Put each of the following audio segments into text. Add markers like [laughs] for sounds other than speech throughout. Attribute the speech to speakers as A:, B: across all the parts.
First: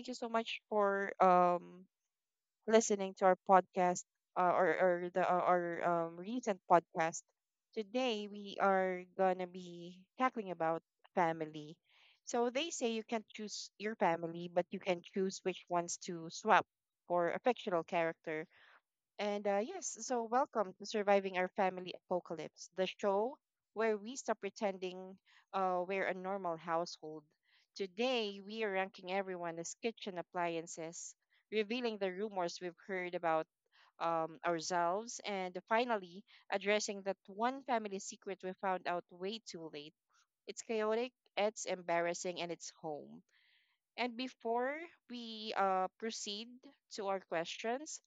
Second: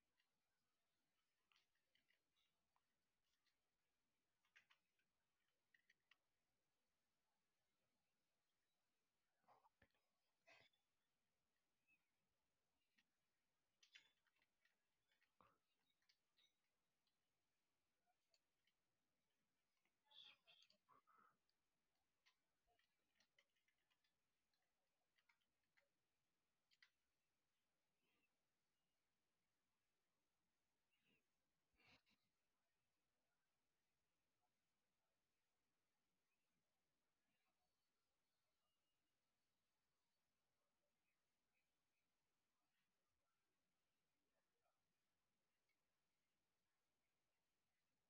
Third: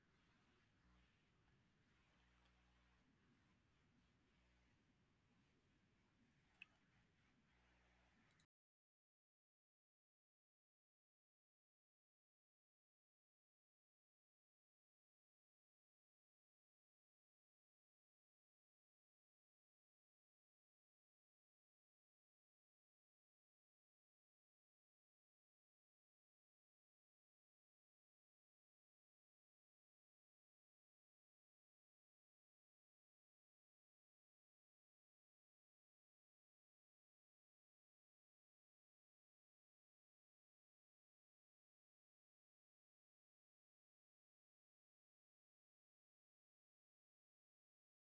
A: thank you so much for listening to our podcast, or the our recent podcast. Today we are gonna be tackling about family. So they say you can't choose your family, but you can choose which ones to swap for a fictional character. So welcome to Surviving Our Family Apocalypse, the show where we stop pretending we're a normal household. Today, we are ranking everyone as kitchen appliances, revealing the rumors we've heard about ourselves, and finally, addressing that one family secret we found out way too late. It's chaotic, it's embarrassing, and it's home. And before we proceed to our questions,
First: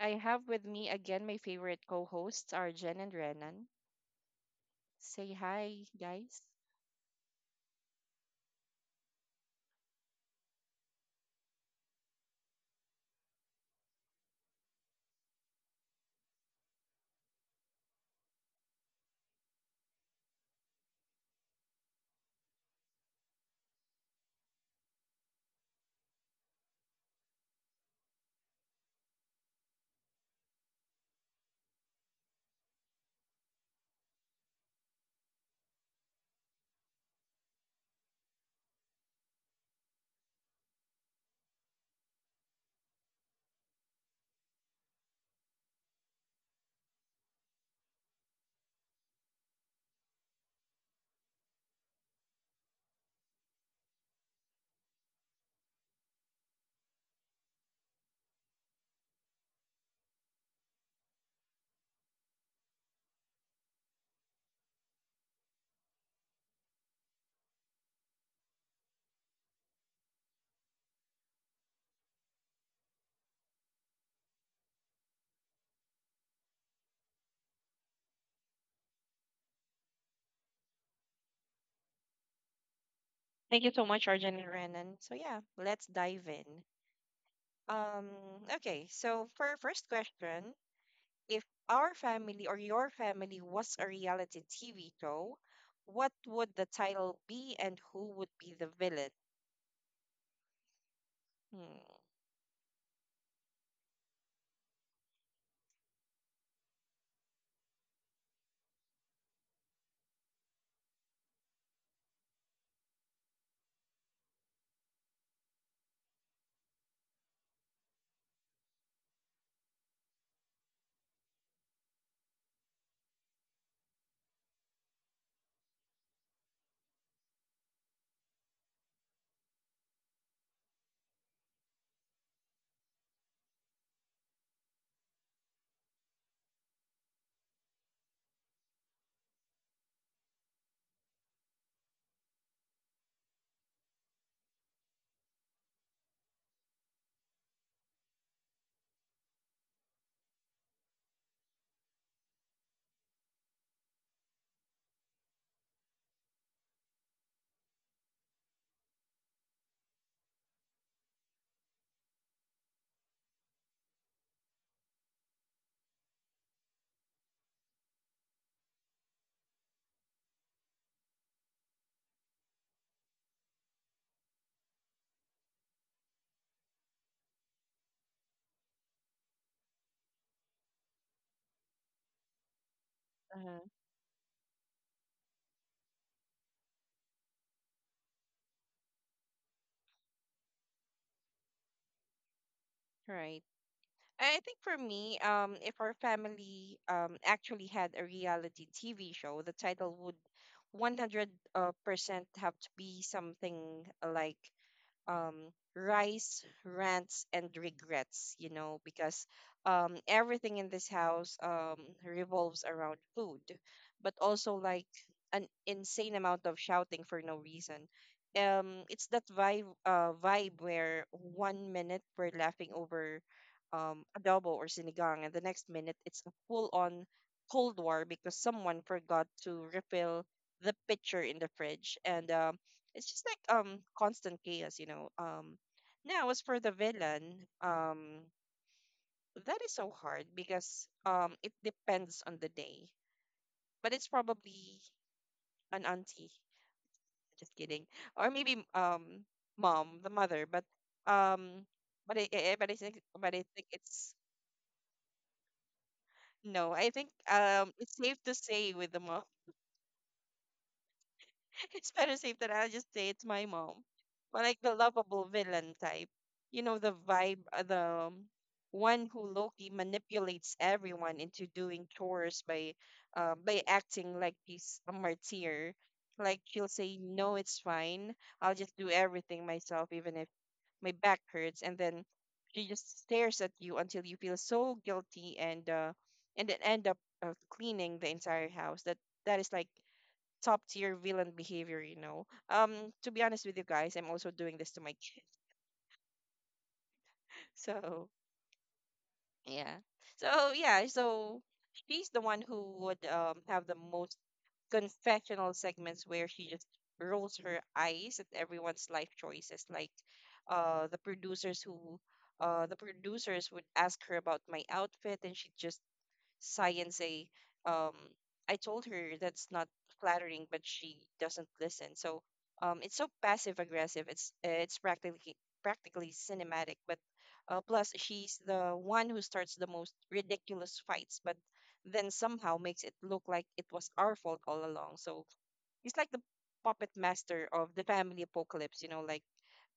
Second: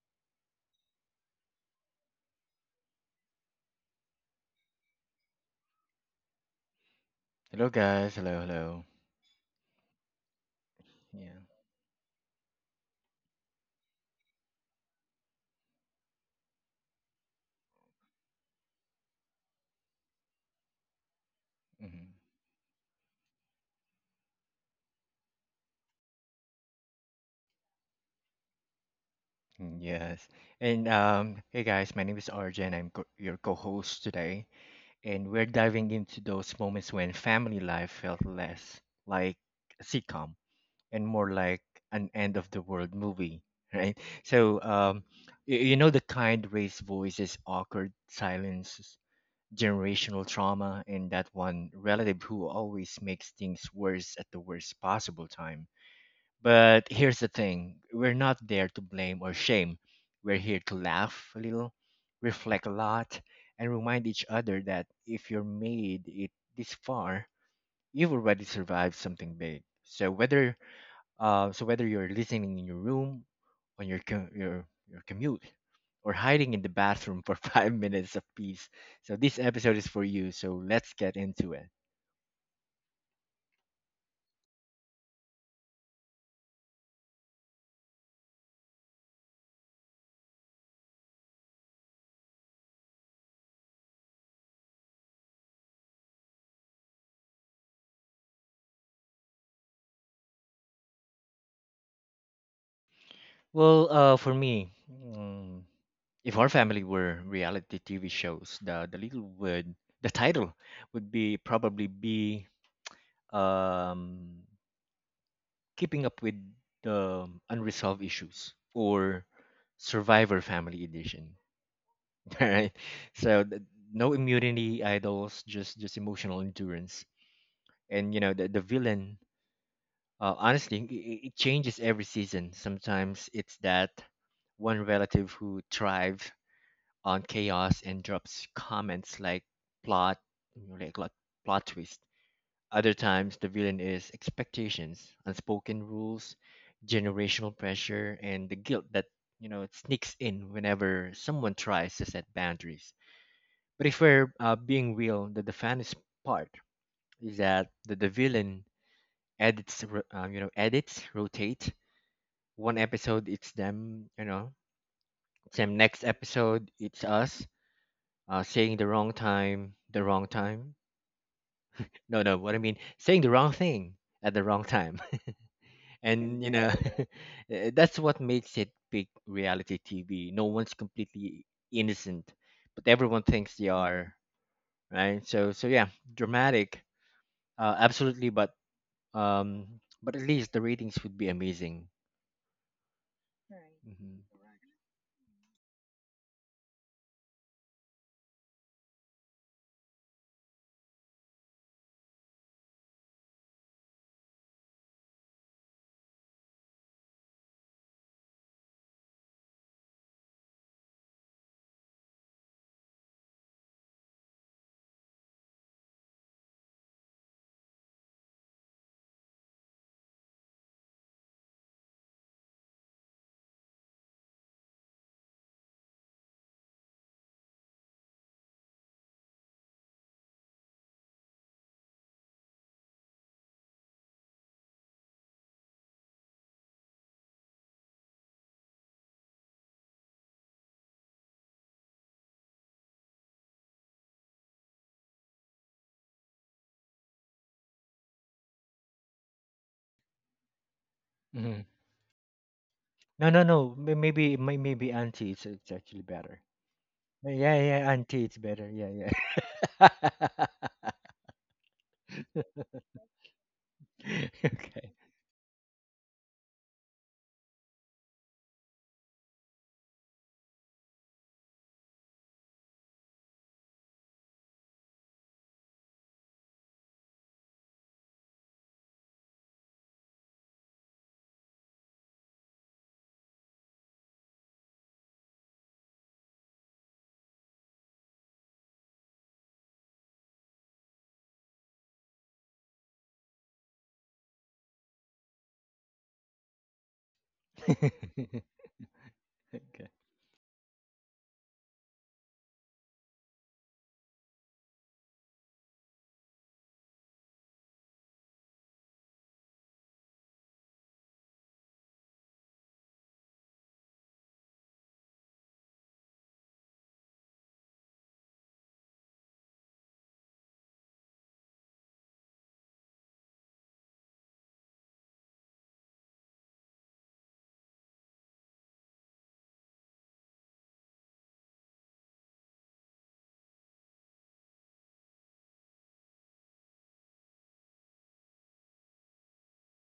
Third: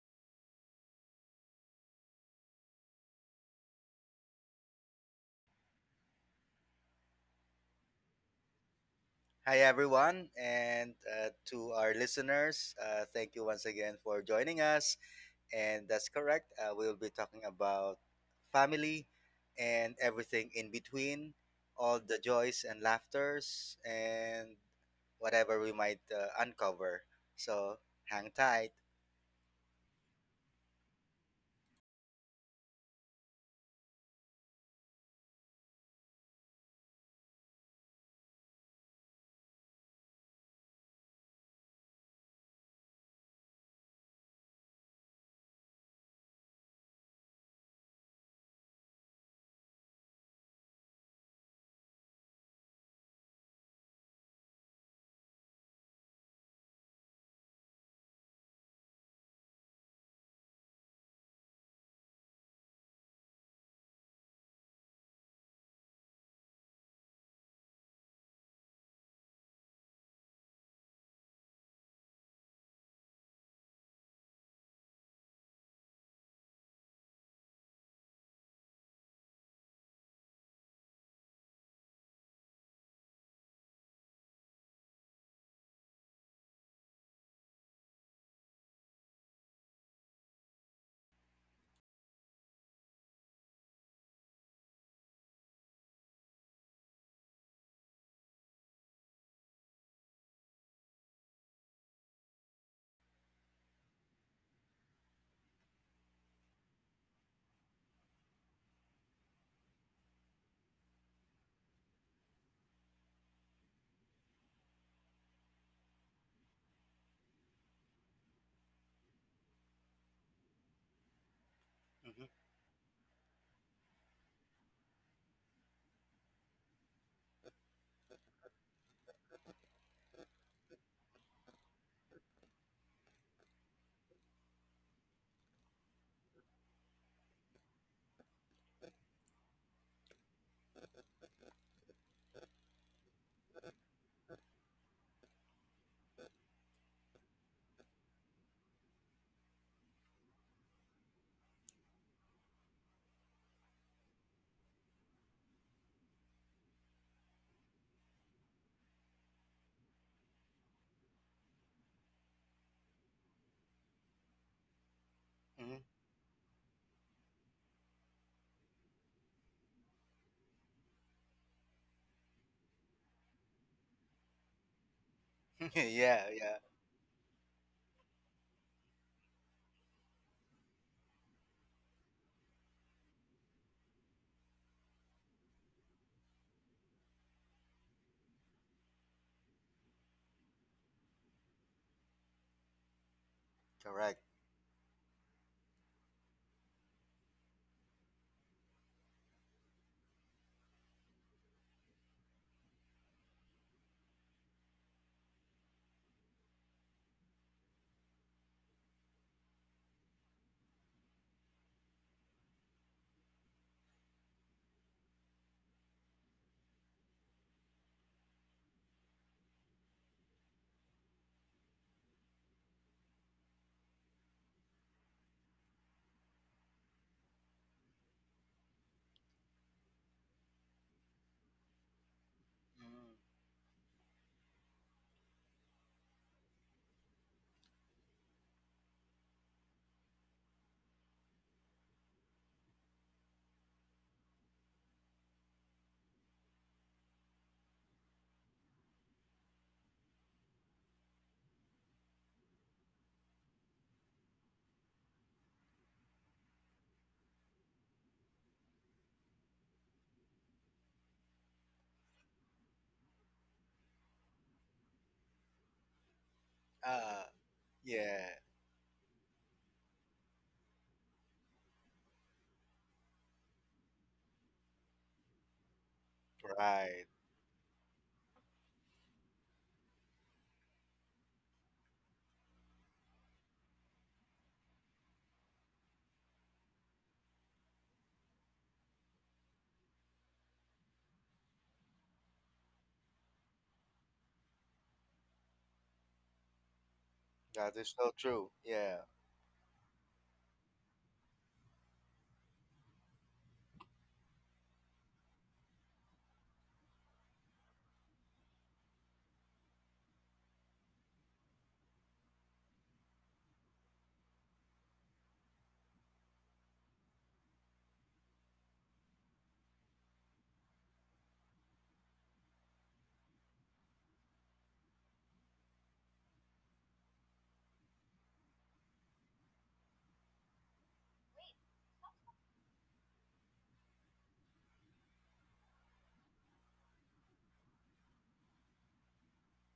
A: I have with me again my favorite co hosts are Jen and Renan. Say hi, guys.
B: Hello guys, hello, hello.
C: Hi, everyone, and
B: Yeah.
C: to our listeners, thank you once again for joining us. And that's correct, we'll be talking about family and everything in between, all
B: hmm
C: the joys and laughters, and whatever we might uncover. So hang tight.
B: Yes. And hey guys, my name is Arjen. I'm your co-host today, and we're diving into those moments when family life felt less like a sitcom and more like an end of the world movie, [laughs] right? So the kind raised voices, awkward silences, generational trauma, and that one relative who always makes things worse at the worst possible time. But here's the thing, we're not there to blame or shame. We're here to laugh a little, reflect a lot, and remind each other that if you're made it this far, you've already survived something big. So whether you're listening in your room, on your co- your commute, or hiding in the bathroom for [laughs] 5 minutes of peace, so this episode is for you. So let's get into it.
A: Thank you so much, Arjen and Renan. So, yeah, let's dive in. Um, okay, so for our first question, if our family or your family was a reality TV show, what would the title be and who would be the villain? Hmm,
B: Well, for me, if our family were reality TV shows, the title would be probably be um, keeping up with the unresolved issues, or Survivor Family Edition.
C: Hmm.
B: [laughs] All right, so no immunity idols, just emotional endurance, and you know the villain. Honestly, it changes every season. Sometimes it's that one relative who thrives on chaos and drops comments like plot like plot twist. Other times the villain is expectations, unspoken rules, generational pressure, and the guilt that, you know, it sneaks in whenever someone tries to set boundaries. But if we're being real, the, funniest part is that the, villain edits, ro- you know, edits rotate. One episode it's them, you know, same
C: Hmm.
B: next episode it's us saying the wrong time. No, no, what I mean, saying the wrong thing at the wrong time.
C: [laughs]
B: [laughs]
C: Yeah,
B: And, you
C: yeah,
B: know, [laughs] that's what makes it big reality TV. No one's completely innocent, but everyone thinks
A: uh,
B: they are, right? So yeah, dramatic, absolutely, um, but at least the ratings would be amazing.
A: right.
C: correct.
A: I
B: Right.
A: think for me, if our family actually had a reality TV show, the title would 100% have to be something like rice, rants, and regrets, you know, because everything in this house revolves around food, but also like an insane amount of shouting for no reason. It's that vibe where one minute we're laughing over adobo or sinigang, and the next minute it's a full-on Cold War because someone forgot to refill the pitcher in the fridge, and it's
C: Mm.
A: just like constant chaos, you know. Now as for the villain, that is so hard because it depends on the day. But it's probably an auntie. Just kidding. Or maybe mom, the mother,
B: hmm hmm
A: um but I-
B: No,
A: but
B: no,
A: I think
B: no.
A: it's
B: Maybe, maybe anti. It's actually better.
A: no, I think
B: Yeah, yeah,
A: it's safe
B: anti.
A: to
B: It's better.
A: say
B: Yeah,
A: with the mom.
B: yeah. [laughs]
A: [laughs] It's better safe than I'll just say it's my mom. But
B: [laughs]
A: like the
B: okay.
A: lovable villain type. You know, the
C: Uh,
A: vibe, the
C: yeah,
A: one who Loki manipulates everyone into doing chores by acting like he's a martyr. Like she'll say,
C: right.
A: "No, it's fine. I'll just do everything myself, even if my back hurts." And then she just stares at you until you feel so guilty and and then end up cleaning the entire house. That is like top tier villain behavior, you know. To be honest with you guys, I'm also doing this to my kid. [laughs]
C: That is
A: So
C: so
B: [laughs]
C: true. Yeah,
A: yeah.
B: okay.
A: So yeah, so she's the one who would have the most confessional segments where she just rolls her eyes at everyone's life choices. Like uh the producers who the producers would ask her about my outfit and she'd just sigh and say, "Um, I told her that's not flattering, but she doesn't listen." So it's so passive aggressive. It's practically cinematic. But plus, she's the one who starts the most ridiculous fights, but then somehow makes it look like it was our fault all along. So he's like the puppet master of the family apocalypse. You know, like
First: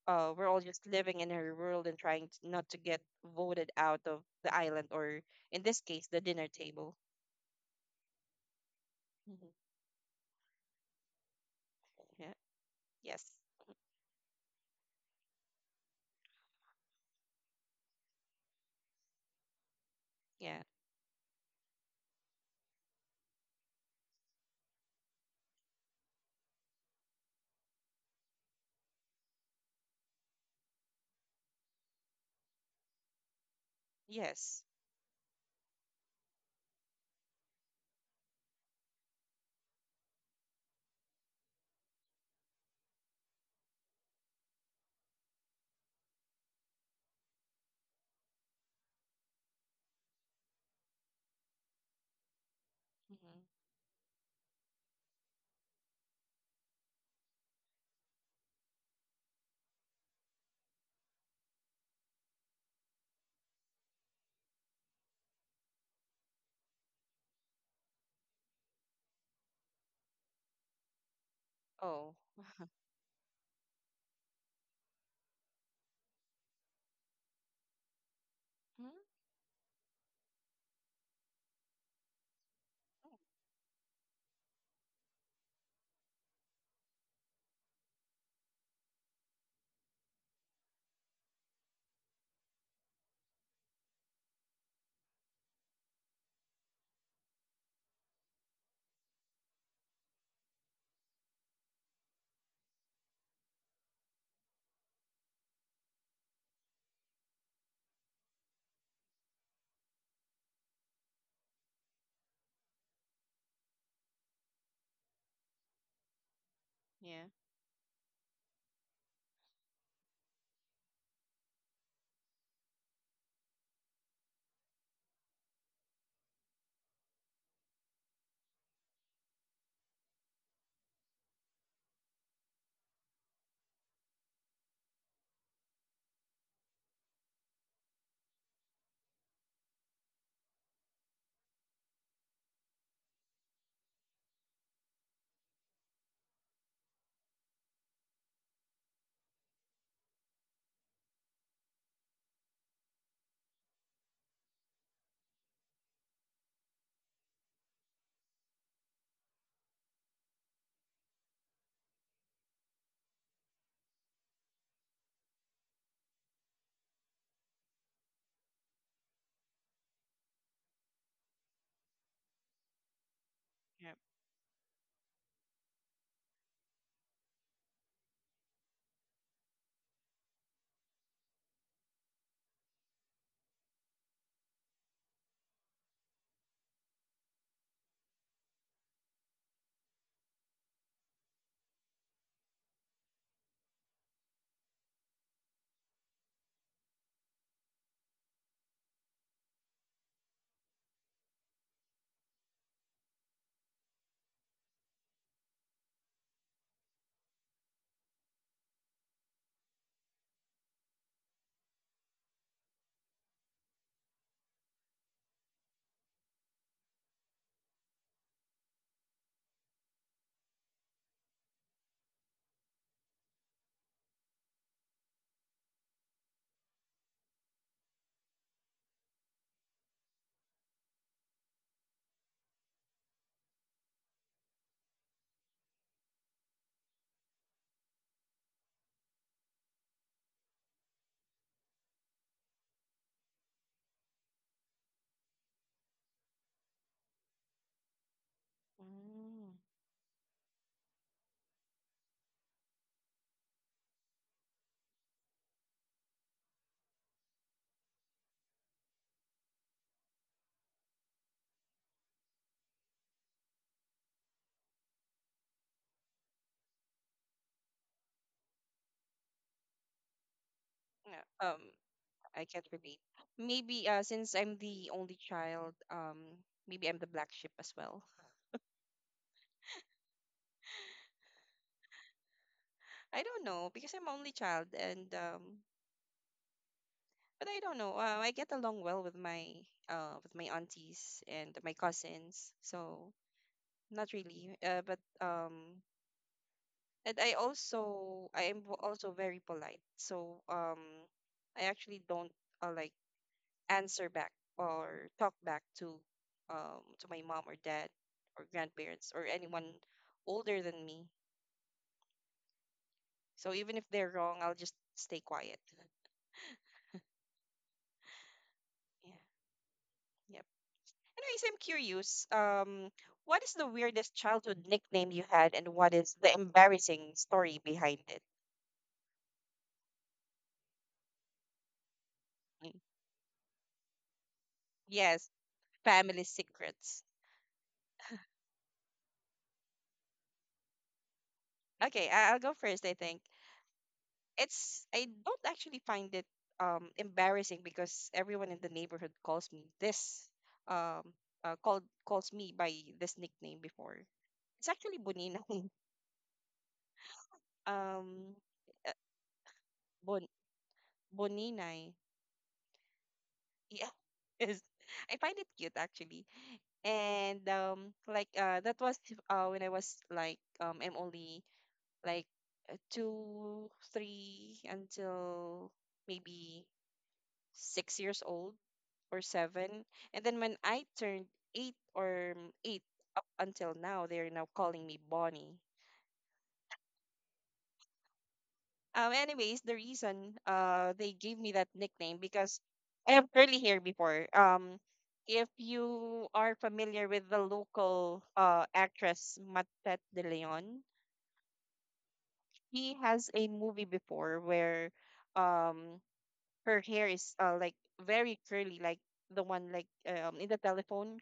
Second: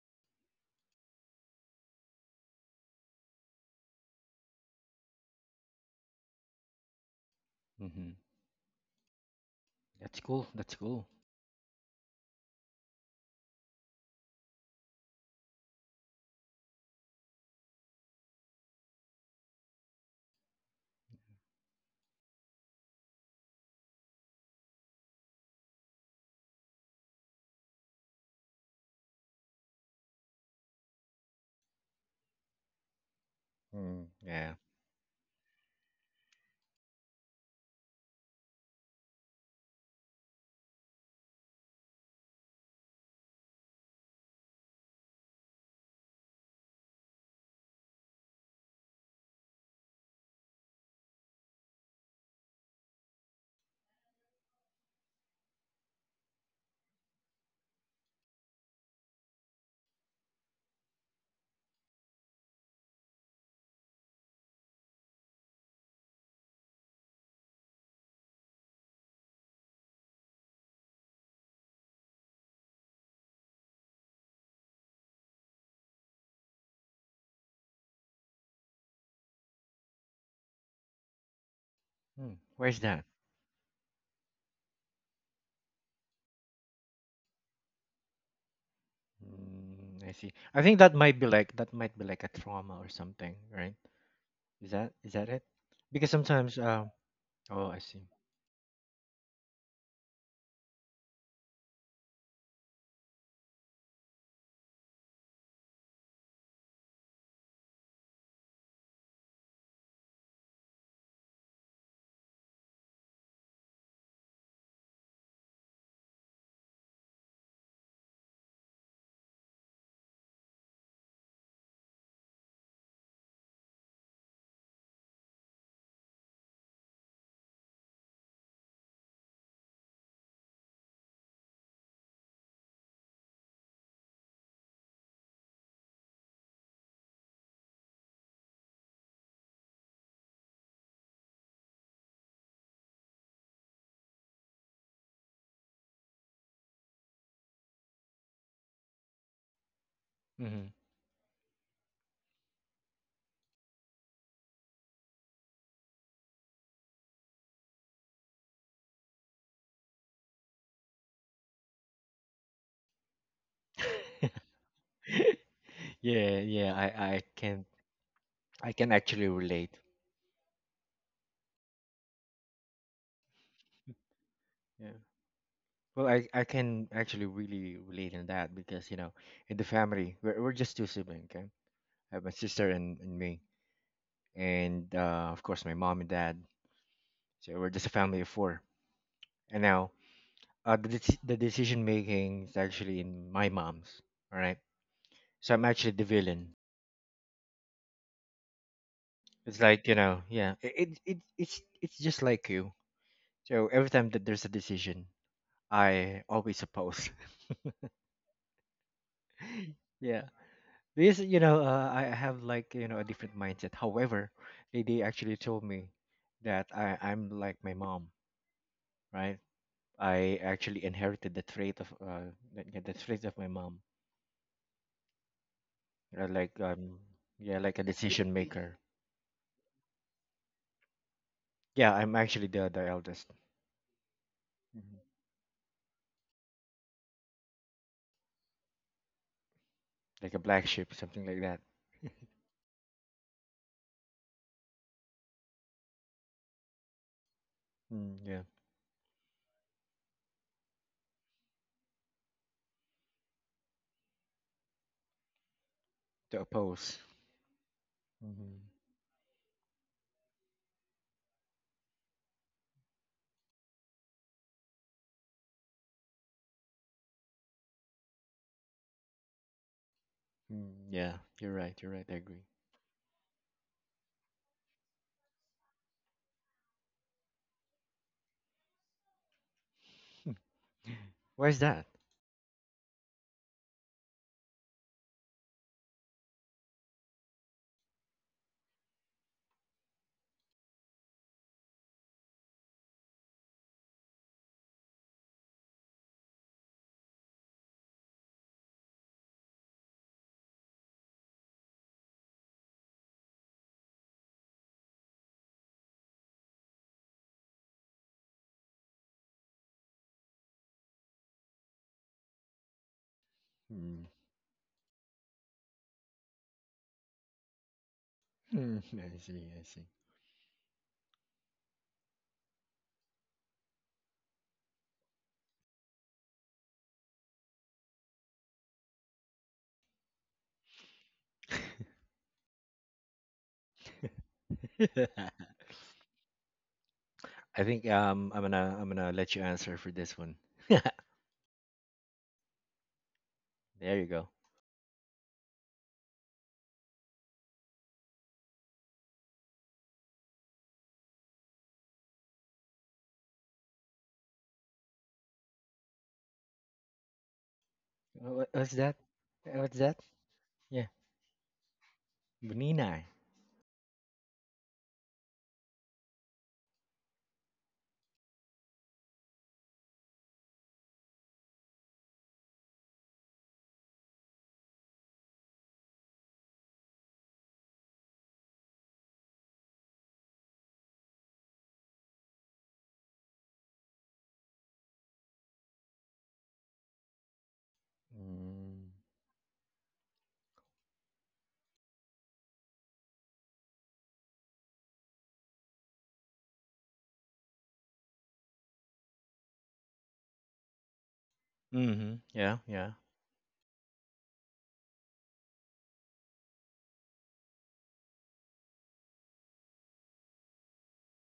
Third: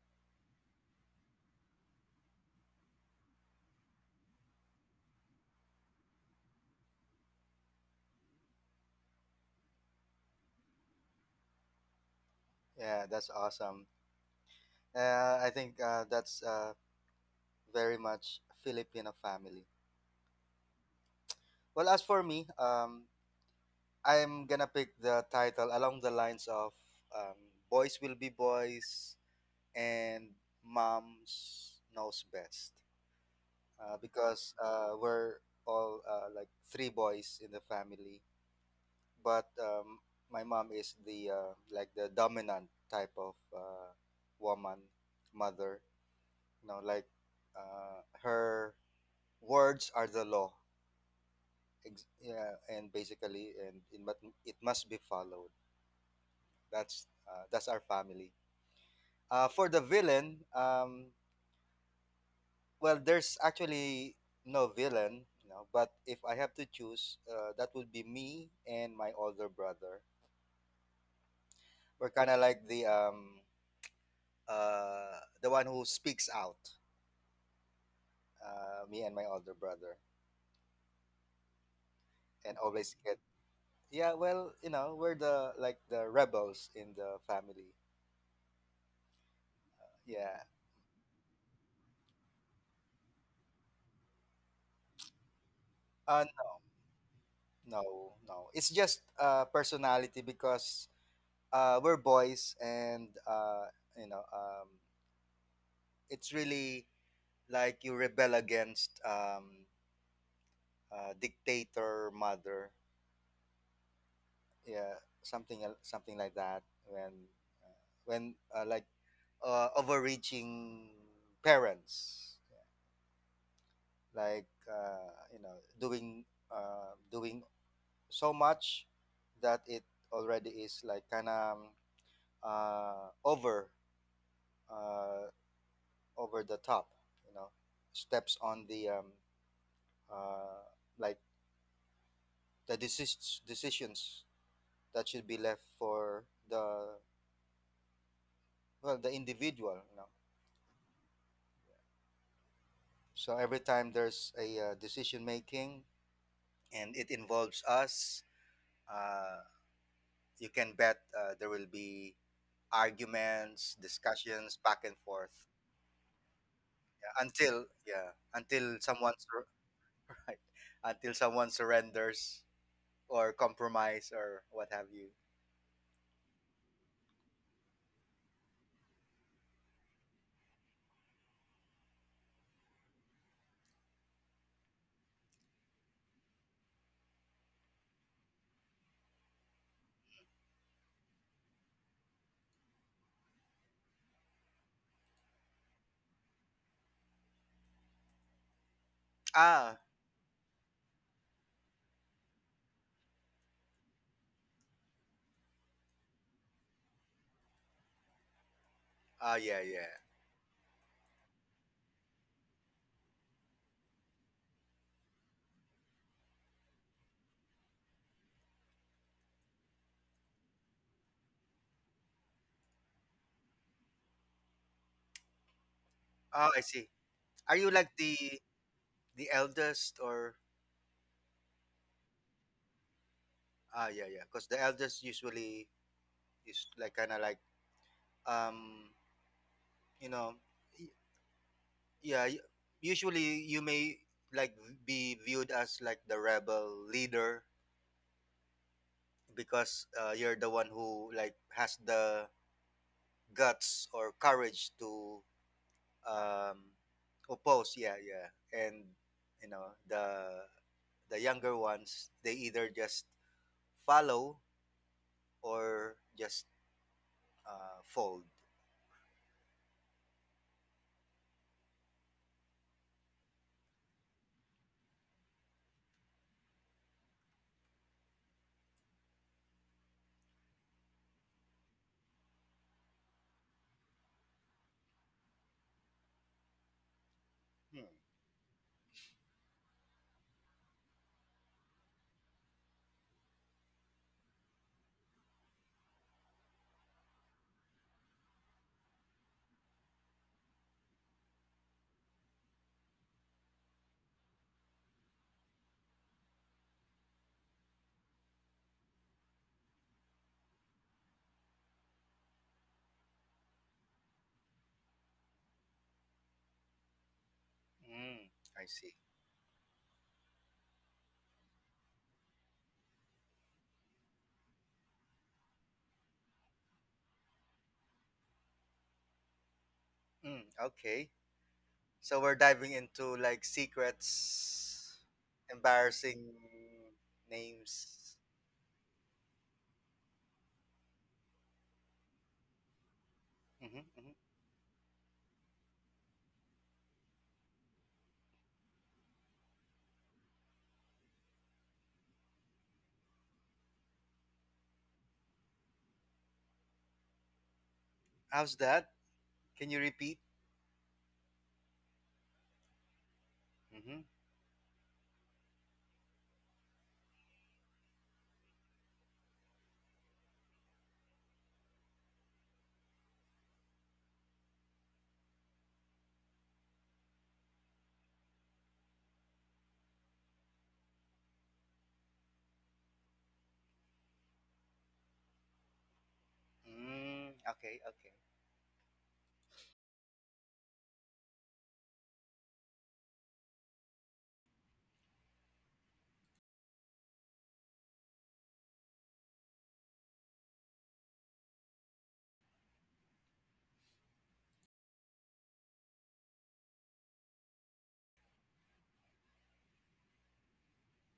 A: we're all just living in her world and trying t- not to get voted out of the island or, in this case, the dinner table.
B: hmm
A: Mhm.
B: That's cool. That's cool.
A: Yeah.
C: yeah, that's
A: Yes.
C: awesome. I think that's very much Filipino family.
A: Yeah.
C: Well, as for me, I'm gonna pick the title along the lines of um, "Boys Will Be Boys" and "Moms Knows Best,"
B: Mm,
C: because
B: yeah.
A: Yes.
C: we're all like three boys in the family, but my mom is the like the dominant type of woman, mother. You know, like her words are the law. Yeah, and basically,
A: Hmm.
C: and it must be followed. That's that's our family. Uh, for the villain, well, there's actually no villain, you know, but if I have to choose, that would be me and my older brother. We're
A: Oh.
C: kind of like
A: [laughs]
C: the one who speaks out, me
A: Mhm.
C: and my older brother,
B: Mm,
C: and
B: where's
C: always
B: that?
C: get. Yeah, well, you know, we're the like the rebels in the family.
B: Mm, I see.
C: Yeah.
B: I think that might be like a trauma or something, right? Is that it? Because
C: uh,
B: sometimes, oh, I see.
C: No, no. It's just personality because we're boys, and you know um it's really like you rebel against dictator mother. Yeah, something something like that when
A: Yeah.
C: uh, like overreaching parents like you know, doing so much that it already is like kind of over, uh, over the top, you know, steps on the uh, like the decisions that should be left for the, well, the individual, you know.
B: hmm
C: So every time there's a decision making and it involves us, uh, you can bet there will be arguments, discussions back and forth.
B: [laughs] yeah, yeah. I can
C: Yeah,
B: I
C: until
B: can
C: someone
B: actually relate.
C: [laughs] right, until someone surrenders or
A: Yeah.
C: compromise or what have
B: Yeah.
C: you.
B: Well, I can actually really relate in that because you know in the family we're just two siblings. Okay, I have my sister and, me. And of course my mom and dad. So we're just a family of four. And now, the decision making is actually in my mom's. All right, so I'm actually the villain. It's
C: Ah,
B: like, you know, yeah, it's just like you. So every time that there's a decision, I always oppose.
C: ah, yeah, yeah.
B: [laughs] Yeah, because, you know, I have, like, you know, a different mindset. However, they actually told me that I'm like my mom, right? I actually inherited the trait of the trait of my mom. Uh,
C: Oh,
B: like
C: I see.
B: um
C: Are
B: yeah,
C: you
B: like a
C: like
B: decision maker.
C: the eldest? Or
B: Yeah, I'm actually the eldest.
C: ah, yeah, yeah? Because the
B: Mhm.
C: eldest usually is like kind of like um, you
B: Like
C: know,
B: a black
C: y-
B: sheep, something like that.
C: yeah. Usually, you may like be viewed as like the rebel leader
B: Mm, yeah,
A: Mm.
C: because you're the one who like has the guts or courage to
B: to
C: um
B: oppose.
C: oppose. Yeah, yeah,
B: hmm
C: and you know the younger ones, they either just follow or just fold?
B: Mm, yeah,
A: Yeah.
B: you're right. You're right. I
A: I
B: agree.
A: can't relate. Maybe since I'm the only child, maybe I'm the black sheep as well.
B: Why is that?
A: [laughs] I don't know because I'm only child, and but I don't
C: Hmm.
A: know. I get along well with my aunties and my cousins, so not really. But And I also also very polite. So I actually don't like answer back or talk back to my mom or dad or grandparents or anyone older than me. So even if
B: Mm.
A: they're wrong, I'll just stay quiet.
C: Mm, I
B: Mm,
C: see.
A: Yeah.
B: [laughs] I see. I see.
A: Yep. Anyways, I'm curious. What is the weirdest childhood nickname you had, and what is the embarrassing story behind it?
C: Mm. Okay. So we're diving
A: Mm.
C: into like secrets,
A: Yes,
B: [laughs]
A: family
C: embarrassing
A: secrets.
B: I think
C: names.
B: I'm gonna let you answer for this one. [laughs]
A: Okay, I'll go first. I think
C: Mm-hmm,
B: there you
C: mm-hmm.
B: go.
A: it's, I don't actually find it embarrassing because everyone in the neighborhood calls me this um called calls me by this nickname before. It's actually Boninay. [laughs] um
C: How's
B: What's
C: that?
A: uh,
B: that?
C: Can you
B: What's that?
C: repeat?
A: Bon
B: Yeah,
A: Boninay.
B: Bunina.
A: Yeah.
C: Mm-hmm.
A: [laughs] Is, I find it cute actually. And like that was when I was like I'm only like two, three until maybe 6 years old or seven. And then when I turned eight, or eight until now, they're now calling me Bonnie.
C: Mm, okay, okay.
B: Mm.
A: Anyways, the reason they gave me that nickname because I have curly hair before. If you are familiar with the local actress Matet De Leon,
B: Mm-hmm. Yeah, yeah.
A: she has a movie before where um her hair is like very curly, like the one like in the telephone.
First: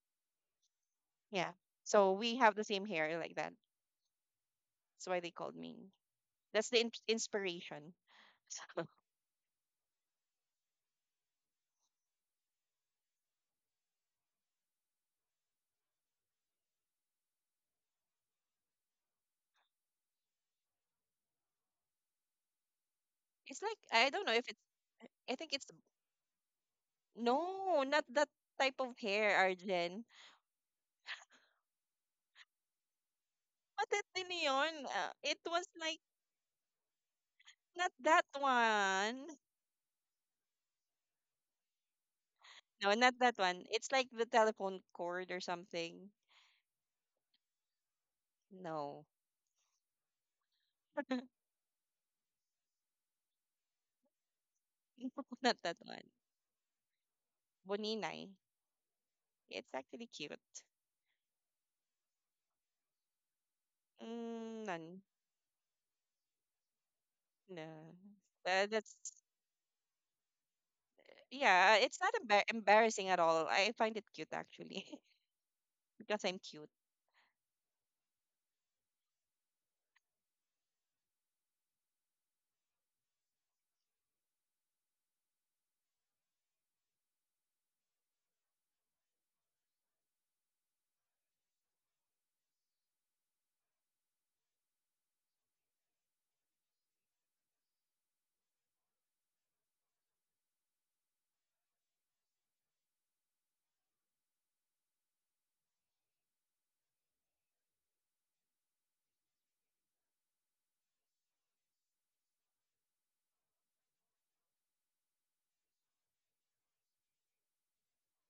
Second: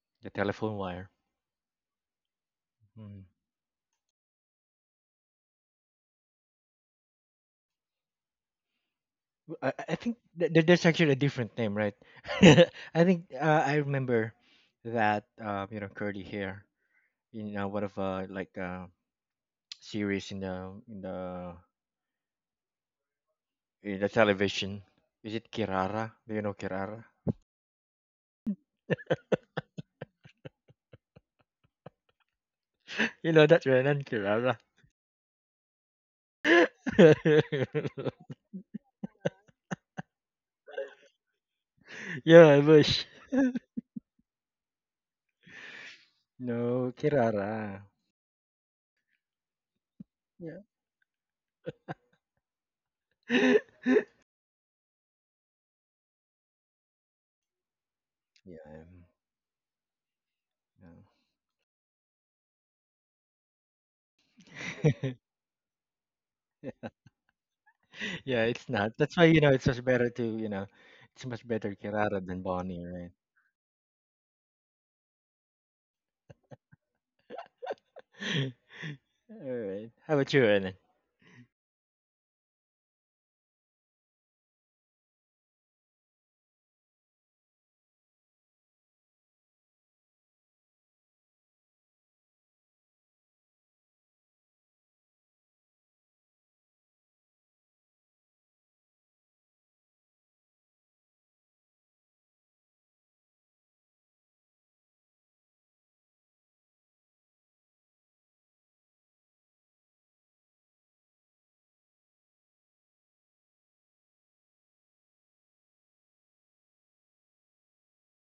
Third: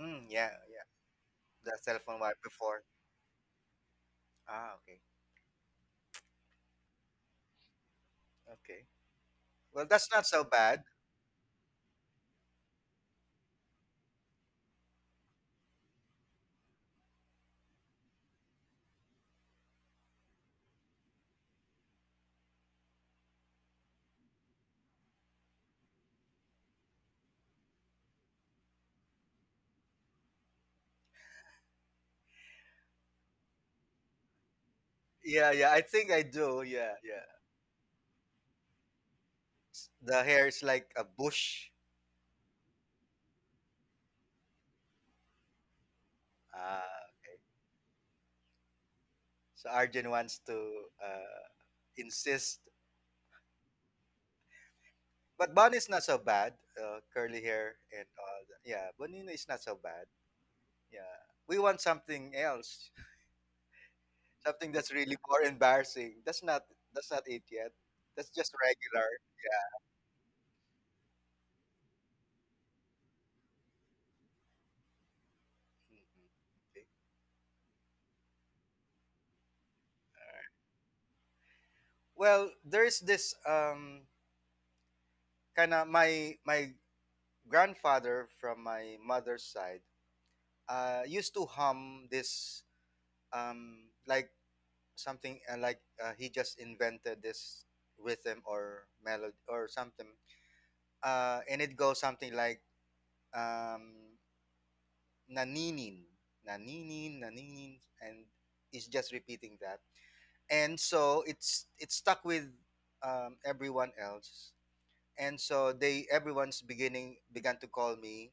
C: Mm,
B: The
C: yeah,
B: telephone
C: yeah.
B: wire.
A: Yeah.
C: The cell
A: So
C: phone
A: we
C: wipe
A: have the
C: before.
A: same hair
B: Mm-hmm.
A: like that.
C: Ah, okay.
A: That's why they called me. That's the inspiration.
C: Okay. Well,
B: I
C: that's
B: think
C: not so bad.
B: there's actually a different name, right? [laughs] I think I remember that, you know, curly hair in, one of, series
A: It's like,
B: in the
A: I don't know if it's.
B: television. Is
A: I
B: it
A: think it's
B: Kirara? Do you know Kirara?
A: no, not that type of hair, Arjen.
B: [laughs] You know that Renan
A: Patat din
B: Kirara.
A: yun. It
C: Yeah,
A: was
C: yeah. I
A: like
C: think I do. Yeah, yeah.
A: not that one.
C: The hair is like a bush.
B: [laughs] Yeah, I
A: No,
B: wish.
A: not that one. It's like the telephone cord or something.
B: No,
C: Ah.
B: Kirara.
A: No,
C: So Arjun wants to
B: Yeah.
A: [laughs]
C: uh, insist,
B: [laughs]
C: but
A: not
C: Bon
A: that
C: is
A: one.
C: not so bad. Curly hair and
A: Boninay.
C: all that.
B: yeah.
C: Yeah, Bonino is not
A: It's
C: so
A: actually
C: bad.
A: cute.
B: um,
C: Yeah, we want something else, [laughs]
A: Mm,
C: something that's
A: none.
B: yeah.
C: really more embarrassing. That's not,
B: [laughs]
C: that's not it yet.
A: No.
B: [laughs]
C: That's
B: Yeah,
C: just
B: it's
A: But
B: not.
A: that's
C: regular.
B: That's why, you know,
C: Yeah.
B: it's much better
A: yeah. It's not
B: Kirara than Bonnie, right?
A: embarrassing at all. I find it cute actually [laughs] because
C: Mhm.
A: I'm cute.
C: Okay.
B: [laughs] All right. How about you, Ellen? [laughs]
C: Well, there's this kind of my grandfather from my mother's side used to hum this like something he just invented this rhythm or melody or something, and it goes something like um, naninin, naninin, naninin, and it's just repeating that. And so it's stuck with everyone else, and so they, everyone's beginning began to call me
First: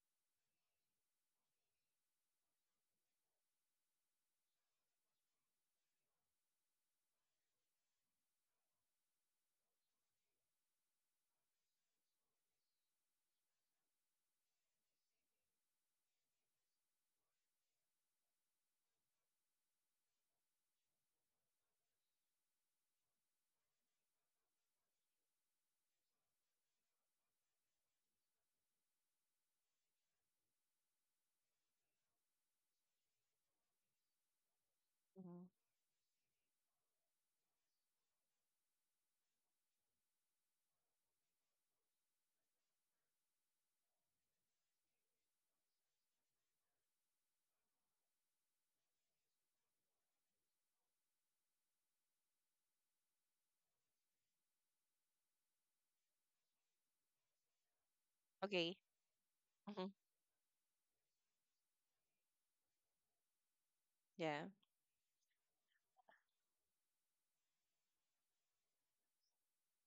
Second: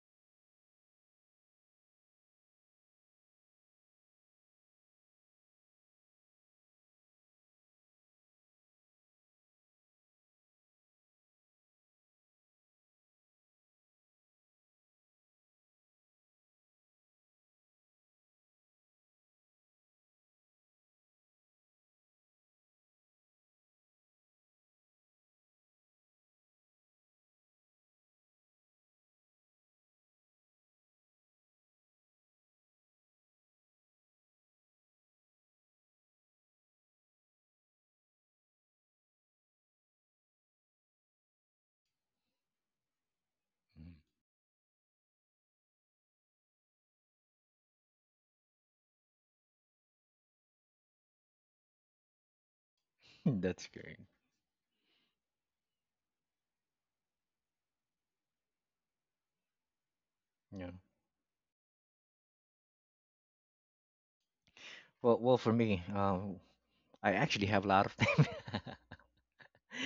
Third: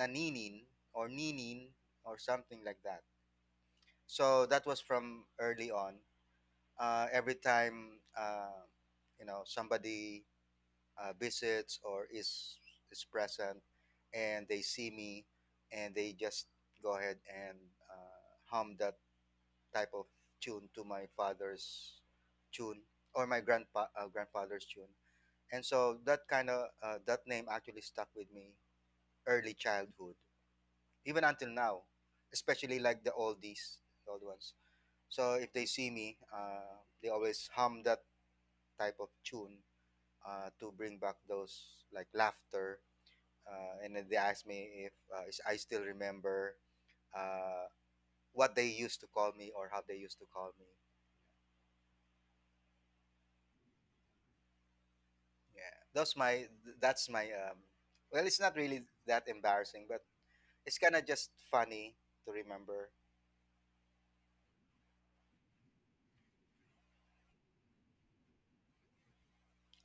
C: naninin or ninin or something like that. So that was from early on. Uh, every time you know, somebody visits or is present, and they see me, and they just go ahead and uh, hum that type of tune, to my father's tune or my grandpa grandfather's tune, and so that kind of that name actually stuck with me, early childhood, even until now, especially like the oldies, the old ones. So
A: Mhm.
C: if they see me, they always hum that type of tune to bring back those like laughter. And then they asked me if, I still remember uh, what they used to call me or how they used to call me.
B: That's great.
C: Yeah, that's my, that's my. Well, it's not
A: Okay.
C: really that embarrassing,
A: Hmm.
C: but
B: Yeah.
C: it's kind of just funny to remember.
A: Yeah.
B: Well, for me, I actually have a lot of them. [laughs]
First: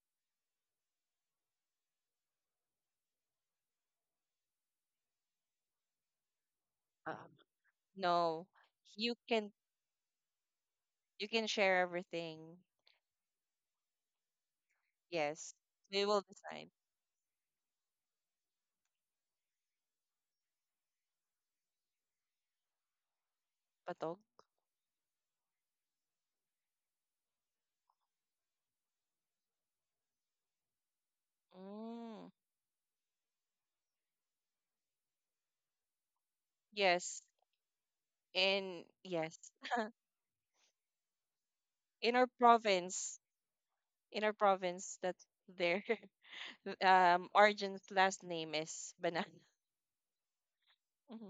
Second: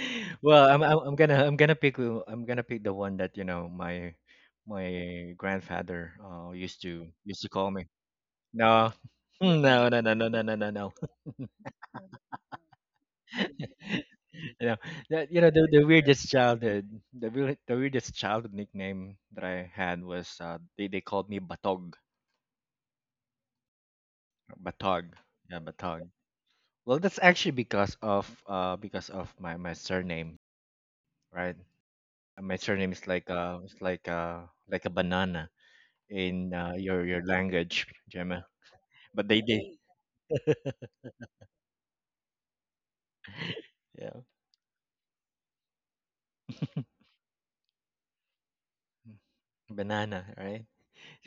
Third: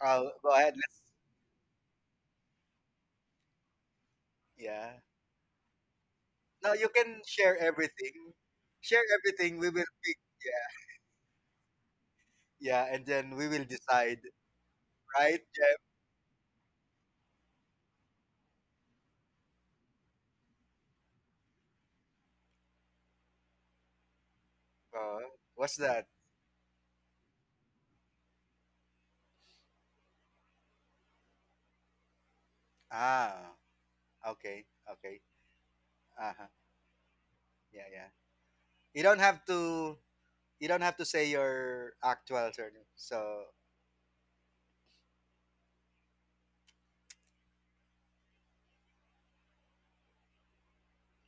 C: Oh, go
B: Well,
C: ahead. Let's,
B: I'm gonna I'm gonna pick the one that, you know,
C: yeah.
B: my grandfather
C: No, you
A: Um,
C: can
B: used to
C: share
B: call me.
C: everything.
A: no.
B: No,
C: Share
A: You
B: [laughs]
A: can,
C: everything. We will
B: no, no, no,
C: pick.
B: no, no, no, no, no.
A: you can share everything.
C: Yeah, yeah, and then we
B: [laughs]
C: will decide,
B: You know that,
C: right,
B: you know,
A: Yes.
C: Jeff?
A: They will decide.
B: the weirdest childhood nickname that I had was they called me Batog.
A: Patog.
B: Batog,
C: Uh,
B: yeah,
C: what's
B: Batog.
C: that?
B: Well, that's actually because of my surname, right?
A: Mm.
B: My surname is like
C: Ah,
B: it's
C: okay,
B: like a
C: okay.
B: banana
C: Uh-huh.
B: in,
A: Yes.
B: your language.
C: Yeah, yeah.
B: Gemma,
A: In
C: You don't
B: but
A: yes.
C: have
B: they
C: to, you don't
B: [laughs]
C: have to say your
A: In our
C: actual surname.
A: province,
C: So
B: yeah,
A: in our province that their [laughs] Arjun's last name is Banana.
B: banana, right?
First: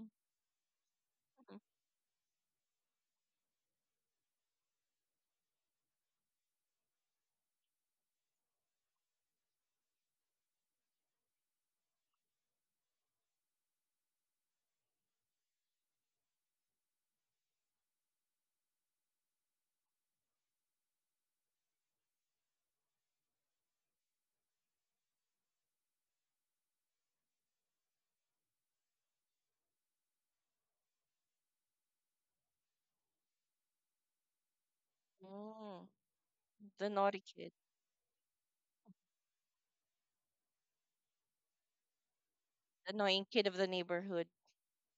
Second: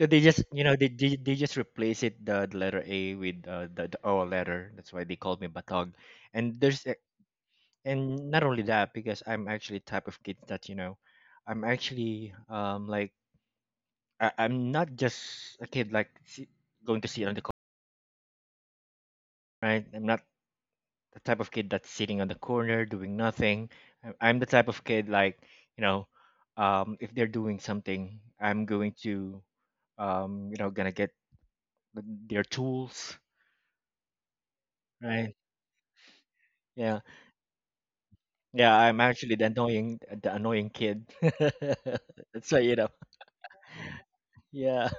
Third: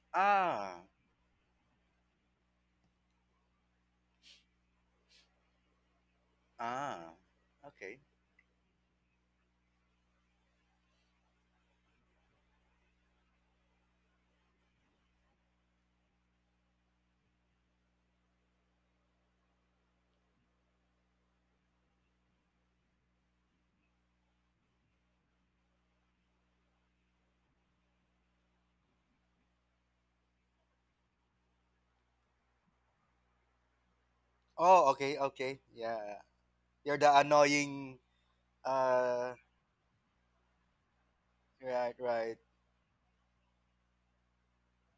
B: So they just, you know,
C: ah,
B: they
A: mhm.
B: just replace it the letter A with, the O letter. That's why they call me Batog. And there's a-
C: ah. Okay.
B: and not only that, because I'm actually type of kid that, you know, I'm actually like I'm not just a kid like si- going to sit on the corner, right? I'm not the type of kid that's sitting on the corner doing nothing. I'm the type of kid like, you know, if they're doing something, I'm going to, you know, gonna get their tools,
C: Oh, okay,
B: right?
C: okay.
A: Mm.
C: Yeah.
A: The
C: You're
B: Yeah.
C: the
A: naughty kid.
C: annoying
B: Yeah, I'm
C: uh
B: actually the annoying kid. [laughs]
C: right, right.
B: That's why, you know.
A: The annoying kid of the neighborhood.
B: Yeah.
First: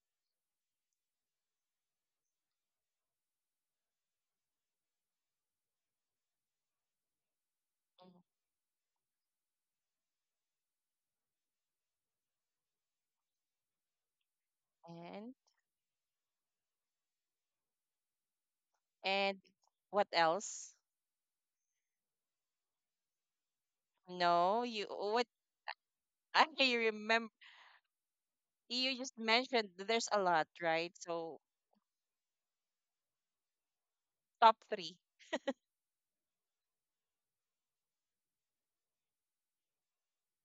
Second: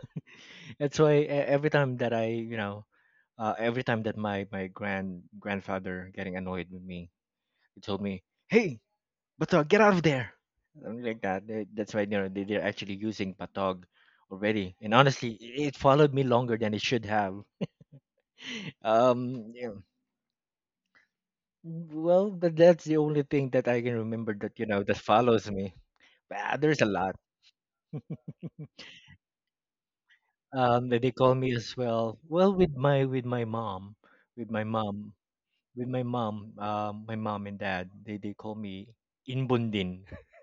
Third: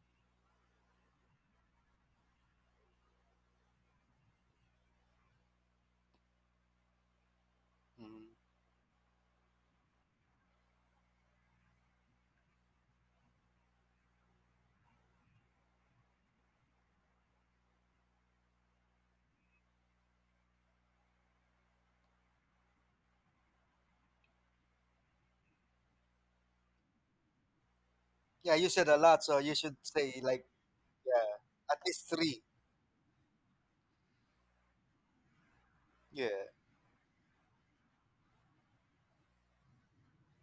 B: That's why every time that I, you know, every time that my grandfather getting annoyed with me, he told
A: Mm.
B: me,
C: Mhm.
B: "Hey, Batog, get out of there." Something like that. That's why you know they, they're actually using Batog already. And
A: And
B: honestly, it followed me longer than it should have. [laughs]
A: and
B: Yeah.
A: what else?
B: Well, but that's the only thing that I can remember that,
A: No,
B: you know,
A: you
B: that
A: what.
B: follows me.
A: [laughs]
B: Ah,
A: I
B: there's a lot.
A: remember,
C: Yeah, you said
A: you
C: a
A: just
C: lot, so you
A: mentioned
C: should
A: th- there's a
C: say like
A: lot, right?
B: They call
C: yeah,
A: So
B: me as
C: at
B: well,
C: least 3.
B: with my mom with
A: top
B: my
A: three.
B: mom with my mom.
C: Yeah.
B: My mom and dad, they call me inbundin. [laughs]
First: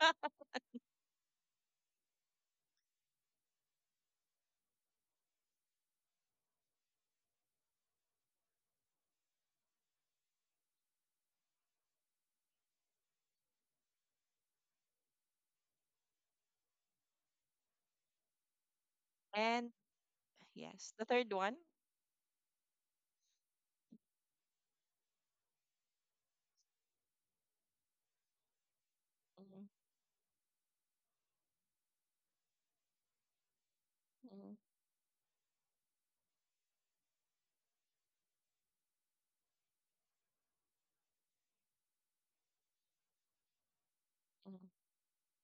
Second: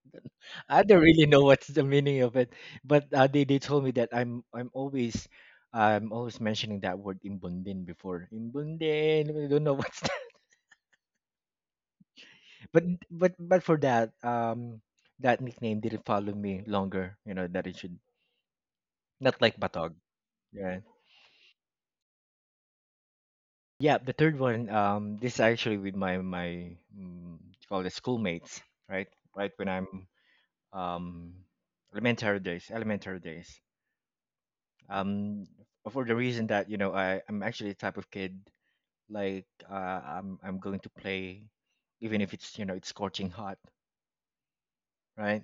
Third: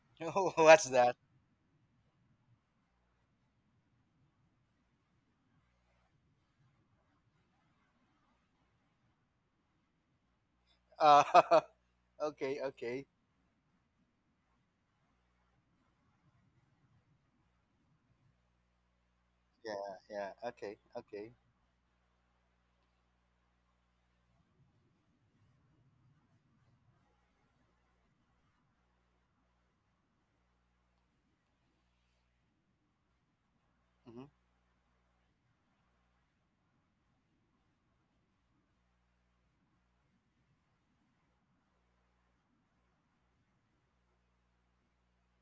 A: [laughs]
C: [laughs] Oh,
B: I
C: what's
B: don't
C: that?
B: really know what's the meaning of it, but they told me that I'm always mentioning that word inbundin before. Inbundin, I don't know what's that.
C: Uh, [laughs] okay,
B: [laughs] but
C: okay.
B: but for that, that nickname didn't follow me longer, you know, that it should, not like
A: And
B: Batog.
C: Yeah, yeah.
B: Yeah,
C: Okay,
A: yes, the
C: okay.
A: third one.
B: Yeah, the third one. This is actually with my call it schoolmates, right? Right
A: Mm,
B: when I'm, um elementary days.
C: Mhm.
A: mm,
B: Um, for the reason that, you know, I'm actually the type of kid like, I'm going to play even if it's, you know, it's scorching hot,
A: mm.
B: right?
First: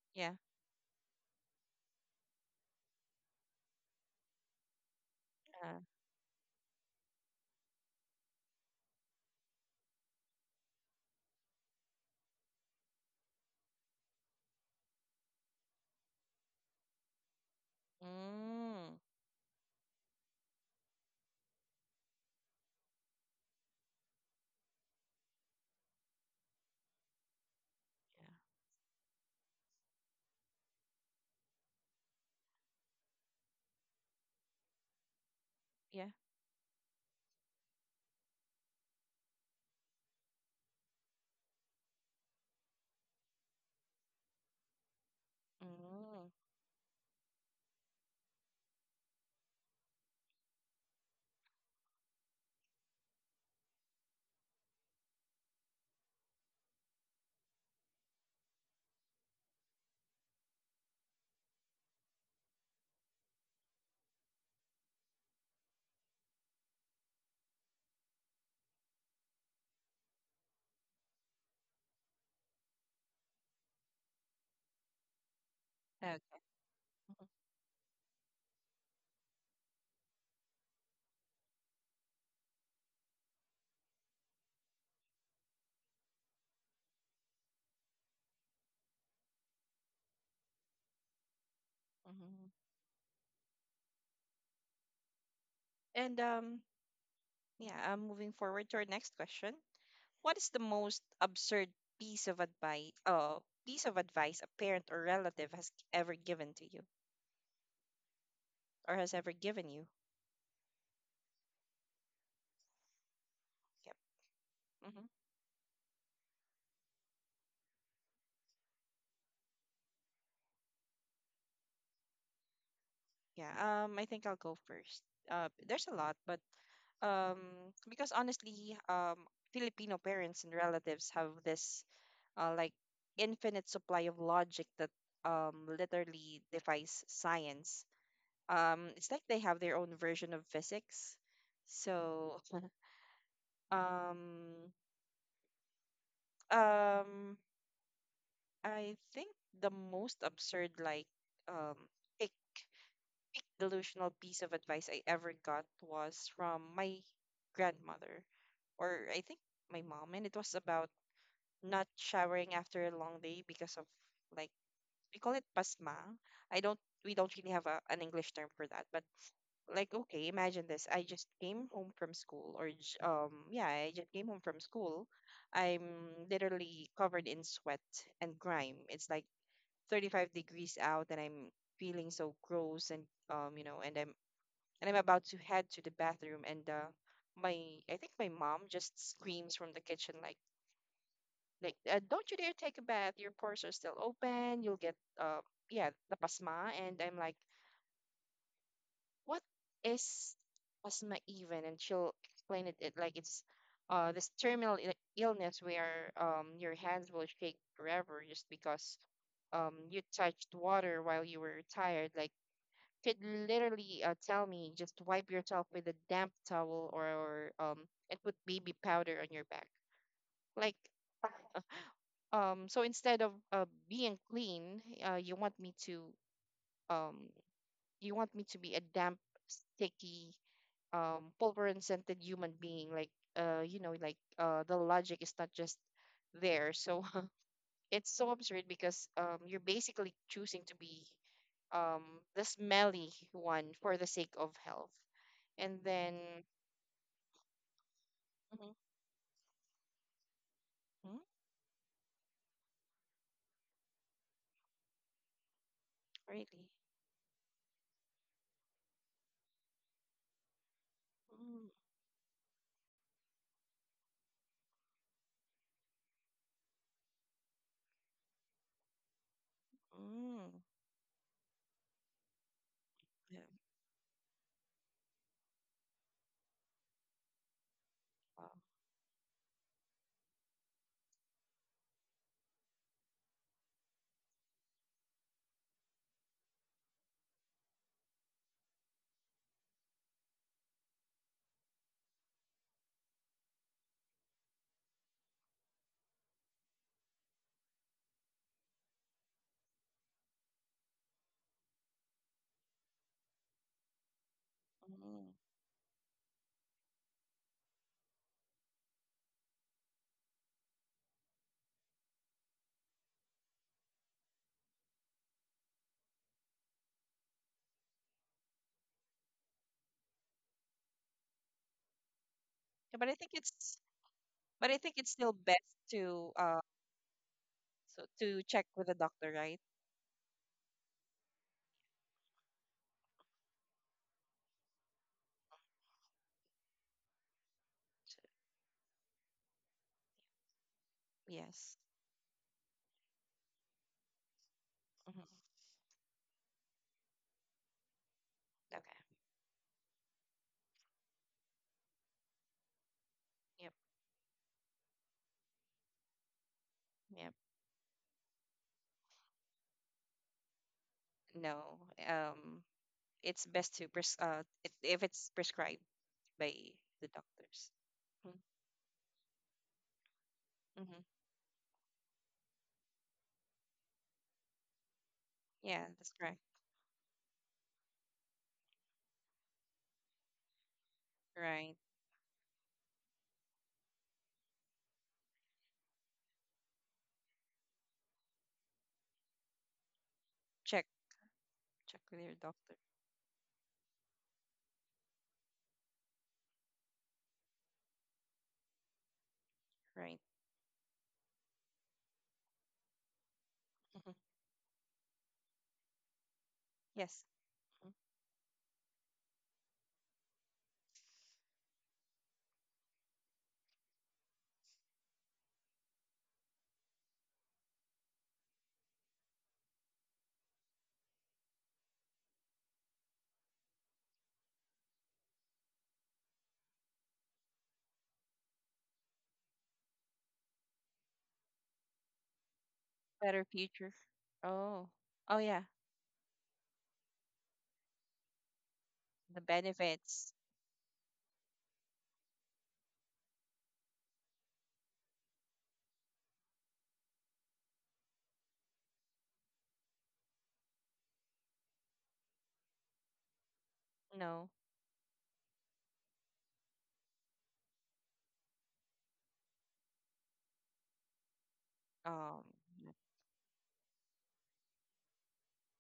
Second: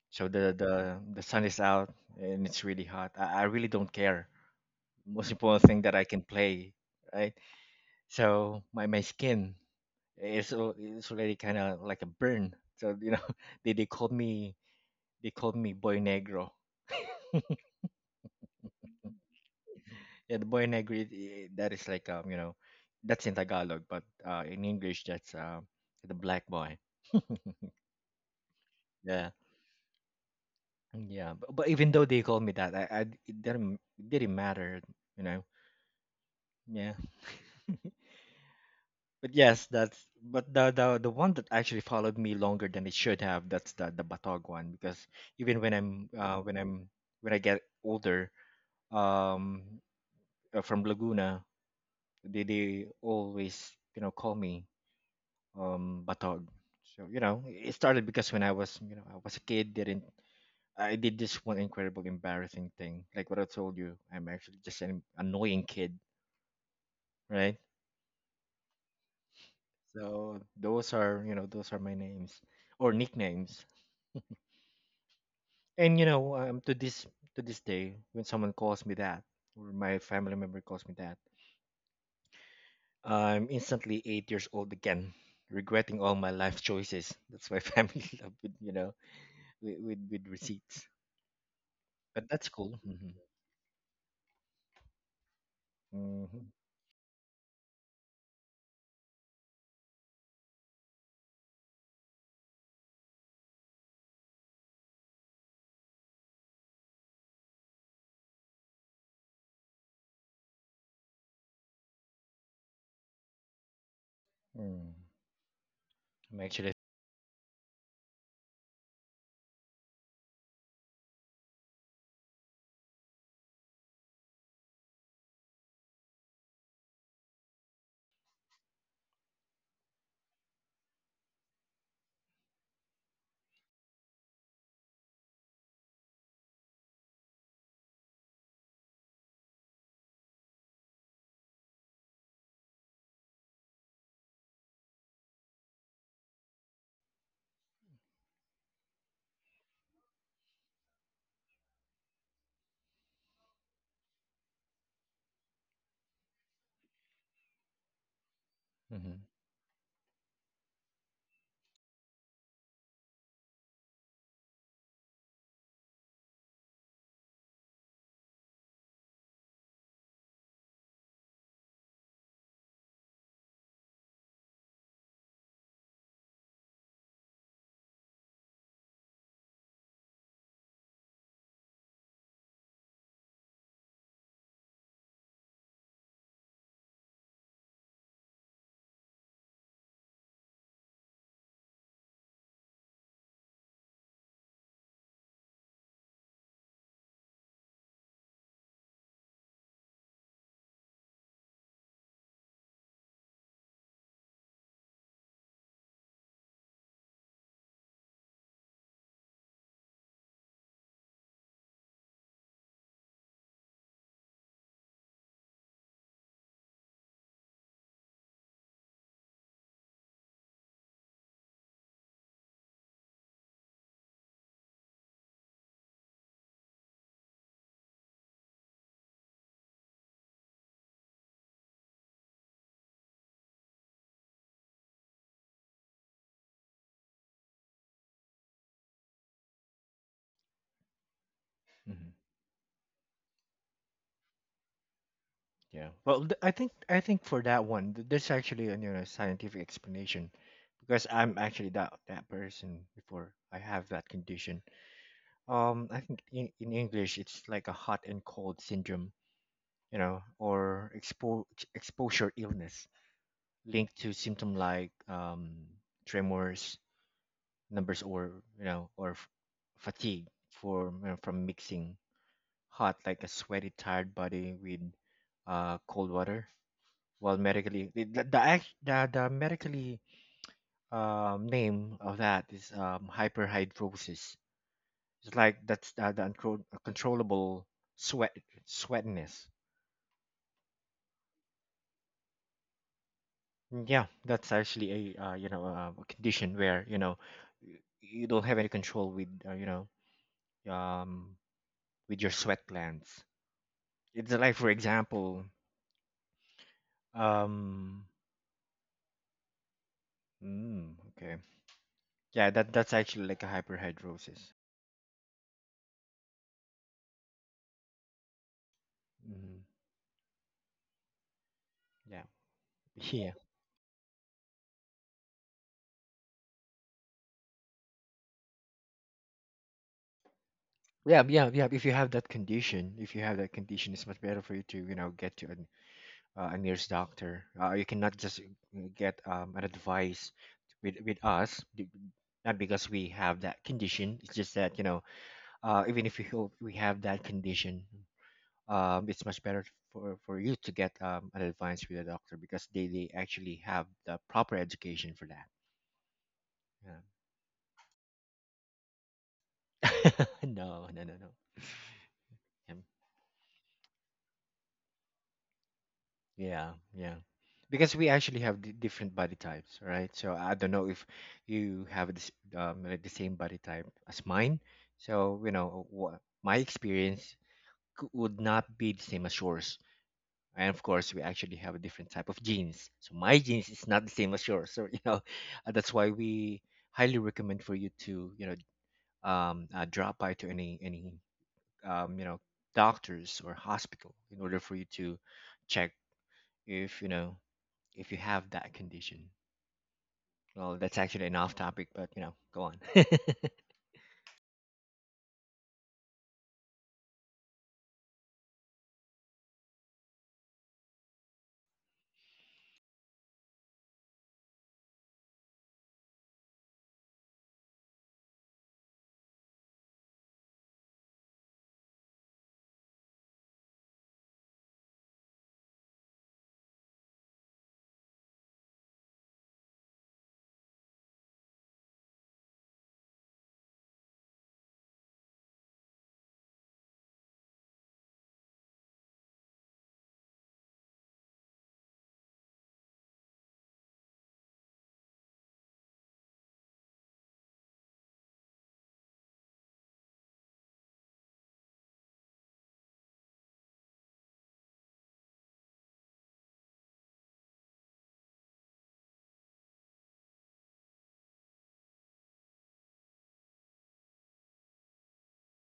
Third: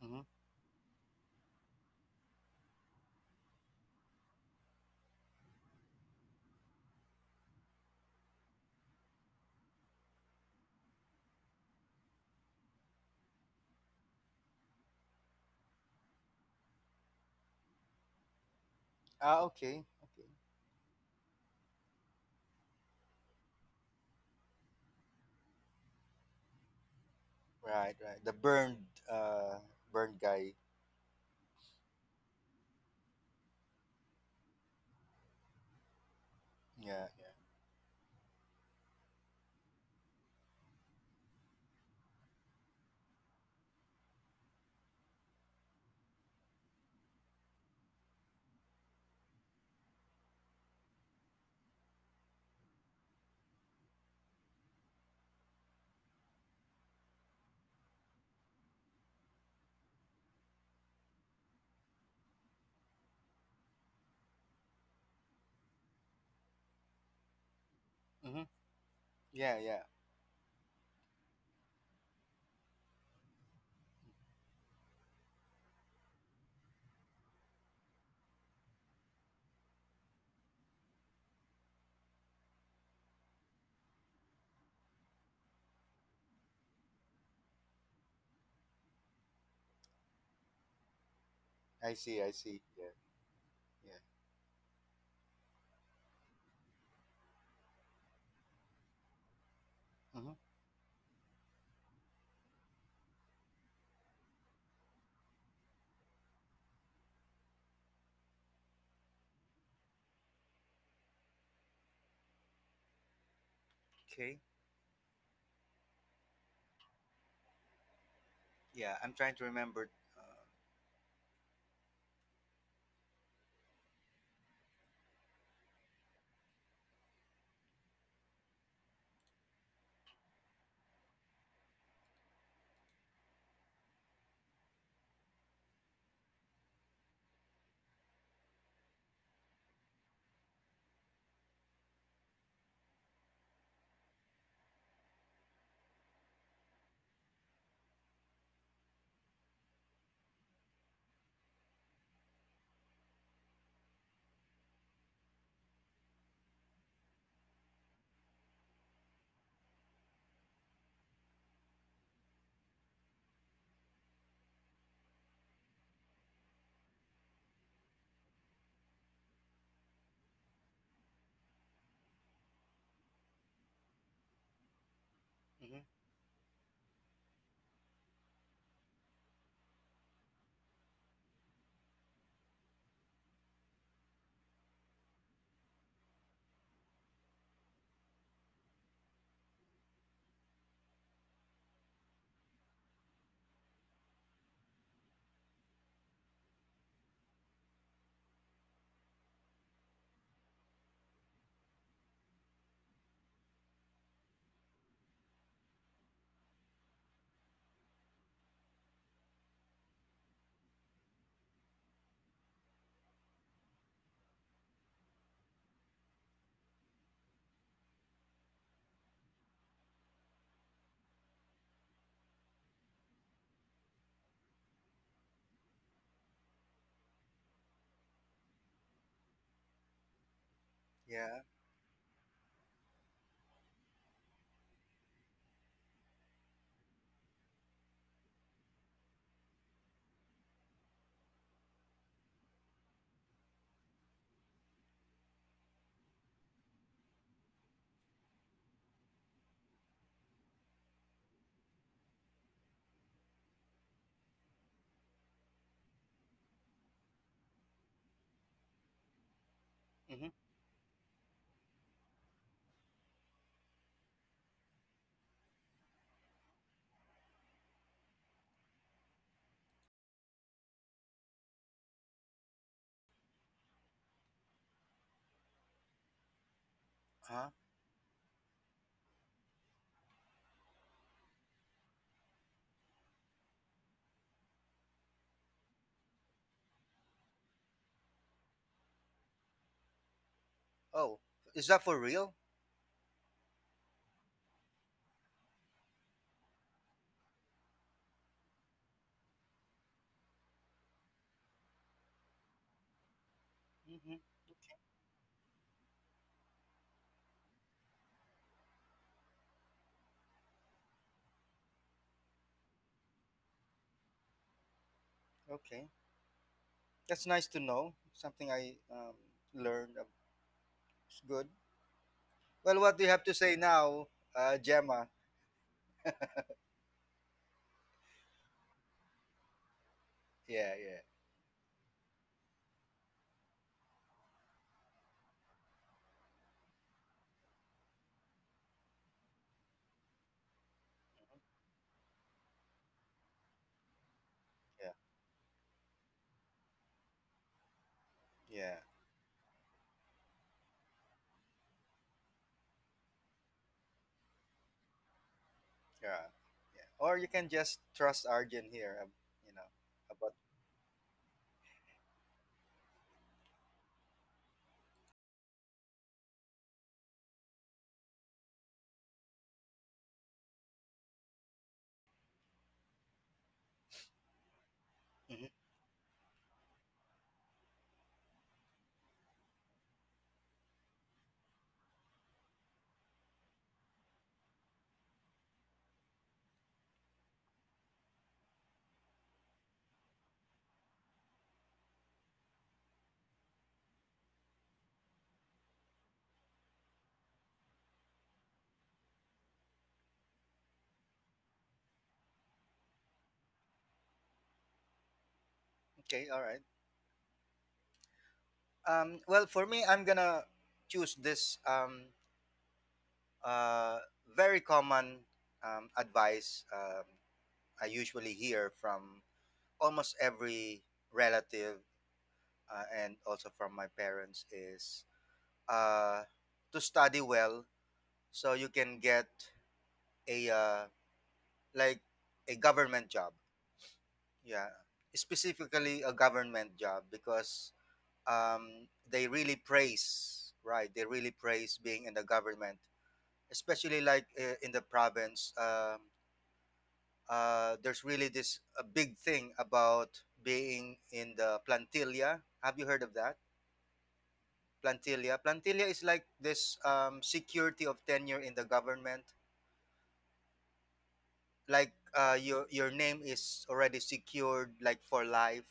C: Mhm.
B: So
A: Yeah.
B: the sun is out and it's really hot. I really don't care. Most important
A: Uh,
B: thing that I can play, right? So my skin, it's already kind of like a burn. So, you know, [laughs] they they called me they called me boy negro.
A: mm,
C: Ah, okay. Okay.
B: Yeah, the boy negro, that is like, you know, that's in Tagalog, but in English that's, the black boy. [laughs]
C: Right, right. The burned,
B: Yeah,
C: uh, burned guy.
B: yeah. But even though they called me that, it didn't matter. You know,
A: yeah. Yeah.
B: yeah.
C: Yeah, yeah.
B: [laughs] But yes, that's but the one that actually followed me longer than it should have. That's the Batog one because even
A: Mm.
B: when I'm when I get older, um from Laguna, they always, you know, call me, Batog. So, you know, it started because when I was, you know, I was a kid, didn't I did this one incredible embarrassing thing. Like what I told you, I'm actually just an annoying kid, right?
C: Mm-hmm. Yeah, yeah.
B: So those are, you know, those are my names or nicknames. And, you
A: Okay.
B: know,
A: Mhm.
B: to this day, when someone calls me that, or my family member calls me that, I'm instantly 8 years old again, regretting all my life choices. [laughs] That's why family [laughs] love with, you know, with receipts.
C: I see,
B: But
C: I
B: that's
A: Mhm.
C: see.
B: cool.
C: Yeah,
B: Mm hmm
C: yeah.
A: And
B: Mm-hmm.
A: um, yeah, moving forward to our next question.
C: Mm-hmm.
A: What is the most absurd piece of advice uh piece of advice a parent or relative has ever given to you or has ever given you? Yep.
C: Okay.
B: Mm.
A: Hmm.
B: I'm actually.
C: Yeah, I'm trying to remember. Uh,
A: Yeah. Um, I think I'll go first. Uh, there's a lot, but um because honestly Filipino parents and relatives have this like infinite supply of logic that literally defies science. It's like they have their own version of physics, so um Um, I think the most absurd, like, um, ick, delusional piece of advice I ever got was from my grandmother, or
B: hmm
A: I think my mom, and it was about not showering after a long day because of, like, we call it pasma. I don't, we don't really have an English term for that, but like, okay, imagine this. I just came home from school, yeah, I just came home from school.
C: mm-hmm.
A: I'm literally covered in sweat and grime. It's like 35 degrees out and I'm feeling so gross and you know, and I'm about to head to the bathroom and my, I think my mom just screams from the kitchen like, "Don't you dare take a bath, your pores are still open, you'll get uh yeah the pasma." And I'm like, what is pasma even? And she'll explain it, it like it's this terminal illness where your hands will shake forever just because you touched water while you were tired. Like, could literally tell me just wipe yourself with a damp towel or and put baby powder on your back. Like, so instead of being clean, um you want me to be a damp, sticky,
C: Yeah.
A: pulver and scented human being. Like you know, like the logic is not just there. So [laughs] it's so absurd because you're basically choosing to be um
B: hmm
A: the smelly one for the sake of health, and
B: Yeah.
A: then
B: Well, I think for that one, there's actually a, you know, scientific explanation, because
A: Mhm.
B: I'm actually that person before. I have that condition. I think
A: Really?
B: in English it's like a hot and cold syndrome, you know,
C: Mm-hmm.
B: or
A: Mm.
B: exposure illness linked to symptom like, tremors, numbers, or, you know, or fatigue
A: Mm.
B: for, you know, from mixing hot, like a
A: Yeah.
B: sweaty, tired body with, cold water. Well,
C: Huh.
B: medically, the,
A: Wow.
B: act- the medically name of that is hyperhidrosis. It's like that's the uncontrollable sweat sweatiness.
C: Oh, is that for real?
B: Yeah, that's actually a condition where you don't have any control with um, with your sweat glands.
C: Mm-hmm.
B: It's like, for
A: Mm.
B: example, um, okay, yeah, that's actually like a hyperhidrosis.
C: Okay. That's nice to know. Something I
B: Mm,
C: learned. It's good.
B: yeah,
C: Well,
A: Yeah,
C: what
A: but
C: do
A: I
B: [laughs]
C: you
A: think
C: have
B: yeah,
C: to say
A: it's,
C: now,
A: but I think it's
C: Gemma?
A: still best to check with the doctor, right?
C: Yeah, yeah,
B: yeah, yeah, yeah. If you have that condition, if you have that condition, it's much better for you to get to a nearest doctor. You cannot just get an advice with us.
A: Yes.
B: Not because we have that condition. It's just that you
C: yeah,
B: know,
A: Hmm.
B: even if we have that condition,
C: yeah,
A: Okay.
B: it's much better for you to get an advice with a doctor because they actually
A: Yep.
B: have the proper education for that.
C: yeah, yeah. Or
A: Yep.
C: you can just trust Arjun here. You know
B: Yeah.
C: about.
B: [laughs] No, no, no, no.
A: No. Um,
B: Um,
A: it's best to if it's prescribed by
B: Yeah,
A: the
B: yeah.
A: doctors.
B: Because we actually have different body types, right? So I don't know
A: Mm-hmm.
B: if you have this, like the same body type as mine. So,
C: Mhm.
B: you
A: Yeah,
B: know,
A: that's
B: wha
A: correct.
B: my experience would not be the same as yours. And of course we actually
A: Right.
B: have a different type of genes, so my genes is not the same as yours, [laughs] so you know. [laughs] That's why we highly recommend for you to drop by to
A: Check,
B: any
A: check
B: um,
A: with
B: you
A: your
B: know
A: doctor.
B: doctors or hospital in order for you to check if you know if you have that condition.
A: Right.
B: Well, that's actually an off topic, but you know, go on. [laughs]
A: Hmm.
C: Okay. All right.
A: Yes. Mhm.
C: Well, for me, I'm gonna choose this uh, very common advice I usually hear from almost every relative and also from my parents is uh, to study well so you can get a, like a government job.
A: Better future.
C: Yeah,
A: Oh. Oh yeah.
C: specifically a government job because they
A: The
C: really
A: benefits.
C: praise, right. They really praise being in the government, especially like in the province. There's really this a big thing about being in the plantilla. Have you heard of that?
A: No.
C: Plantilla, plantilla is like this security of tenure in the government, like
A: Um,
C: your name is already secured like for life.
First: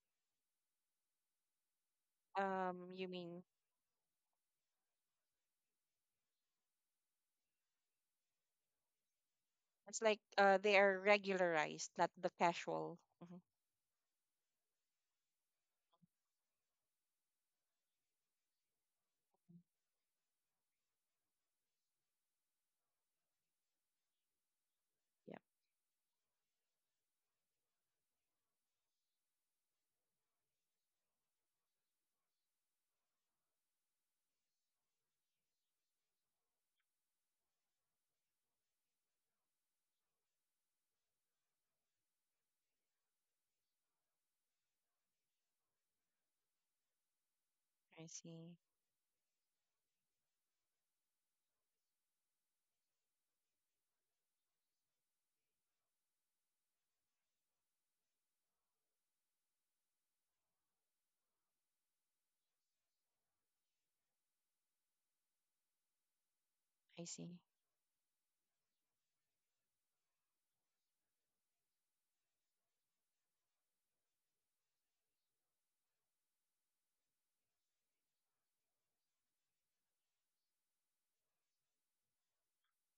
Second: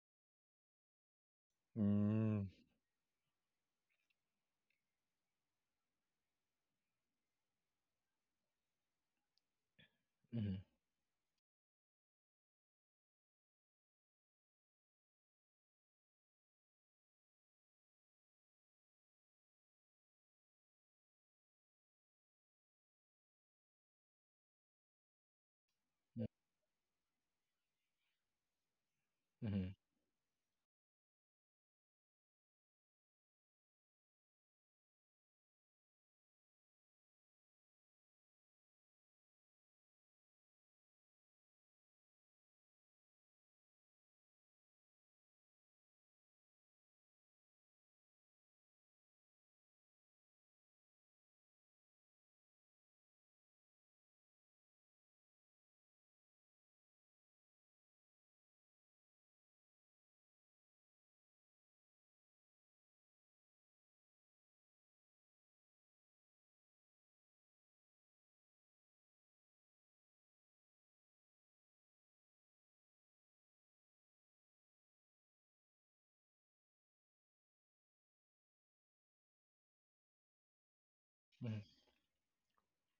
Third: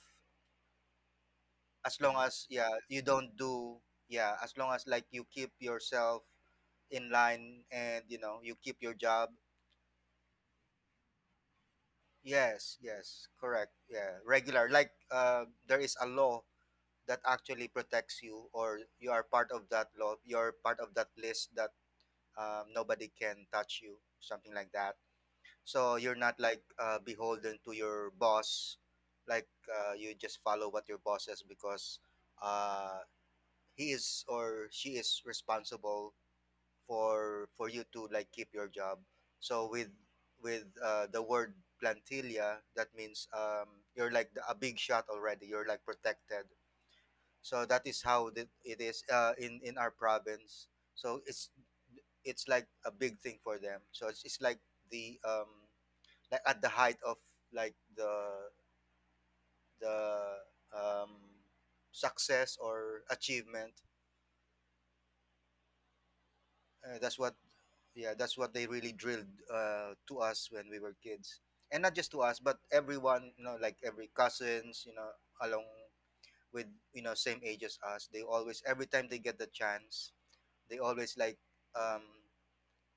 C: As long Mm-hmm. as
B: Mm,
C: yeah you
A: you
C: don't
A: mean
C: do, yeah, as long as like you keep yourself in line, and you know you keep your job.
A: it's like
B: mhm,
A: they are regularized, not the
C: Yes,
A: casual.
C: yes,
A: Mm-hmm.
C: correct. Yeah, regular. Like there is a law that actually protects you, or you are part of that law. You're part of that list that nobody can touch you, something like that.
A: Yeah.
C: So you're
B: mhm,
C: not like beholden to your boss. Like
B: mhm,
C: you just follow what your boss says because uh, he is or she is responsible for you to like keep your job. So with, with the word plantilla, that means you're like a big shot already. You're like protected. So that is
A: I
C: how the,
A: see.
C: it is in our province. So it's like a big thing for them. So it's like the um, like at the height of like the um success or achievement. Uh,
A: I
C: that's what,
A: see.
C: yeah, that's what they really drilled to us when we were kids, and not just to us, but everyone, you know, like every cousins, you know, along with, you know, same age as us. They always, every time they get the chance, they always like,
B: mhm,
C: um,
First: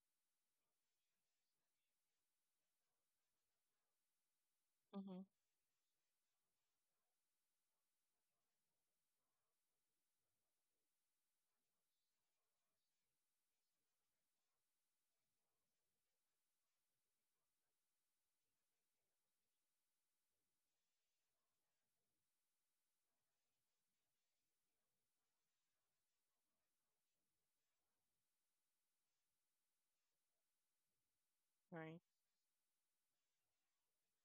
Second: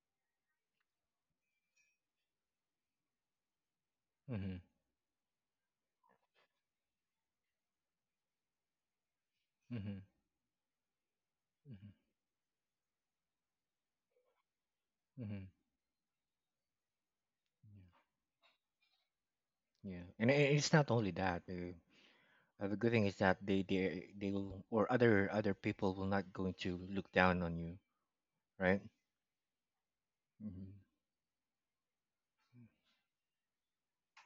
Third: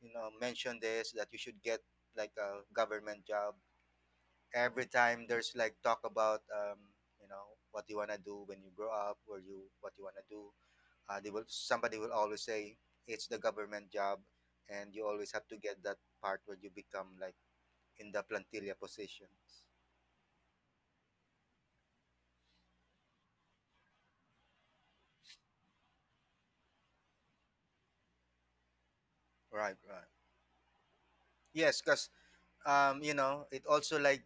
C: you know, mention this that you should get like a government job.
B: mhm,
C: Every
A: Mm-hmm.
C: time there's like talk about, you know, what you wanna do when you grow up, or you,
B: mhm,
C: what
B: mhm,
C: you wanna do, they will, somebody will always say it's the government job, and you always have
B: mhm,
C: to get that part where you become like in the plantilla positions,
B: yeah. Yeah. And it's not only that. The good thing is that they will or other people will not going to look down on you, right?
C: right, right.
B: Hmm.
C: Yes,
A: Right.
C: because you know, it also like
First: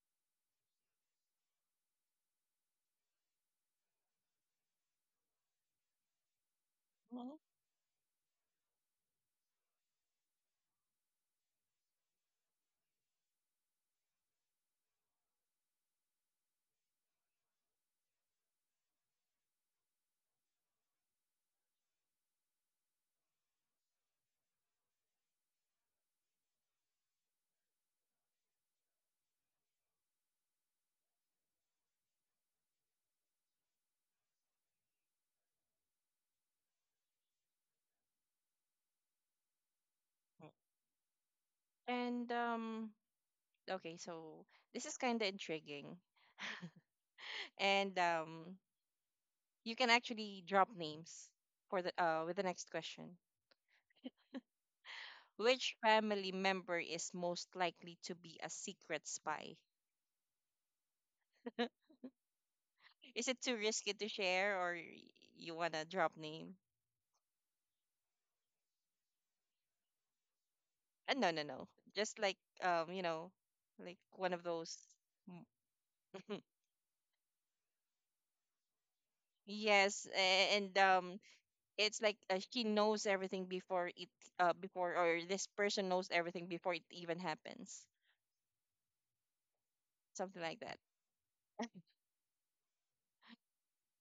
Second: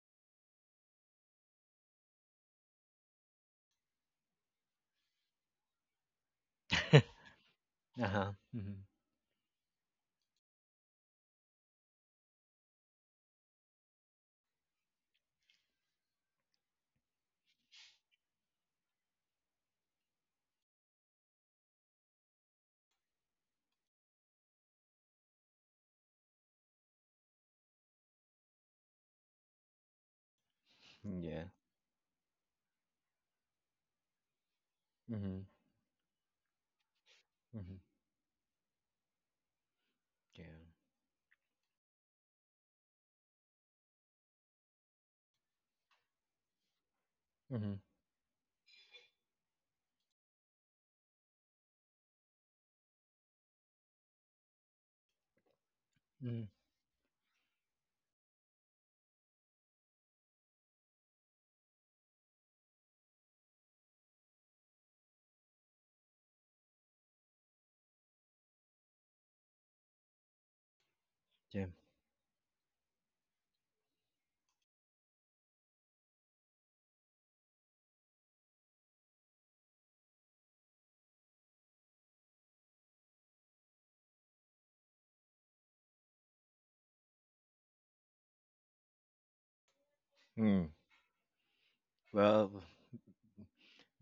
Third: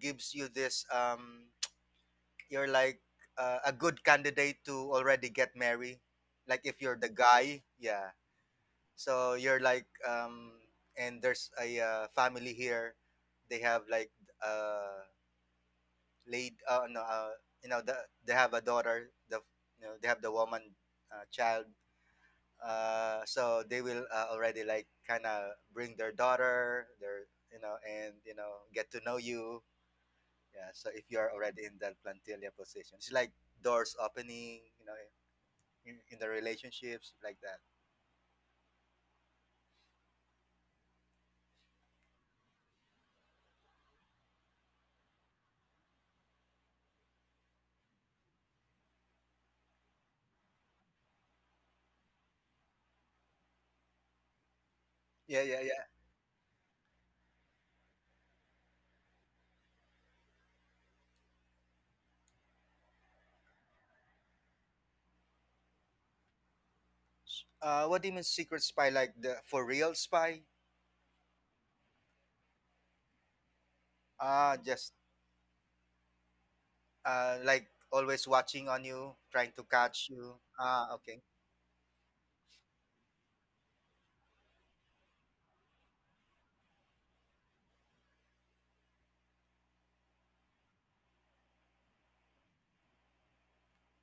C: gives you this [tsk] you're like a good candidate to already get married, like if you're the
A: Mhm.
C: guy,
B: [laughs] Uh
C: yeah.
B: huh. Mm-hmm.
C: So you're like um, and there's a family here, they have like uh laid no, you know the, they have a daughter, the, you know, they have the woman child, so they will already like kind of bring their daughter, their, you know, and you know, get to know you. Yeah, so if you're
B: Yeah.
C: already in that plantilla position, it's like doors opening, you know,
B: Mm-hmm.
C: in the relationships like that.
B: Mm-hmm. Yeah.
A: Right. And okay, so this is kind of intriguing, [laughs]
B: Mm-hmm.
A: and you can actually drop names for the with the next question.
C: Yeah, yeah,
A: Which
C: yeah.
A: family
B: Mm-hmm.
A: member is most likely to be a secret spy? Is it too risky to share, or you wanna drop name?
C: What do you mean secret spy, like the for real spy?
A: No, no,
B: Yeah.
A: no. Just like um, you know, like one of
C: Ah,
A: those.
C: just
A: Mm. [laughs]
C: like always watching on you, trying to
A: Yes,
C: catch you,
A: a- and
C: ah,
A: um,
C: okay.
A: it's like, she knows everything before it, before, or this person knows everything before it even happens. Something like
B: Mm.
A: that.
B: Well,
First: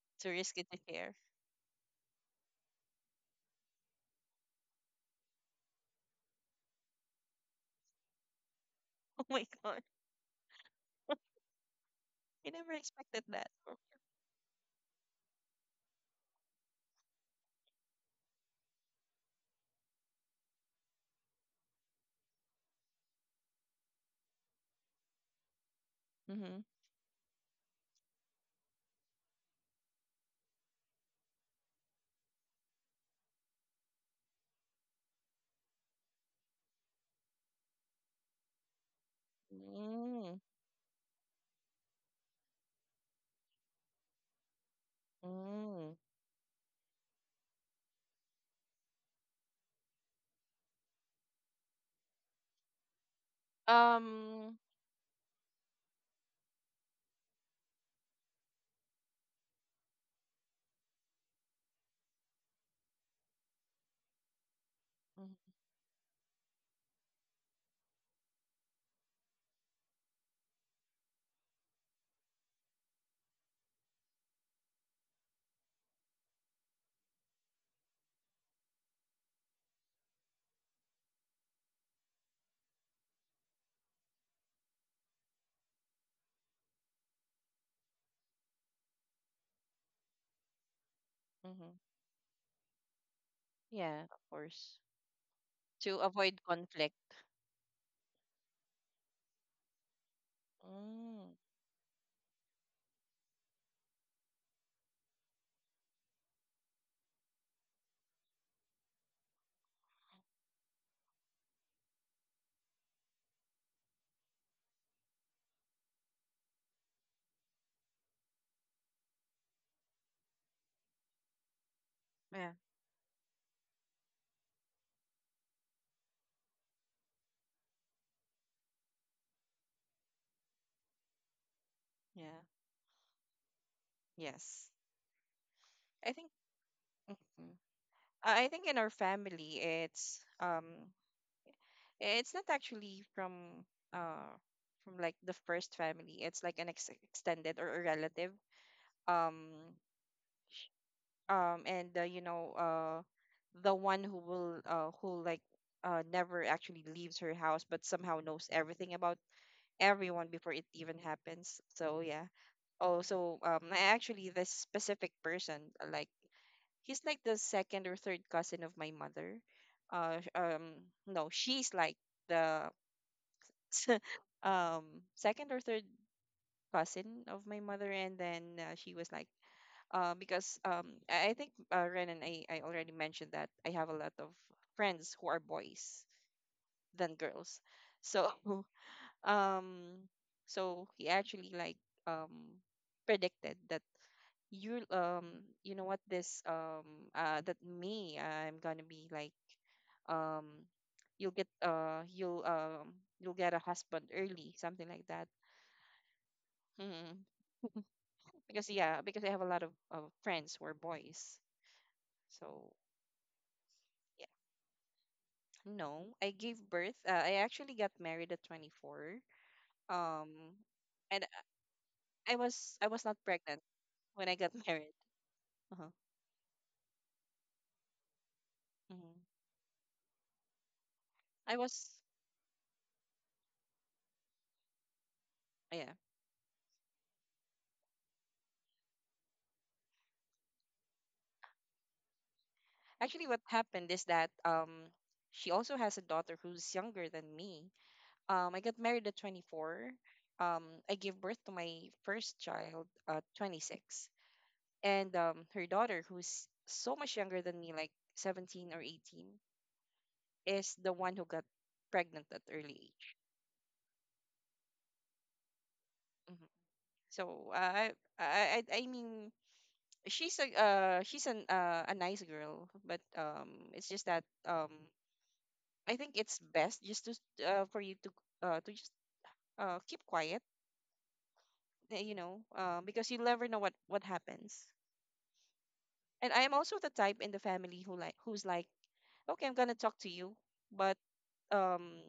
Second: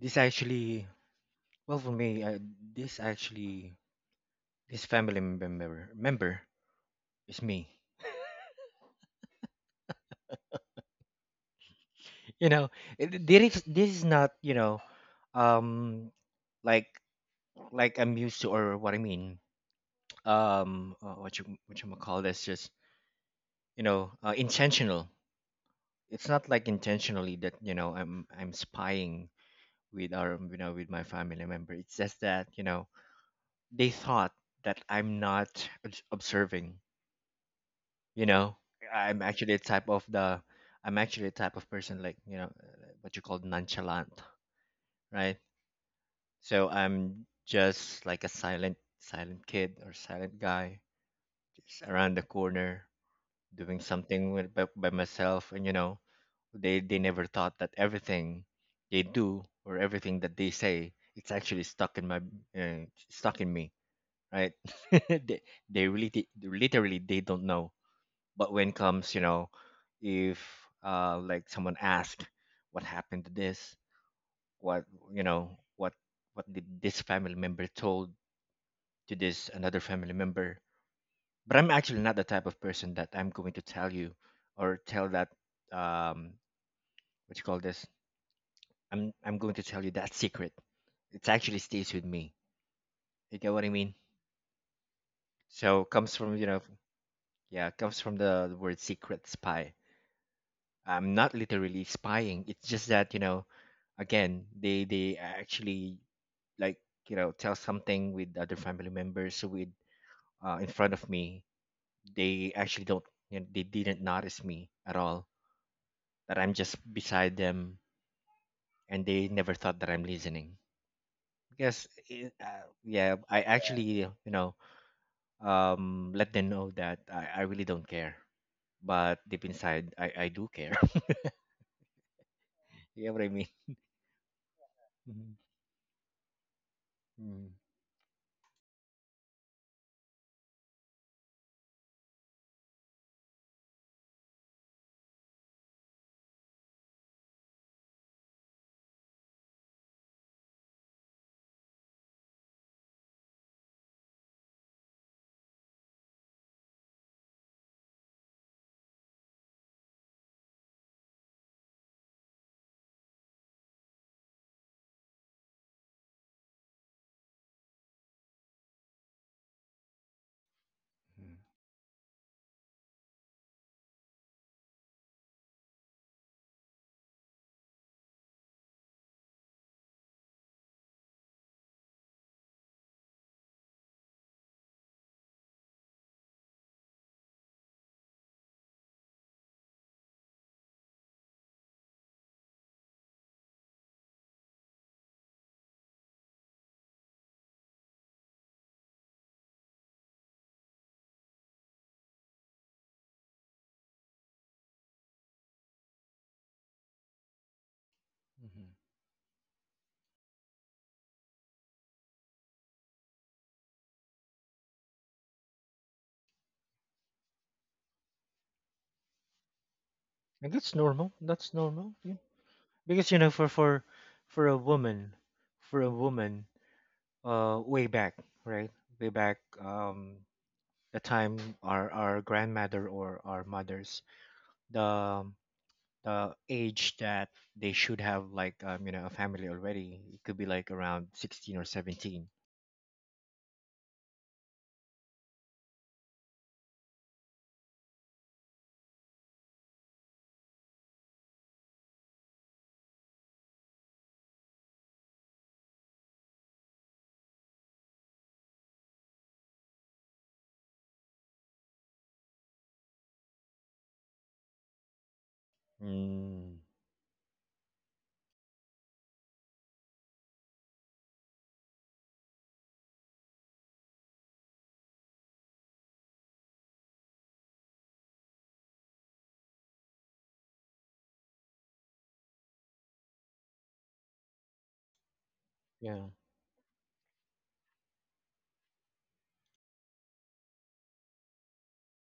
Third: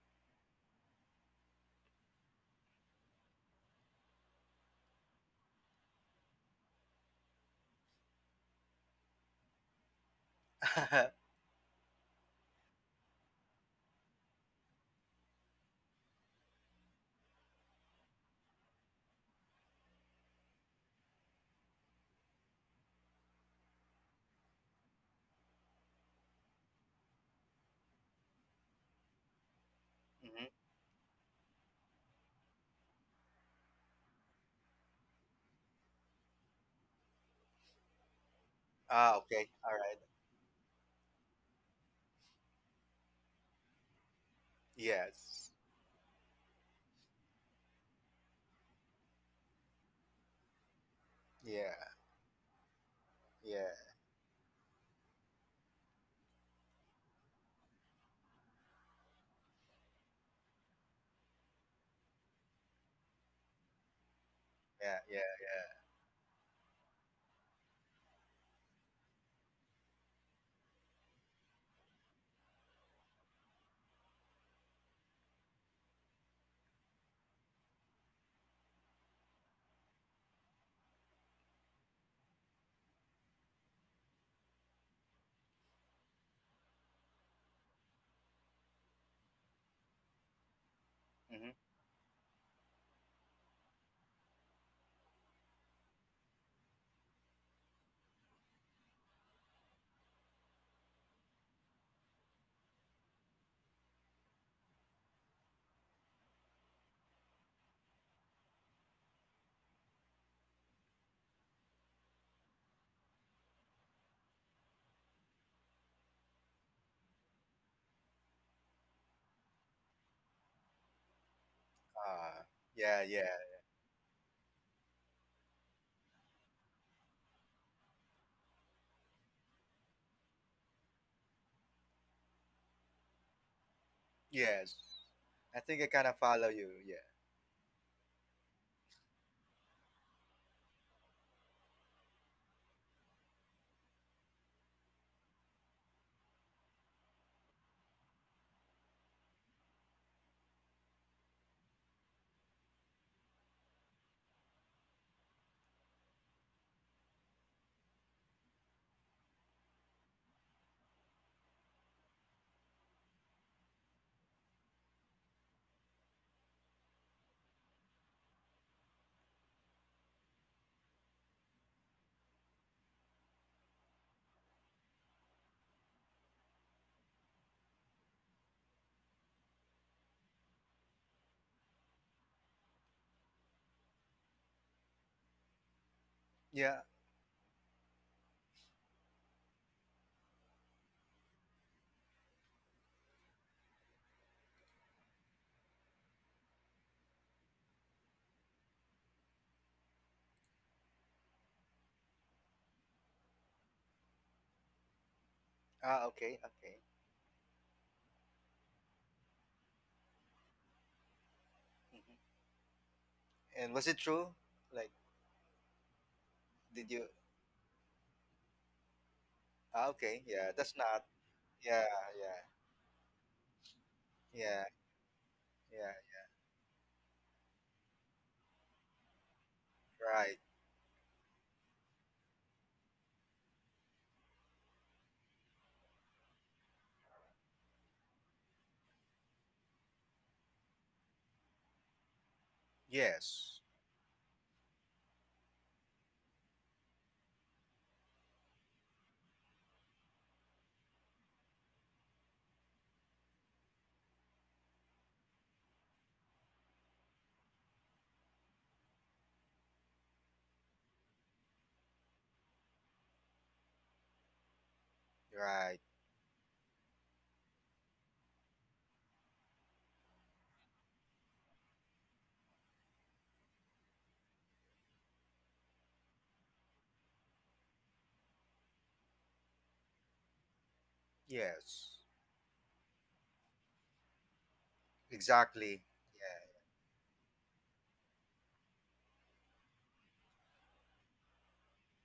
B: this
A: To risk it to
B: actually,
A: share. [laughs]
B: well for me, I, this actually, this family member is me.
A: Oh my god,
C: [laughs]
B: [laughs] You
A: I
B: know,
A: never expected that.
B: this is not you know, um, like I'm used to, or what I mean. What you call this? Just you know intentional. It's not
A: Mm-hmm.
B: like intentionally that you know I'm spying with our
C: Hmm.
B: you know with my family member. It's just that you know they thought that I'm not observing, you know.
C: Ah,
B: i'm
C: okay.
B: actually a
C: All
B: type
C: right.
B: of
A: Mm,
B: the I'm actually a type of person, like, you know, what you call nonchalant, right?
C: Yes.
A: mm.
B: So I'm just like a silent kid or silent guy just
C: Yeah.
B: around the corner
C: Yeah.
B: doing something with,
A: Um.
B: by myself, and you know they never thought that everything they do or everything that they say, it's actually stuck in my stuck in me, right? [laughs]
C: Yeah. Yeah.
B: they
A: Mm-hmm.
C: Yeah.
B: they really literally they don't know. But when comes, you know, if like someone asks, what happened to this, what, you know, what did this family member told to this another family member. But I'm actually not the type of person that I'm going to tell you or tell that um what you call this. I'm going to tell you that secret. It
C: Hmm.
B: actually
A: Mm-hmm.
B: stays with me. You get what I mean?
A: Yeah, of course.
B: So
A: To
B: comes from
A: avoid
B: you know,
A: conflict.
B: yeah, comes from the word secret spy. I'm
A: Mm.
B: not literally spying. It's just that, you know, again, they actually like you know tell something with other family members with in front of me. They actually don't, you know, they didn't notice me at all. That I'm just beside them, and they never thought that I'm listening. Because it,
C: Ah.
A: Yeah.
C: Yeah.
B: yeah,
C: Yeah.
B: I actually you know let them know that I really don't care. But deep inside, I do care.
A: Yeah.
B: [laughs] You know what I mean?
A: Yes.
C: Yes.
B: Mhm,
C: I think I kind
A: I
C: of
A: think.
C: follow you. Yeah.
A: Mm-hmm.
B: mhm,
A: I think in our family, it's not actually from, uh, like, the first family. It's like an extended or a relative. Um, sh- um, and uh, you know, uh, the one who will, who, like, never actually leaves her house, but somehow knows everything about everyone before it even happens. So yeah. Also, I actually this specific person, like, he's like the second or third cousin of my mother. Uh, sh- um, no,
B: mhm,
A: she's like the um second or third cousin of my mother, and then, she was like, because, I think, Ren and I already mentioned that I have a lot of friends who are boys
C: Yeah.
A: than girls, so [laughs] um, so he actually, like, um predicted that you, you know what, this that me, I'm gonna be like, um you'll get, you'll, you'll get a husband early, something like that.
C: Ah. Okay. Okay.
A: Hmm.
B: mhm.
A: Because, yeah, because I have a lot of friends who are boys,
C: Hmm.
A: so
C: And was it
A: yeah.
C: true? Like,
A: No, I gave
C: did
A: birth—
C: you?
A: I actually got married at 24,
C: Ah. Okay.
A: um
B: And
C: Yeah.
B: that's
C: That's not.
B: normal.
A: and
B: That's
C: Yeah.
B: normal. Yeah.
A: i
C: Yeah.
A: was i was
B: Because,
A: not
B: you know, for
A: pregnant when I
B: for
A: got
B: a
A: [laughs]
C: Yeah.
A: married.
B: woman, for a
A: Uh-huh.
C: Yeah.
B: woman, way back, right? Way back,
A: Hmm.
C: Right.
B: the time
A: I was
B: our grandmother or our mothers, the
A: Yeah,
B: the age that they should have like, you know, a family already, it could be like around 16 or 17.
A: actually, what
C: Yes.
A: happened is that, she also has a daughter who's younger than me. I got married at 24. Um, I gave birth to my first child at 26. And, her daughter, who's so much younger than me, like 17 or 18, is the one who got pregnant at early age.
C: Right.
A: Hmm.
B: Mm.
A: So, I mean, she's a, she's an a nice girl, but, it's just that, I think it's best just to, for you to, to just, keep quiet,
C: Yes.
A: because you never know what happens.
C: Exactly.
B: Yeah,
A: And I am
C: Yeah.
A: also the type in the family who, like, who's like, okay, I'm gonna talk to you, but, um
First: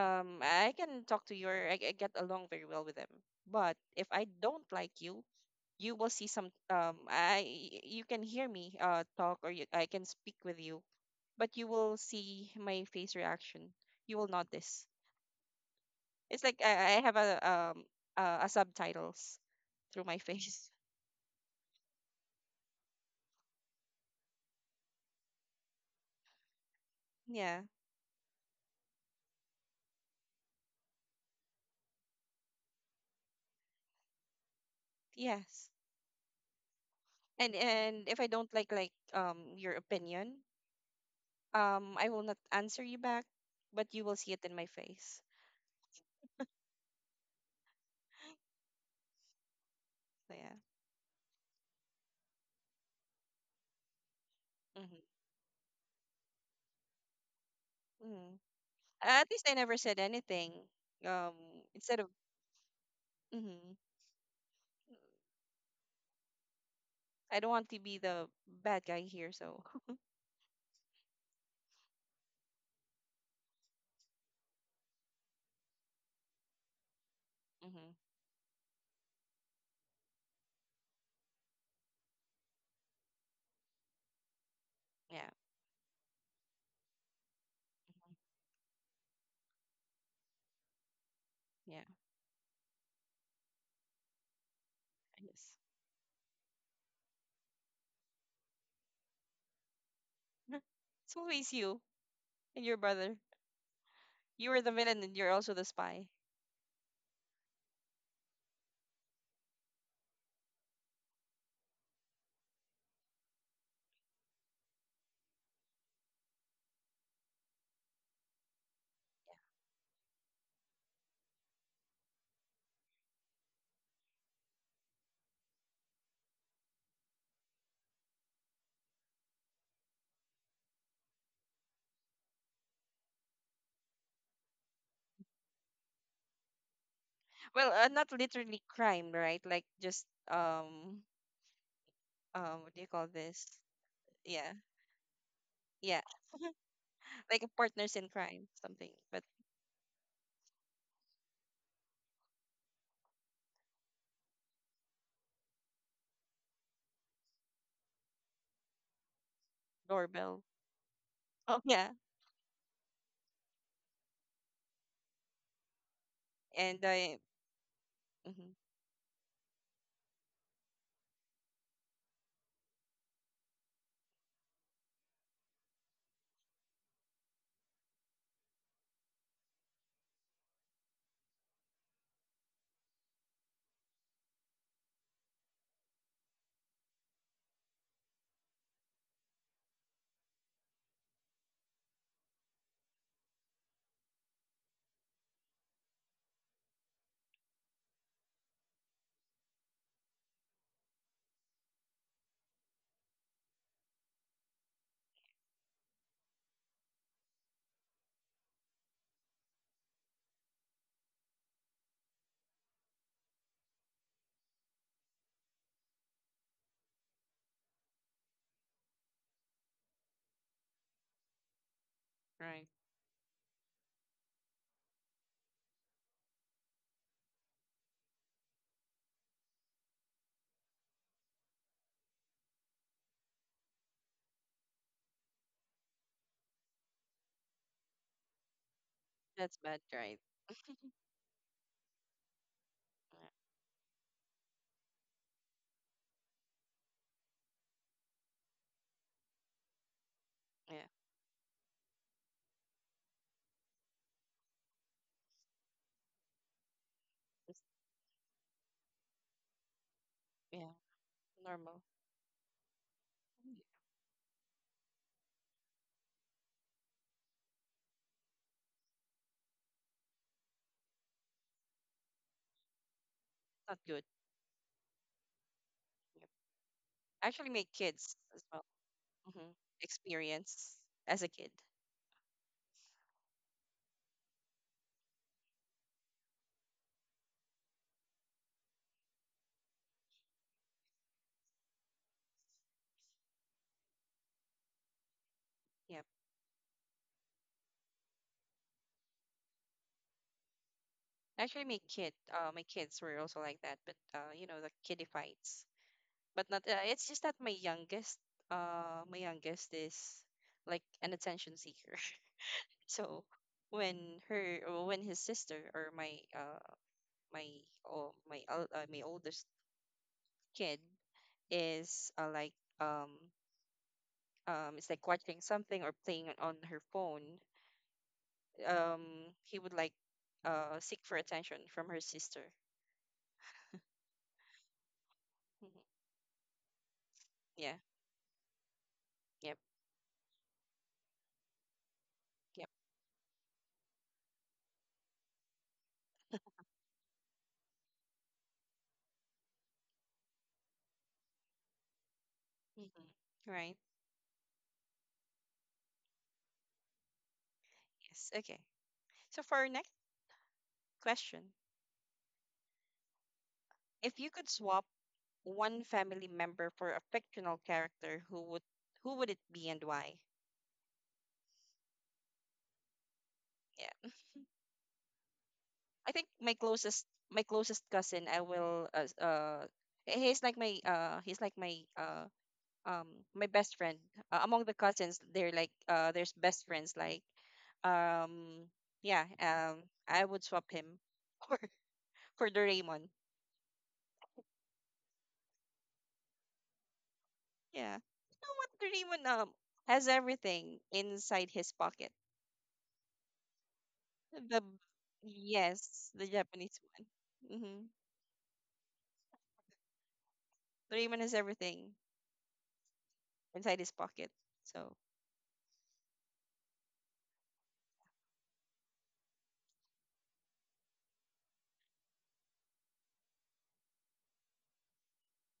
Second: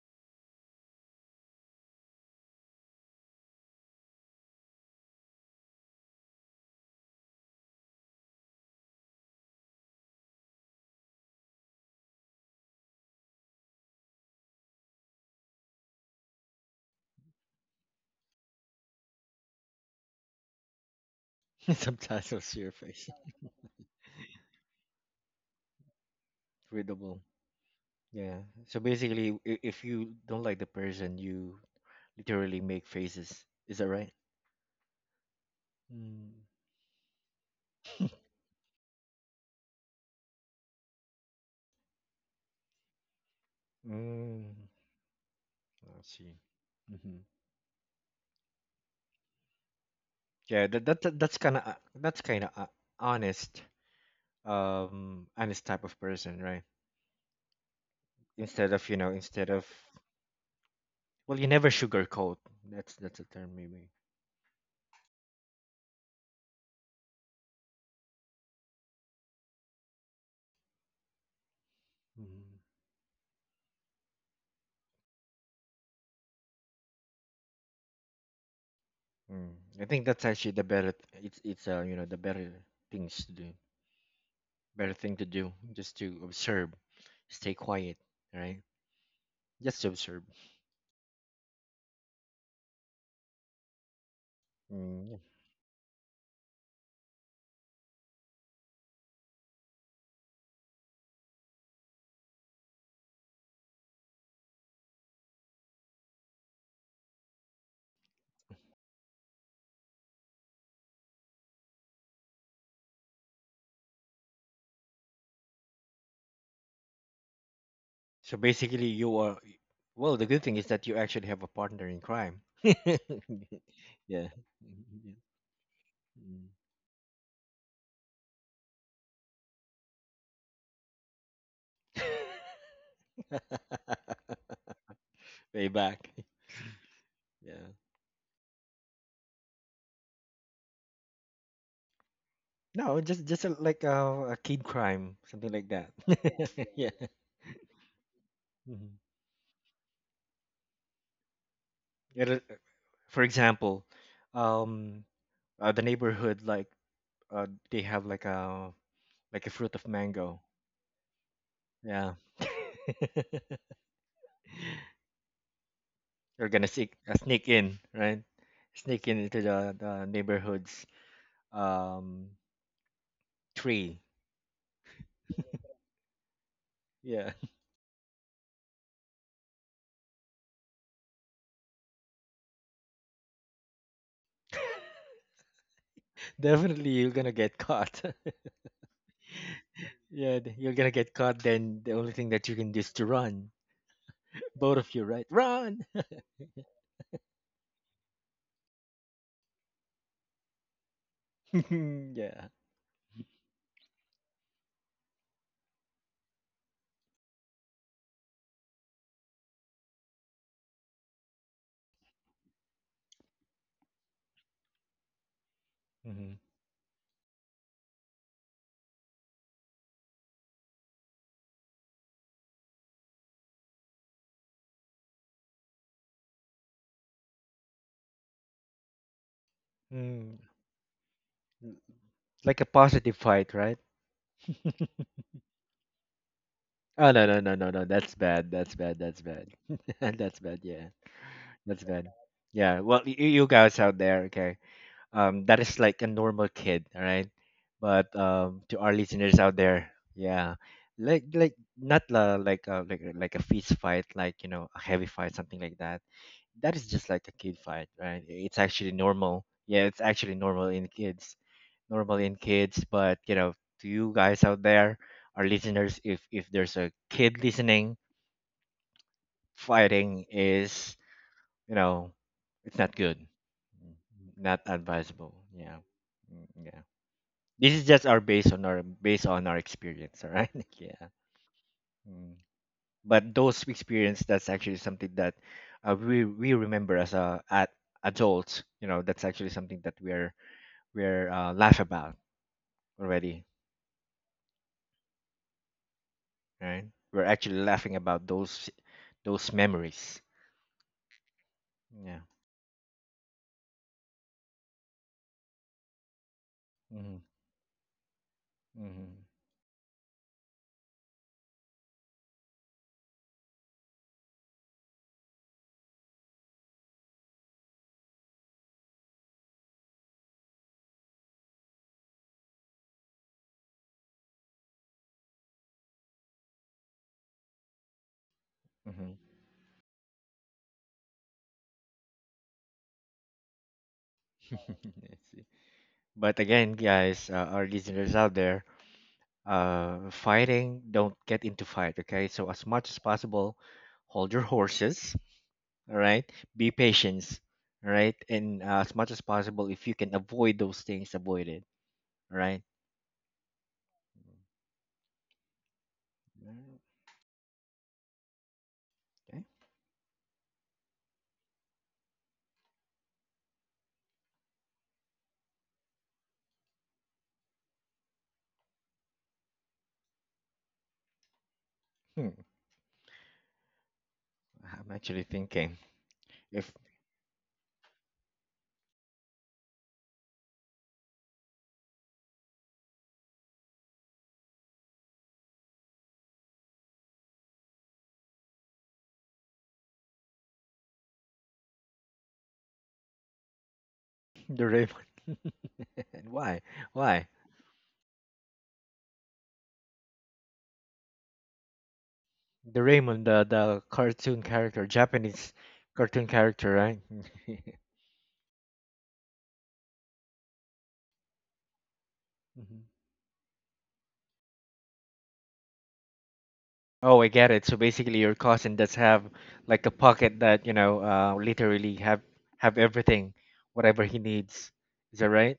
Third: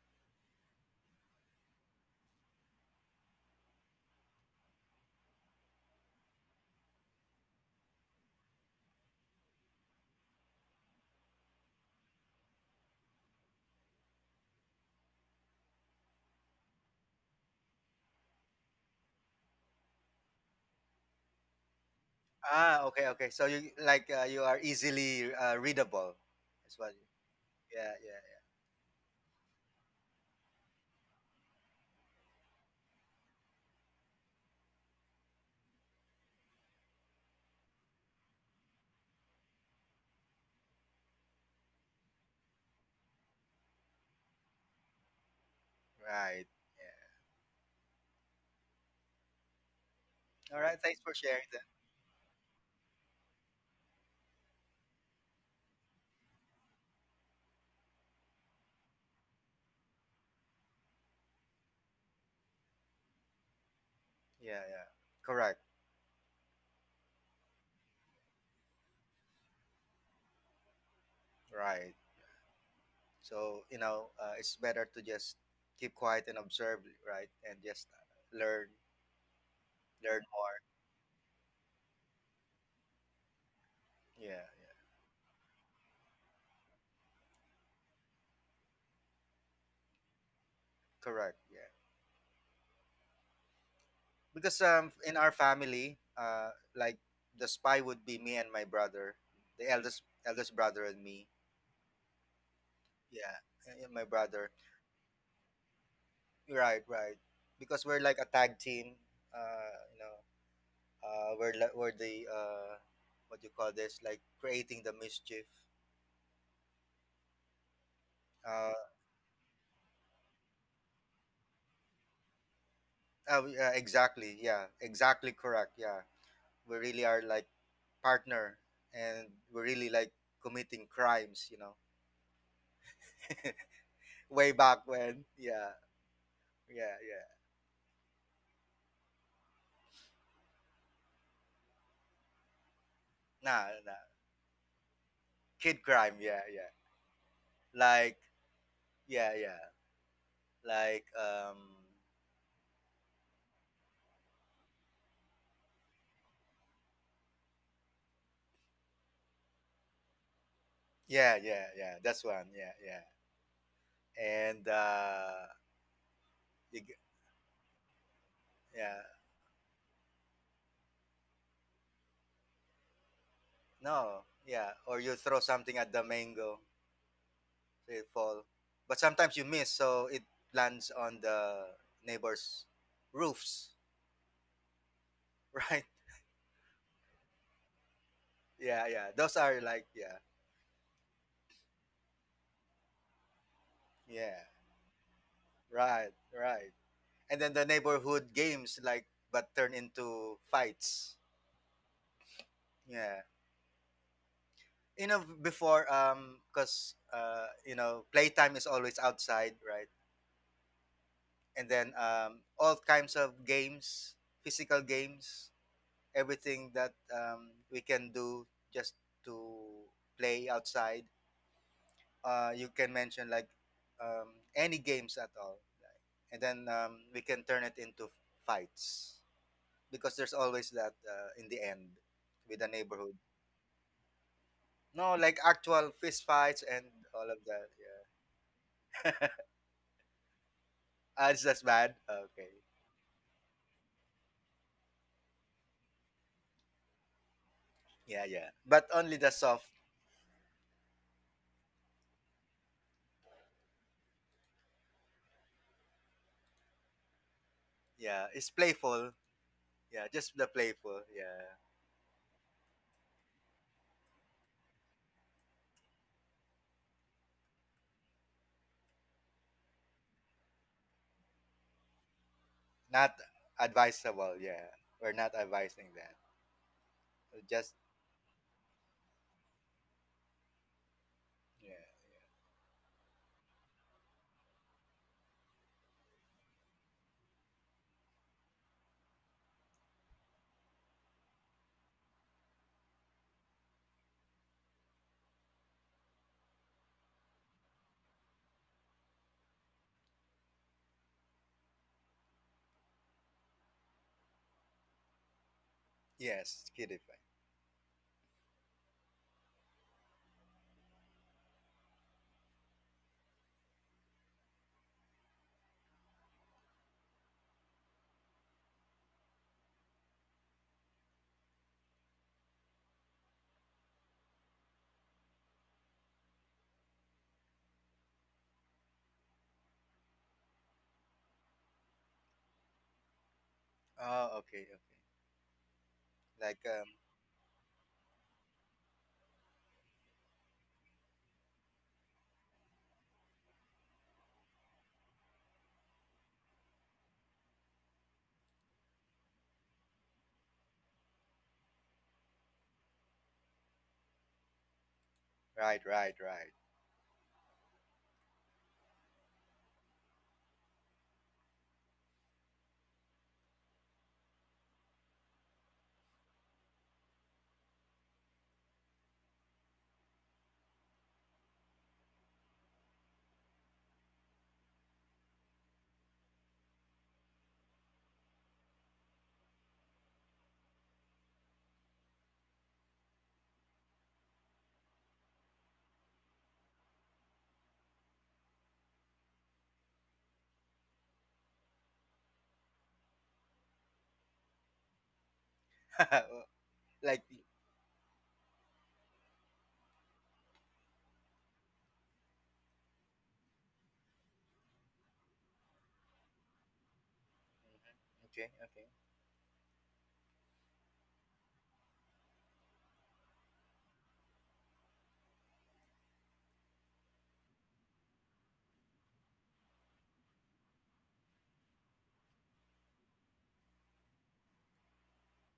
A: I can talk to you, or I get along very well with them. But if I don't like you will see some, I— you can hear me, talk, or I can speak with you, but you will see my face reaction. You will notice. It's like I have a, a subtitles through my face.
B: [laughs] subtitles to your
C: Ah. Okay.
B: face,
C: Okay. So you like you are easily readable.
B: [laughs]
C: That's what.
B: readable.
A: [laughs] Yeah.
C: Yeah. Yeah.
B: Yeah. So basically, if you don't like the person, you literally make faces. Is that right?
A: Yes,
B: Mm.
A: and if I don't like your opinion, I will not answer you back, but you will see it in my
B: Mm.
A: face.
B: I see.
C: Right.
B: Hmm.
C: Yeah.
A: So yeah.
C: All
B: Yeah,
C: right. Thanks for
B: that's
C: sharing
B: kind
C: that.
B: of that's kind of honest,
A: Mm-hmm.
B: honest type of person, right?
A: Mm-hmm.
B: Instead of you know,
A: At least
B: instead
A: I
B: of
A: never said anything. Um,
B: well, you never
A: Instead of—
B: sugarcoat. That's a term
A: mm-hmm.
B: maybe.
C: Yeah. Yeah. Correct.
A: I don't want to be the bad guy here, so
C: Right.
B: Mm.
C: It's better to just keep quiet and observe, right, and
A: [laughs]
C: just
A: mm-hmm.
C: learn,
B: Mm. I think
C: learn
B: that's actually
C: more.
B: the better. It's you know, the better things to do.
C: Yeah. Yeah.
B: Better thing to
A: Yeah,
B: do, just to observe, stay quiet,
A: mhm,
B: right? Just to observe.
C: Correct. Yeah.
A: yeah,
C: Because
B: Mm,
C: in
B: yeah.
A: I
C: our
A: guess.
C: family, like the spy would be me and my brother, the eldest
A: [laughs]
C: brother and
A: It's
C: me.
A: always you and your brother.
C: Yeah. And my brother.
A: You are the villain, and you're also the spy.
C: Right. Right. Because we're like a tag team. You know, where la- where the What you call this like creating the mischief.
B: So
C: Uh,
B: basically, you are. Well, the good thing is that you actually have a partner in crime. [laughs]
C: oh, yeah,
B: Yeah.
C: exactly. Yeah, exactly correct. Yeah,
B: Mm.
C: we really are like partner, and we're really like committing crimes. You know, [laughs]
B: [laughs]
C: way back when.
B: Way
C: Yeah,
B: back.
C: yeah, yeah.
B: Yeah.
A: Well, not literally crime, right? Like, just, um what do you
B: No,
A: call
B: just
A: this?
B: a,
C: Nah,
B: like
C: nah.
B: a
A: Yeah,
B: kid crime, something like
C: Kid
B: that.
A: yeah,
C: crime. Yeah, yeah.
B: [laughs] yeah.
A: like a partners in
C: Like
A: crime, something.
B: Mhm.
A: But
C: yeah, yeah. Like
B: It'll- for example, um, the neighborhood, like, they have like a fruit of mango.
A: doorbell. [laughs]
C: yeah,
A: Oh
C: yeah,
A: yeah,
C: yeah.
B: Yeah.
C: That's one. Yeah, yeah.
B: [laughs]
C: And uh,
B: They're gonna
C: you,
A: and
C: g-
B: sneak,
A: I—
B: in, right?
A: mhm,
C: yeah,
B: Sneak in into the neighborhood's um tree.
C: no, yeah, or you throw something at the mango,
B: Yeah.
C: so it fall. But sometimes you miss, so it lands on the neighbors' roofs, [laughs] right?
B: [laughs] Definitely you're gonna get caught. [laughs]
C: Yeah, yeah. Those are like yeah,
B: Yeah, you're gonna get caught, then the only thing that you can do is to run.
C: yeah,
B: Both of you, right? Run.
C: right, right. And then the neighborhood games like but turn into fights.
B: [laughs] Yeah.
C: Yeah, you know before cause you know playtime is always outside, right? And then all kinds of games, physical games
B: Mm-hmm.
C: everything that we can do just to play outside.
A: right.
C: You can mention like any games at all, like, and then we can turn it into fights because there's
B: Mm.
C: always that in the end with
B: Like a
C: the
B: positive
C: neighborhood.
B: fight, right? [laughs]
C: No, like actual fist fights and
B: Oh, no,
C: all of
B: no, no, no,
C: that.
B: no, that's bad, that's bad, that's
C: Yeah,
B: bad,
A: That's bad,
B: [laughs]
A: right?
B: that's bad, yeah,
C: [laughs] ah, it's just
B: that's
C: bad.
B: bad,
C: Okay,
B: yeah, well
A: Yeah,
B: you guys out there, okay, that is like a normal kid, all right, but
C: yeah, yeah,
B: to
C: but
B: our
C: only the
B: listeners out
C: soft.
B: there, yeah,
A: yeah,
B: like not la, like a, like a fist fight, like, you know, a heavy fight, something like that. That is just like a kid
A: it's,
B: fight, right?
C: Yeah, it's
B: It's actually
C: playful.
B: normal, yeah, it's
C: Yeah,
B: actually
C: just the
B: normal
A: yeah,
B: in
C: playful.
B: kids,
C: Yeah.
A: normal.
B: normally in kids. But, you know,
A: Mm,
B: to you guys out there, our listeners, if there's a kid listening, fighting is, you know, it's not
C: Not
B: good.
A: not
B: Mm,
A: good.
C: advisable.
B: not
C: Yeah, we're not
B: advisable. Yeah.
C: advising that.
A: Yeah.
B: Mm, yeah.
A: Actually, make
C: Just
B: This is just
A: kids
B: our
A: as
B: based on
A: well. Hmm.
B: our experience. All right. [laughs]
A: Experience
B: Yeah.
A: as a kid.
C: yeah,
B: Mm. But those experience, that's actually something that we remember as a at adults. You know, that's actually something that we're laugh about already.
A: Yeah,
B: Right. We're actually laughing about those memories.
A: actually, my kid,
B: Yeah.
A: my kids were also like that, but, the kiddie fights. But not.
C: yes,
A: It's
C: skidify.
B: Mm-hmm.
A: just that my
B: Mm-hmm.
A: youngest is like an attention seeker. [laughs] So when her, or when his sister, or my, my, oh, my, my oldest kid is, like, um it's like watching something or playing on her phone, um
B: Mm-hmm.
A: he would, like, seek for attention from her sister.
C: Oh, okay, okay.
B: [laughs] I see.
A: Mhm.
B: But
C: Like
B: again, guys, our
A: Yeah.
B: listeners out there,
A: Yep.
B: fighting, don't get into fight, okay? So as
A: Yep.
B: much as possible, hold your horses, all right? Be patient, all right? And as much as possible, if you can avoid those things, avoid it, all right?
A: Hmm. Right.
C: right, right, right.
B: Mm.
A: Yes. Okay,
B: Okay.
A: so for our next question, if you could swap one family member for a fictional character, who would it be, and why?
B: Hmm.
A: Yeah,
B: I'm actually thinking
A: I think my
B: if
A: closest my closest cousin, I will, he's like my, um my best friend, among the cousins. They're, like, there's best friends, like, um yeah um I would swap him [laughs] for Doraemon.
B: [laughs] the Raymond.
C: [laughs]
B: [laughs] Why?
C: like,
B: Why?
C: mhm,
A: Yeah, you know what, Doraemon has everything inside his pocket.
B: The Raymond, the cartoon
A: The—
B: character, Japanese
A: yes, the
B: cartoon character,
A: Japanese
B: right?
A: one.
B: [laughs]
A: Mm-hmm.
C: okay, okay.
A: Doraemon has everything
B: Hmm.
A: inside his pocket, so
B: Oh, I get it. So basically, your cousin does have like a pocket that, you know, literally have everything, whatever he needs. Is that right?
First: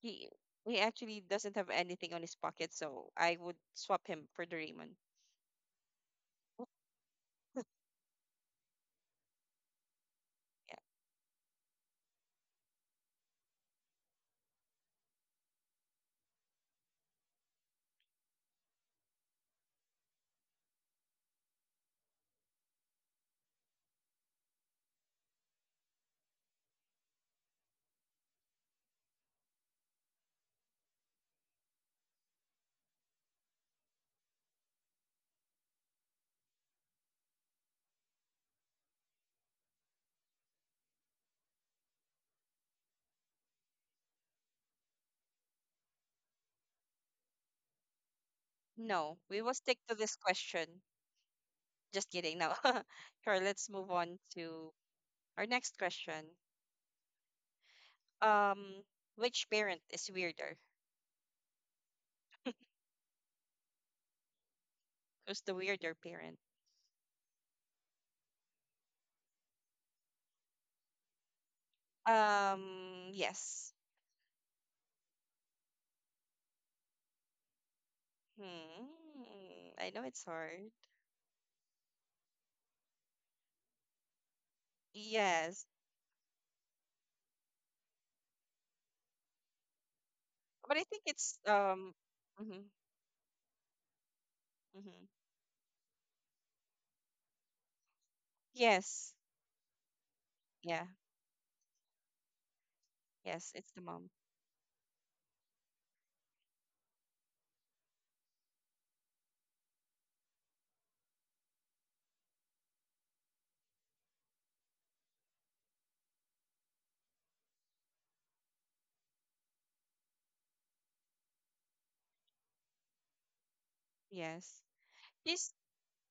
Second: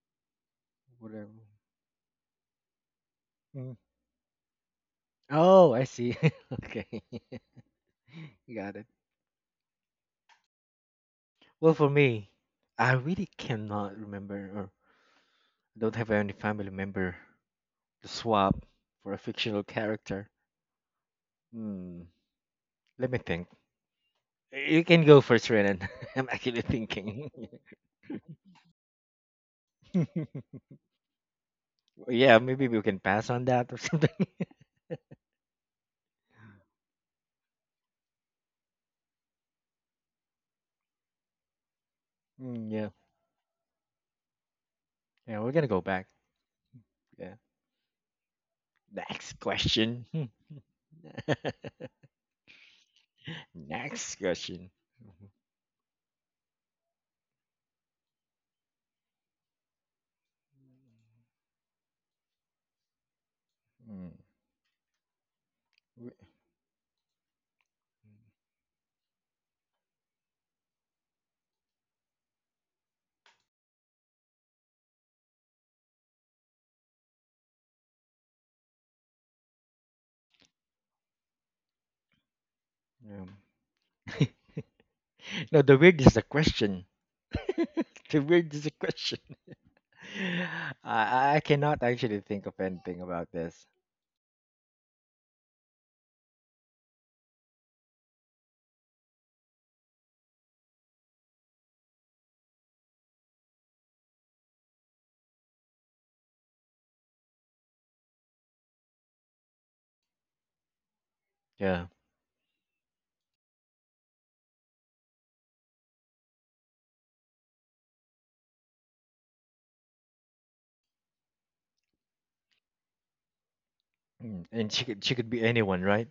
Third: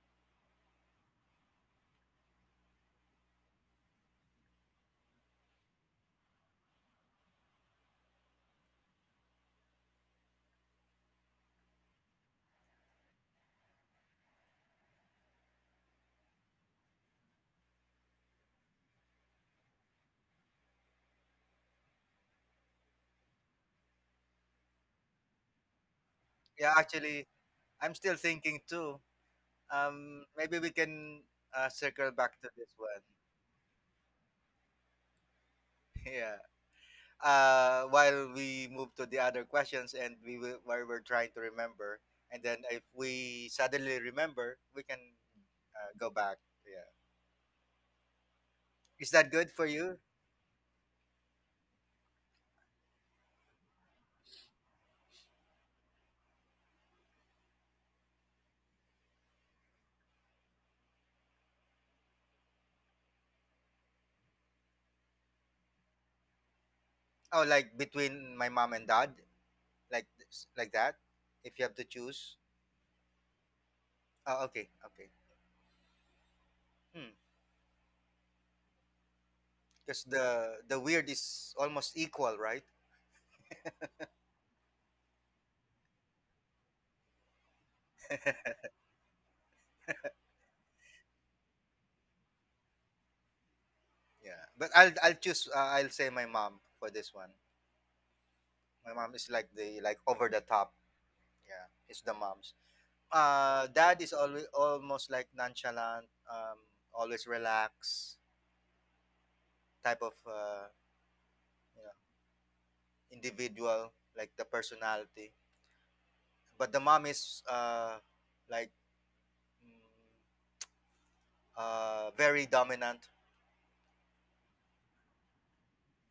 A: he he actually
B: Whatever.
A: doesn't have anything on his pocket, so I would
B: Mm.
A: swap him for Doraemon.
B: Oh, I see. [laughs] Okay. [laughs] Got it.
A: Yeah.
B: Well, for me, I really cannot remember or don't have any family member to swap for a fictional character. Hmm. Let me think. You can go first, Renan. [laughs] I'm actually
C: Yeah, actually,
B: thinking.
C: I'm still thinking too. Maybe
B: [laughs]
C: we can circle
B: Yeah,
C: back to
B: maybe
C: this
B: we can
C: one.
B: pass on that or something. [laughs]
C: [laughs] yeah. While we move to the other questions, and we will, while we're trying to remember, and then
B: Mm,
C: if
B: yeah,
C: we suddenly remember, we can
B: yeah, we're gonna go back.
C: go back. Yeah.
B: Yeah.
C: Is
A: No,
C: that
B: Next
A: we
C: good
A: will
C: for
A: stick to
C: you?
B: question.
A: this
B: Hmm.
A: question. Just
B: [laughs]
A: kidding. No. [laughs] Sure, let's move
B: Next
A: on
B: question.
A: to our next question. Um, which parent is weirder?
B: Mm,
A: Who's the weirder
B: we-
A: parent?
C: Oh, like between my mom and dad, like this- like that. If you have to choose.
A: Yes.
C: Oh, okay, okay.
A: Hmm. I know
C: Because
A: it's
C: the
A: hard.
C: the weird is almost equal, right?
B: um, [laughs] no,
A: Yes.
B: the weird is the question. [laughs] The
C: [laughs]
B: weird is the question. [laughs]
A: But I think it's
B: I cannot actually think of
A: mhm,
B: anything about this.
C: yeah, but I'll
A: mhm.
C: I'll choose. I'll say my mom for this one. My mom
A: Yes.
C: is like the like over the top.
A: Yeah.
C: Yeah, it's the moms.
A: Yes, it's the
C: Dad
A: mom.
C: is always almost like nonchalant, always relaxed type of you
B: Yeah.
C: know individual, like the personality. But the mom is like uh, very dominant.
B: Mm,
A: Yes.
B: and she could be
A: She's—
B: anyone, right?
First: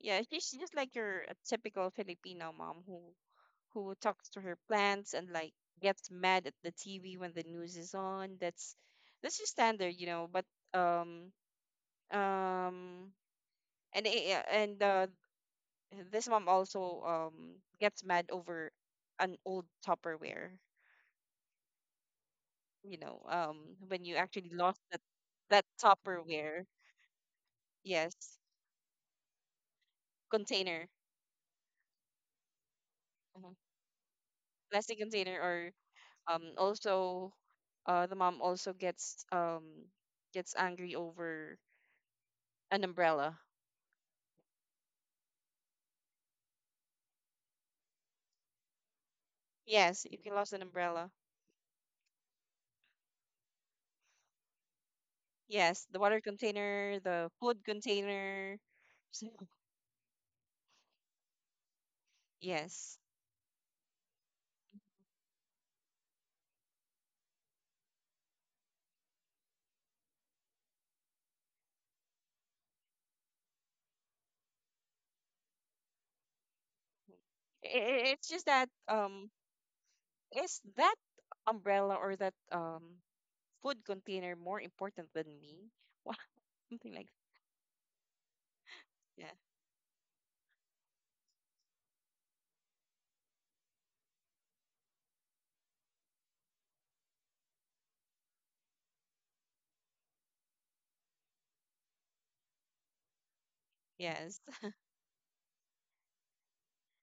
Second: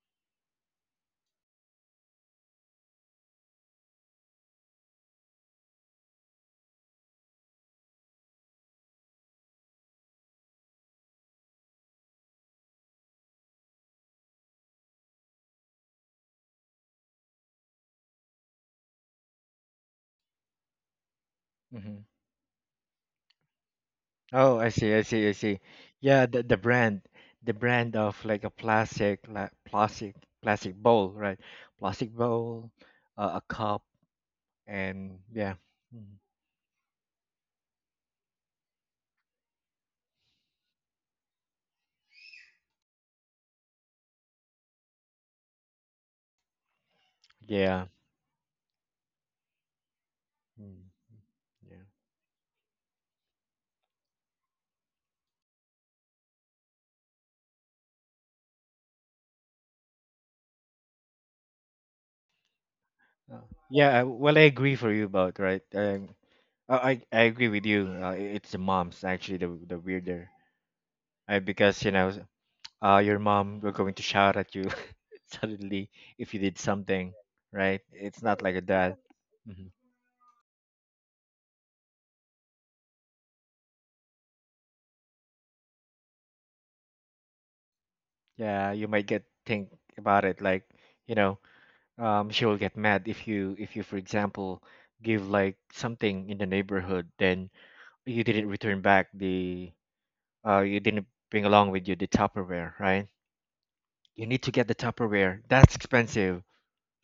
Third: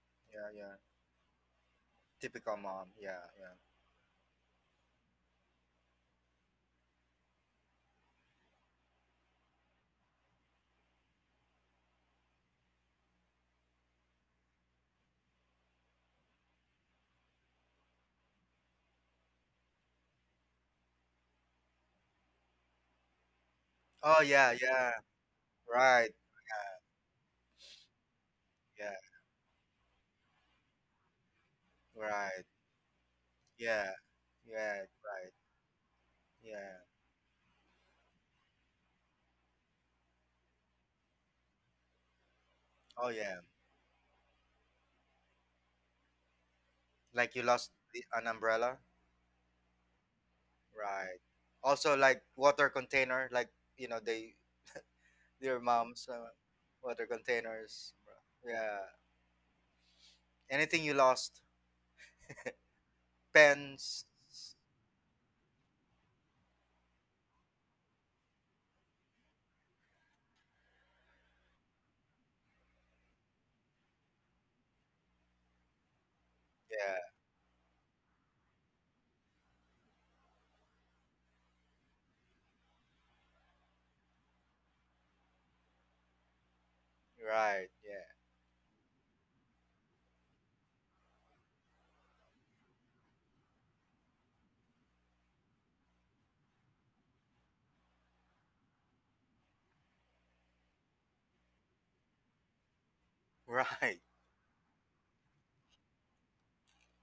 A: yeah,
C: Yeah,
A: she's
C: yeah.
A: just like your typical Filipino
C: Typical
A: mom
C: mom.
A: who
C: Yeah, yeah.
A: talks to her plants, and, like, gets mad at the TV when the news is on. That's just standard. But, um um and I- and this mom also gets mad over an old Tupperware. When you
C: Oh,
A: actually
C: yeah,
B: Oh, I
A: lost
C: yeah.
B: see,
A: that
B: I see, I see.
A: that
C: Right.
B: Yeah,
A: Tupperware,
B: the brand of
A: yes,
B: like a
C: Yeah.
B: plastic, like plastic, plastic
A: container,
B: bowl, right? Plastic
C: Right.
B: bowl, a
A: uh
B: cup,
C: Yeah. Yeah.
A: plastic
B: and
C: Right.
A: container,
B: yeah.
A: or
B: Mm,
C: Yeah.
A: also the mom also gets, gets angry over an
C: Oh,
A: umbrella.
C: yeah. Like you lost
B: yeah.
C: the, an umbrella.
A: Yes, if you lost an
B: Mm,
A: umbrella.
C: Right.
B: yeah.
C: Also, like water container. Like you know, they their
A: Yes, the
C: mom's
A: water container,
C: water
A: the food
C: containers.
A: container.
C: Yeah.
A: [laughs] So,
C: Anything you lost.
A: yes.
B: Uh, yeah.
C: Pens.
B: Well, I agree for you about right. I agree with you. It's the moms actually the weirder, because, you know, your mom were going to shout at you [laughs] suddenly if you did
C: Yeah.
B: something, right? It's
A: It's
B: not
A: just
B: like a
A: that,
B: dad.
A: is that umbrella or that, food container more important than me? Wha- [laughs] Something like—
C: Right. Yeah.
B: Yeah, you might get
A: yeah.
B: think about it like, you know, she will get mad if you, for example, give like something in the neighborhood, then you didn't return back the you didn't bring along with you the Tupperware, right?
C: [laughs] Right.
B: You
A: Yes.
B: need to get the Tupperware. That's expensive.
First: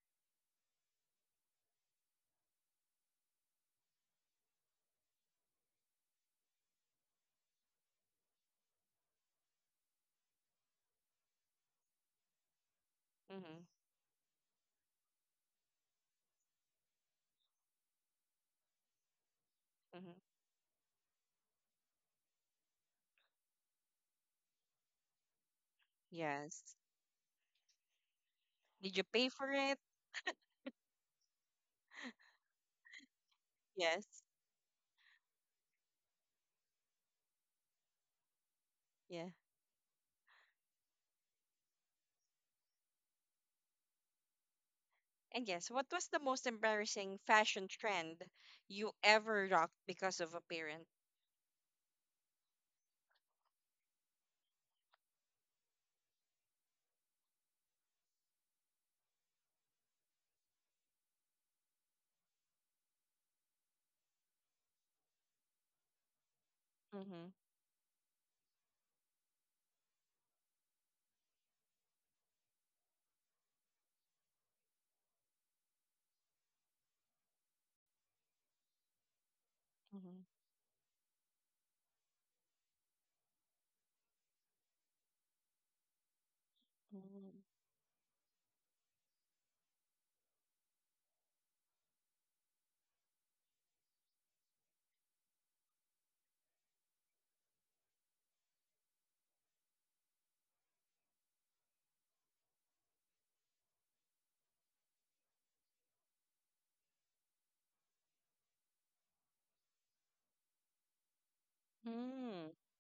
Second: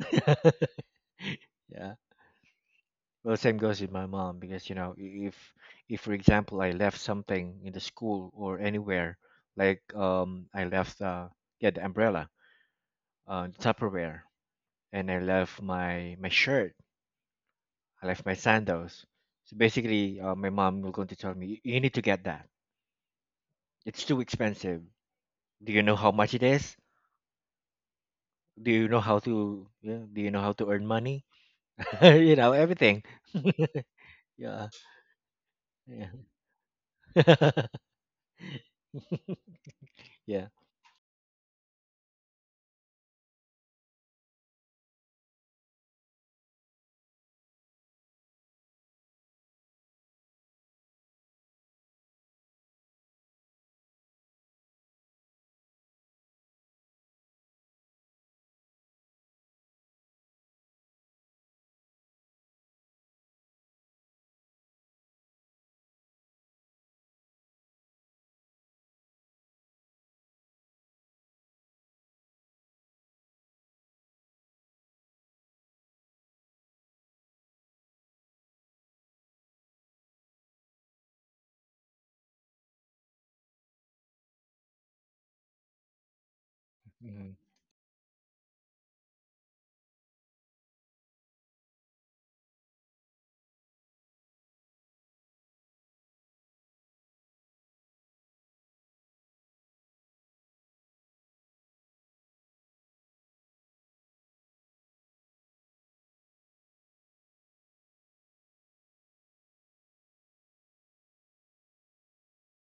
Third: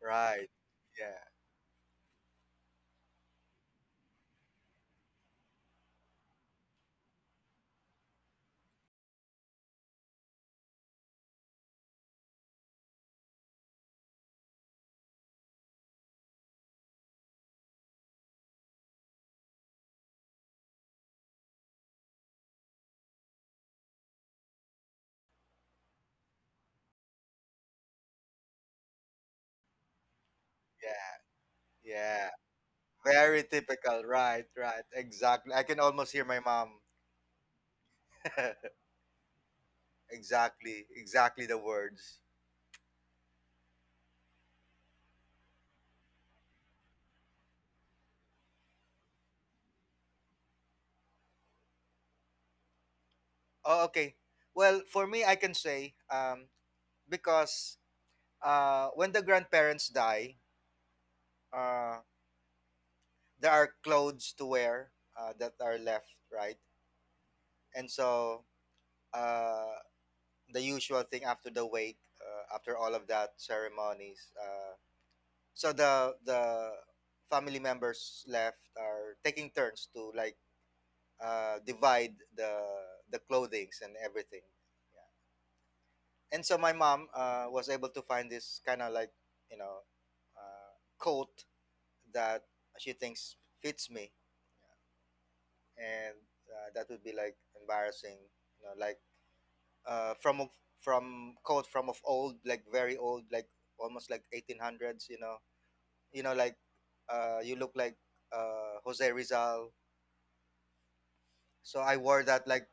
B: [laughs]
C: Right. Yeah.
B: Yeah. Well, same goes with my mom, because, you know, if for example I left something in the school or anywhere, like I left yeah, the umbrella,
A: [laughs]
B: the
A: Mm-hmm.
B: Tupperware, and I left my shirt. I left my sandals. So basically,
A: Mm-hmm.
B: my mom was going to tell me, "You need to get that. It's too expensive. Do you know how much it
A: Yes,
B: is? Do you
A: did
B: know
A: you
B: how
A: pay for
B: to?"
A: it?
B: Yeah, do you know how to earn
C: Yeah.
B: money? [laughs]
C: Yeah.
B: You know everything.
C: Very
B: [laughs]
C: typical.
A: Yes.
C: Right,
B: Yeah,
C: right. Exactly. I can
B: yeah,
C: almost hear my mom.
B: [laughs]
C: [laughs]
A: Yes.
B: yeah.
C: exactly, exactly the words.
A: And yes, what was the most embarrassing fashion trend you ever rocked because of appearance?
C: Oh, okay. Well, for me, I can say because when the grandparents die, uh, there are clothes to wear that are left, right?
A: Mm-hmm.
C: And so uh, the usual thing after the wake, after all of that ceremonies, so the family members left are taking turns to
A: Mm-hmm.
C: like divide the clothings and everything. Yeah. And so my mom
B: Mm.
A: Mm-hmm.
C: was able to find this kind of like you know uh, coat that she thinks fits me, yeah. And that would be like embarrassing, you know, like uh, from of- from coat from of old, like very old, like almost like 1800s, you know, like you look like Jose Rizal. So I wore
A: Mm-hmm.
C: that like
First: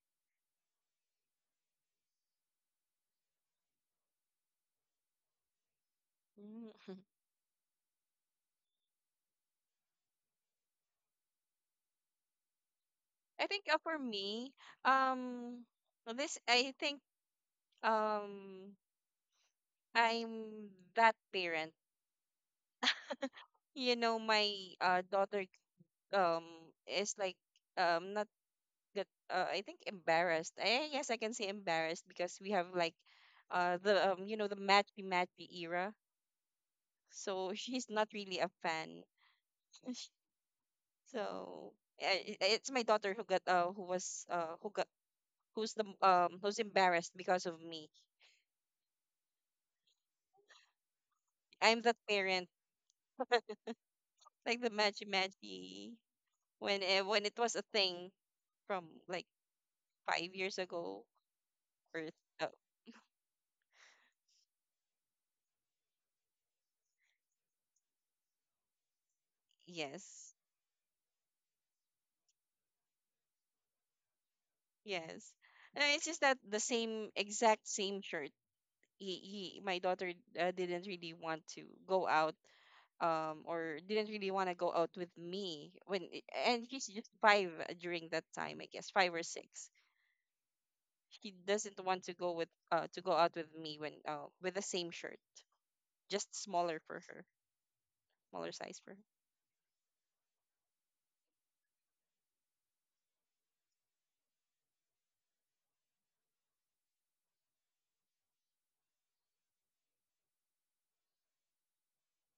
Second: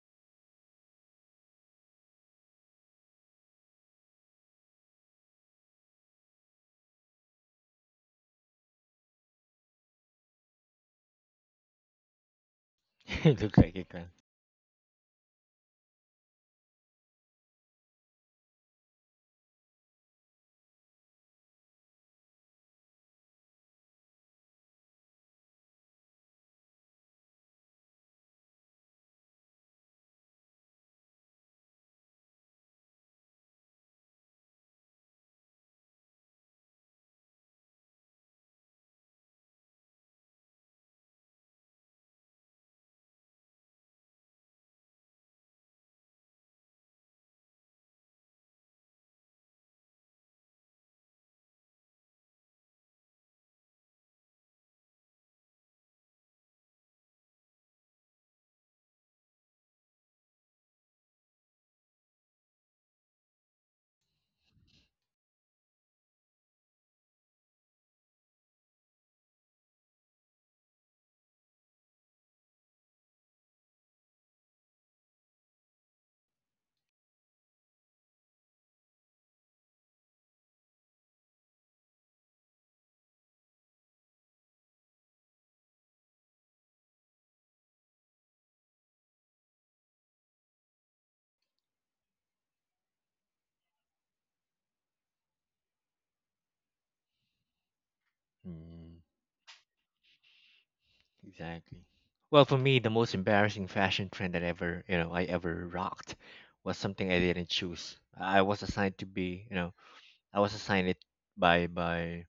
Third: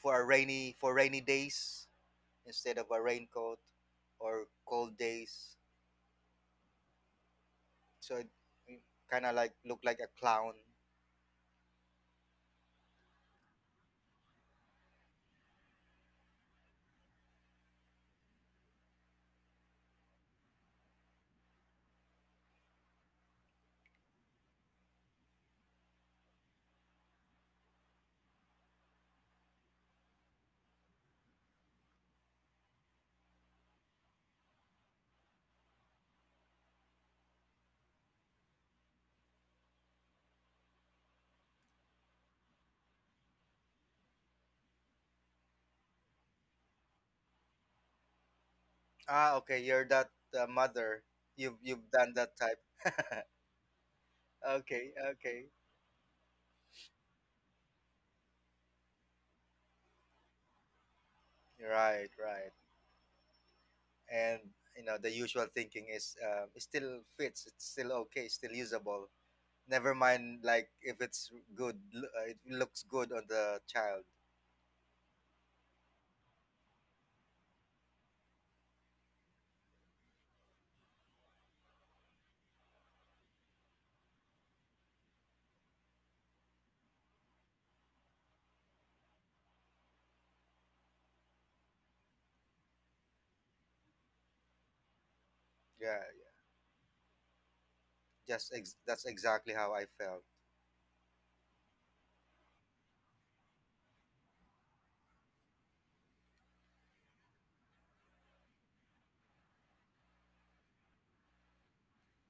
C: for a rainy for rainy days instead of a raincoat or cold days. So it kind of like look like a clown.
B: [laughs]
A: [laughs]
B: It
A: I
B: looks
A: think,
B: like it
A: for
B: can.
A: me, um, well, this I think, um I'm that parent. You know, my, daughter, um is like, not good. I think embarrassed. I guess I can say embarrassed because we have, like, the, the matchy matchy era, so she's not really a fan. So, it's my daughter who got, who's embarrassed because of me.
C: Ah, okay, you're that mother. You've
A: I'm
C: you've
A: that
C: done that
A: parent,
C: type. [laughs]
A: like the
C: okay,
A: Magi
C: okay,
A: Magi, when it was a thing from like 5 years ago, or,
C: right,
A: uh,
C: right. And you know the usual thinking is it still fits. It's still okay. Still usable. Never
A: yes,
C: mind, like if it's good, it looks good on the child.
A: yes. It's just that the same exact same shirt. He my daughter, didn't really want to go out, or didn't really want to go out with me when— and she's just five during that time, I guess, five or six. She doesn't want to go with to go out with me when with the same shirt,
C: Yeah,
A: just smaller for her, smaller
C: just
A: size
C: ex-
A: for her.
B: Mm,
C: that's exactly how I felt.
B: exactly. Well, for me, the most embarrassing fashion trend that ever I ever rocked was something I didn't choose. I was assigned to be. I was assigned it by by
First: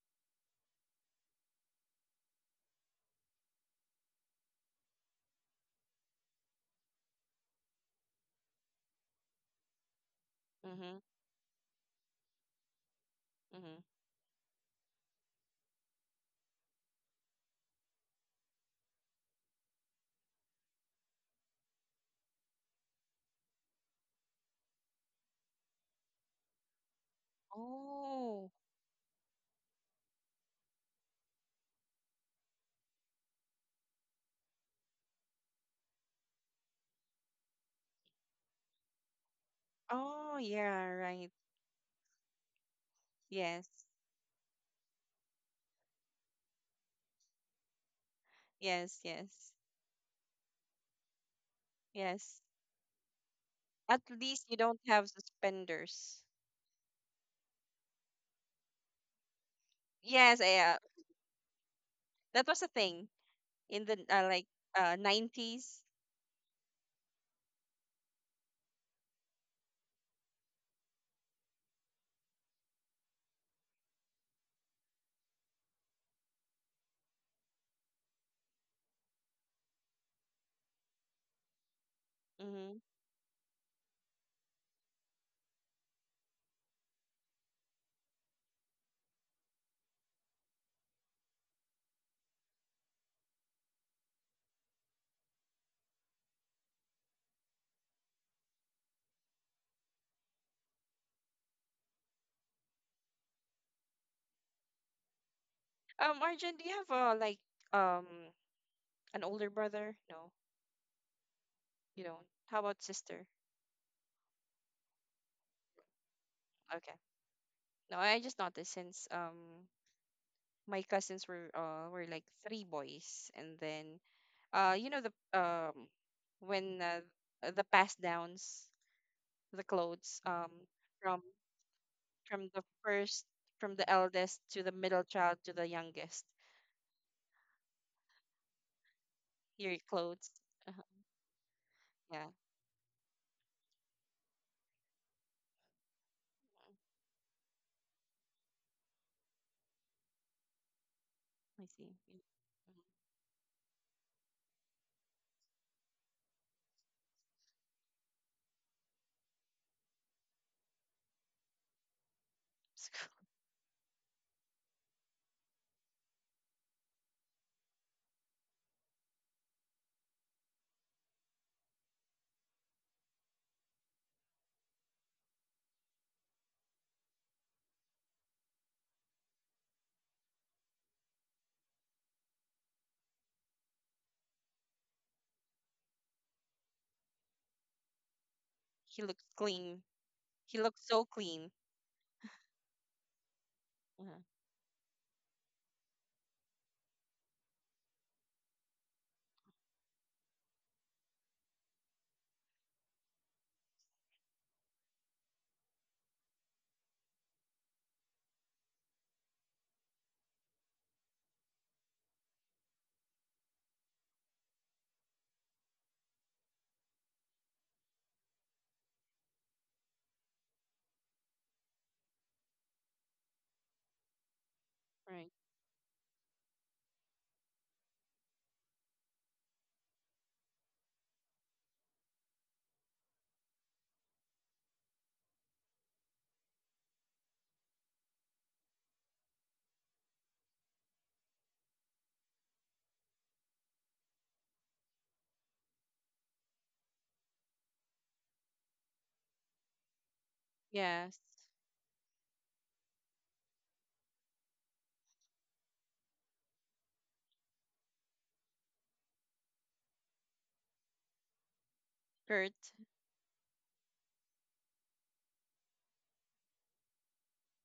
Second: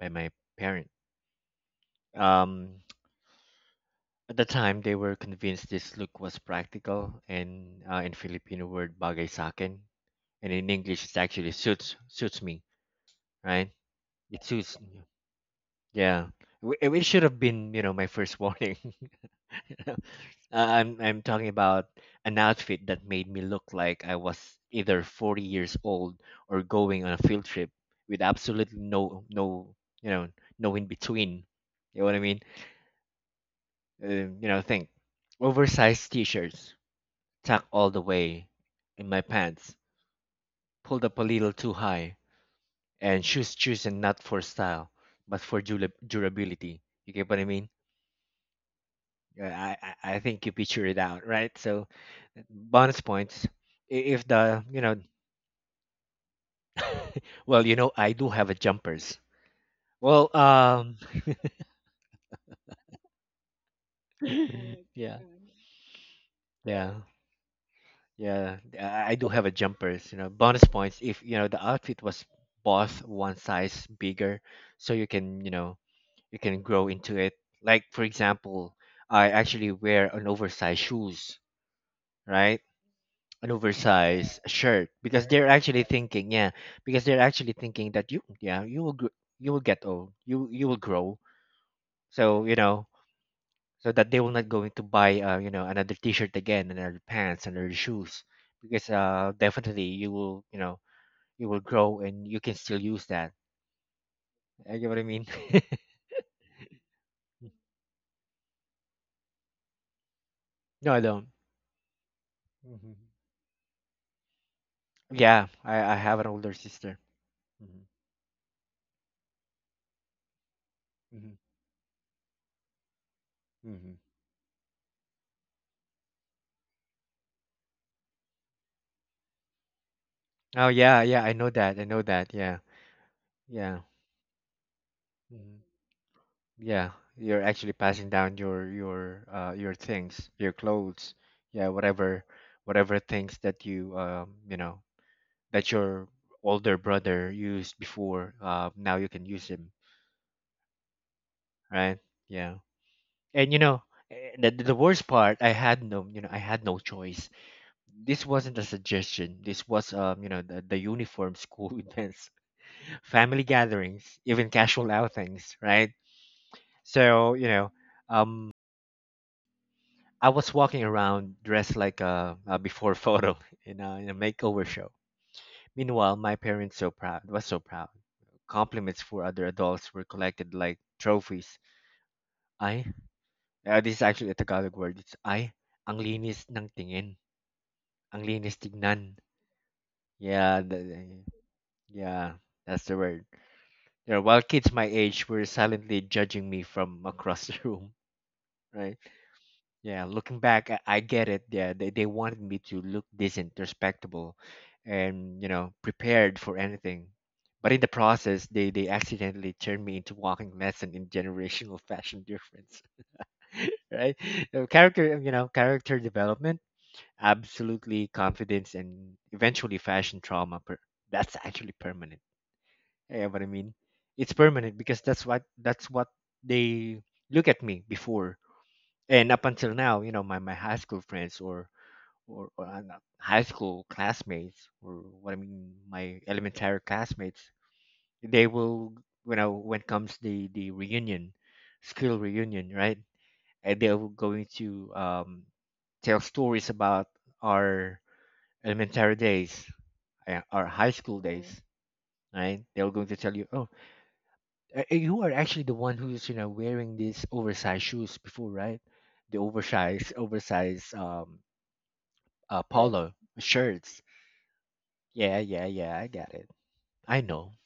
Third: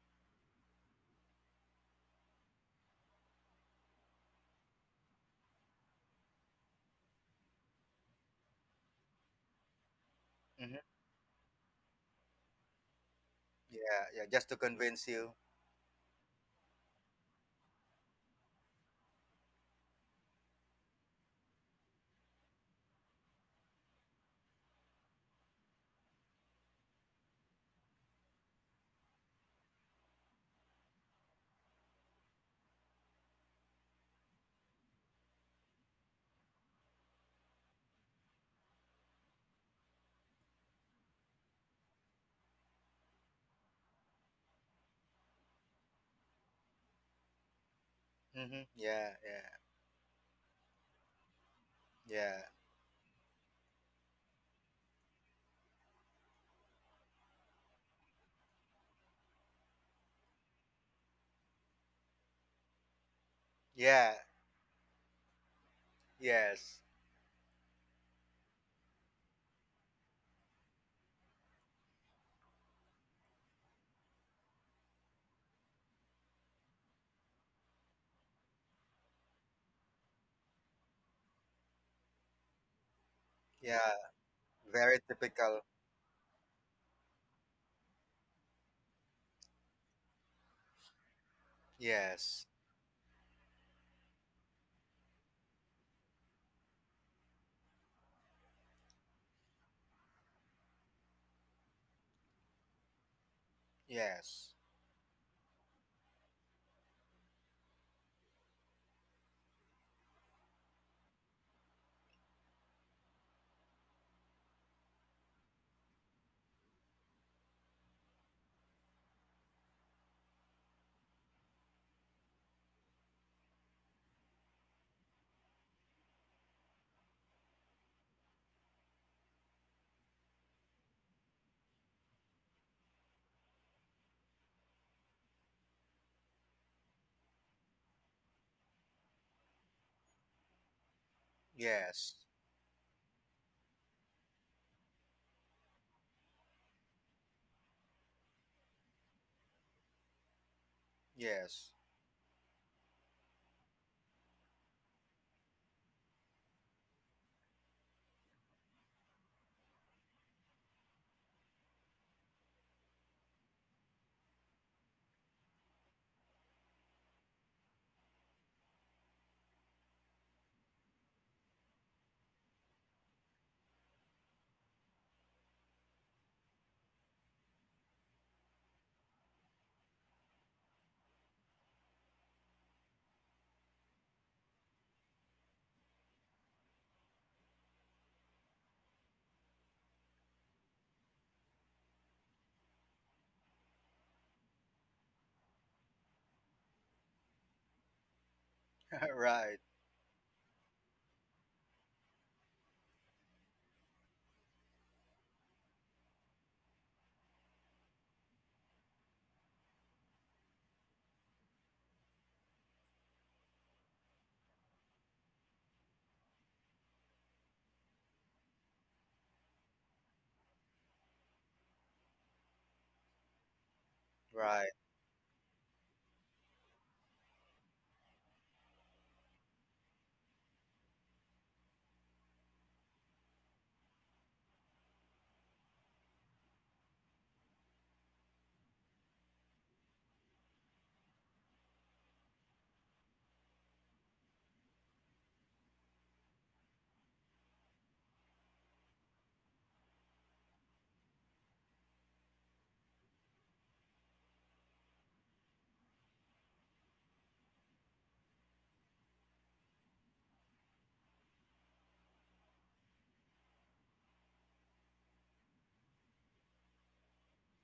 B: by my parent. Um, at the time, they were convinced this look was practical, and in Filipino word bagay sa akin, and in
C: Hmm.
A: Mm-hmm.
B: English it actually suits me, right?
A: Mm-hmm.
C: Yeah, yeah,
B: It
C: just to
B: suits.
C: convince you.
B: Yeah, it should have been my first [laughs] warning. [laughs] I'm talking about an outfit that made me look like I was either 40 years old or going on a field trip with
A: Oh.
B: absolutely you know no in between. You know what I mean? Think oversized t-shirts tucked all the way in my pants,
A: Oh yeah.
B: pulled up a
A: Right.
B: little too high, and shoes
A: Yes.
B: chosen not for style but for durability. You get what I mean?
C: Hmm.
A: Yes.
C: Yeah,
B: Yeah,
A: Yes.
C: yeah.
B: I think you picture it out, right? So
C: Yeah.
A: Yes,
B: bonus points
A: at
B: if
A: least you
B: the you
A: don't
B: know
A: have suspenders.
B: well I do have a jumpers. Well,
A: Yes,
B: [laughs]
A: that was a thing in the,
C: Yeah.
A: like,
B: [laughs] yeah,
A: 90s.
C: Yes.
B: yeah, yeah. I do have a jumpers. You know, bonus points if the outfit was bought one size bigger, so you can you can grow into it. Like for example, I actually wear an oversized shoes, right?
A: Mm-hmm.
B: An
C: Yeah.
B: oversized shirt
C: Very
B: because they're
C: typical.
B: actually thinking, yeah, because they're actually thinking that you, yeah, you will, you will get old, you will grow. So
C: Yes.
B: you know, so that they will not going to buy, another T-shirt again, another pants, another shoes, because definitely you will, you know, you will grow and you can still use that.
C: Yes.
B: You get what I mean?
A: Arjun, do you have, like,
B: [laughs]
A: um an older brother? No,
B: No, I don't.
A: you don't. How about
B: Mhm.
A: sister?
B: Yeah, I have an older
A: Okay.
B: sister. Mhm.
A: No, I just noticed, since my cousins
B: Mhm.
A: were like three boys, and then
B: Mhm.
A: you know the when, the pass downs, the clothes,
B: Oh yeah,
A: from
B: yeah, I know that. I know that. Yeah,
A: the first, from
B: yeah.
A: the eldest to the middle child to
B: Mm-hmm.
A: the youngest,
B: Yeah, you're actually passing down your
A: your
B: things,
A: clothes,
B: your
A: uh
B: clothes, yeah,
C: Yes.
A: yeah,
B: whatever things that you you know that your older brother used before, now you can use them,
A: I
C: Yes.
A: see.
B: right?
A: Mhm.
B: Yeah. And you know, the worst part, I had no, you know, I had no choice. This wasn't a suggestion. This was the uniform school [laughs] events, family gatherings, even casual outings, right? So, um I was walking around dressed like a before photo [laughs] in in a makeover show. Meanwhile, my parents so proud was so proud. Compliments for other adults were collected like trophies. Ay, this is actually a Tagalog word. It's ay, ang linis ng tingin, ang linis
A: [laughs] He
B: tignan.
A: looks clean.
B: Yeah,
A: He looks so
B: the,
A: clean.
B: yeah, that's the word. Yeah,
A: Uh-huh.
B: while kids my age were silently judging me from across [laughs] the room, right?
C: [laughs] right.
B: Yeah, looking back, I get it. Yeah, they wanted me to look decent, respectable, and you know, prepared for anything. But in the process, they accidentally turned me into walking lesson in generational fashion difference, [laughs] right? So character, character development, absolutely confidence, and eventually fashion trauma. That's actually permanent. Yeah, what I mean, it's
C: Right.
B: permanent because
A: Right.
B: that's what they look at me before, and up until now you know my high school friends or not high school classmates, or what I mean my elementary classmates, they will you know when comes the reunion, school reunion, right? And they're going to tell stories about our elementary days, our high school
A: Yes.
B: days, right? They're going to tell you, oh, you are actually the one who's you know wearing these oversized shoes before, right? The oversized
A: Hurt.
B: Polo shirts. Yeah, yeah, yeah. I got it. I know.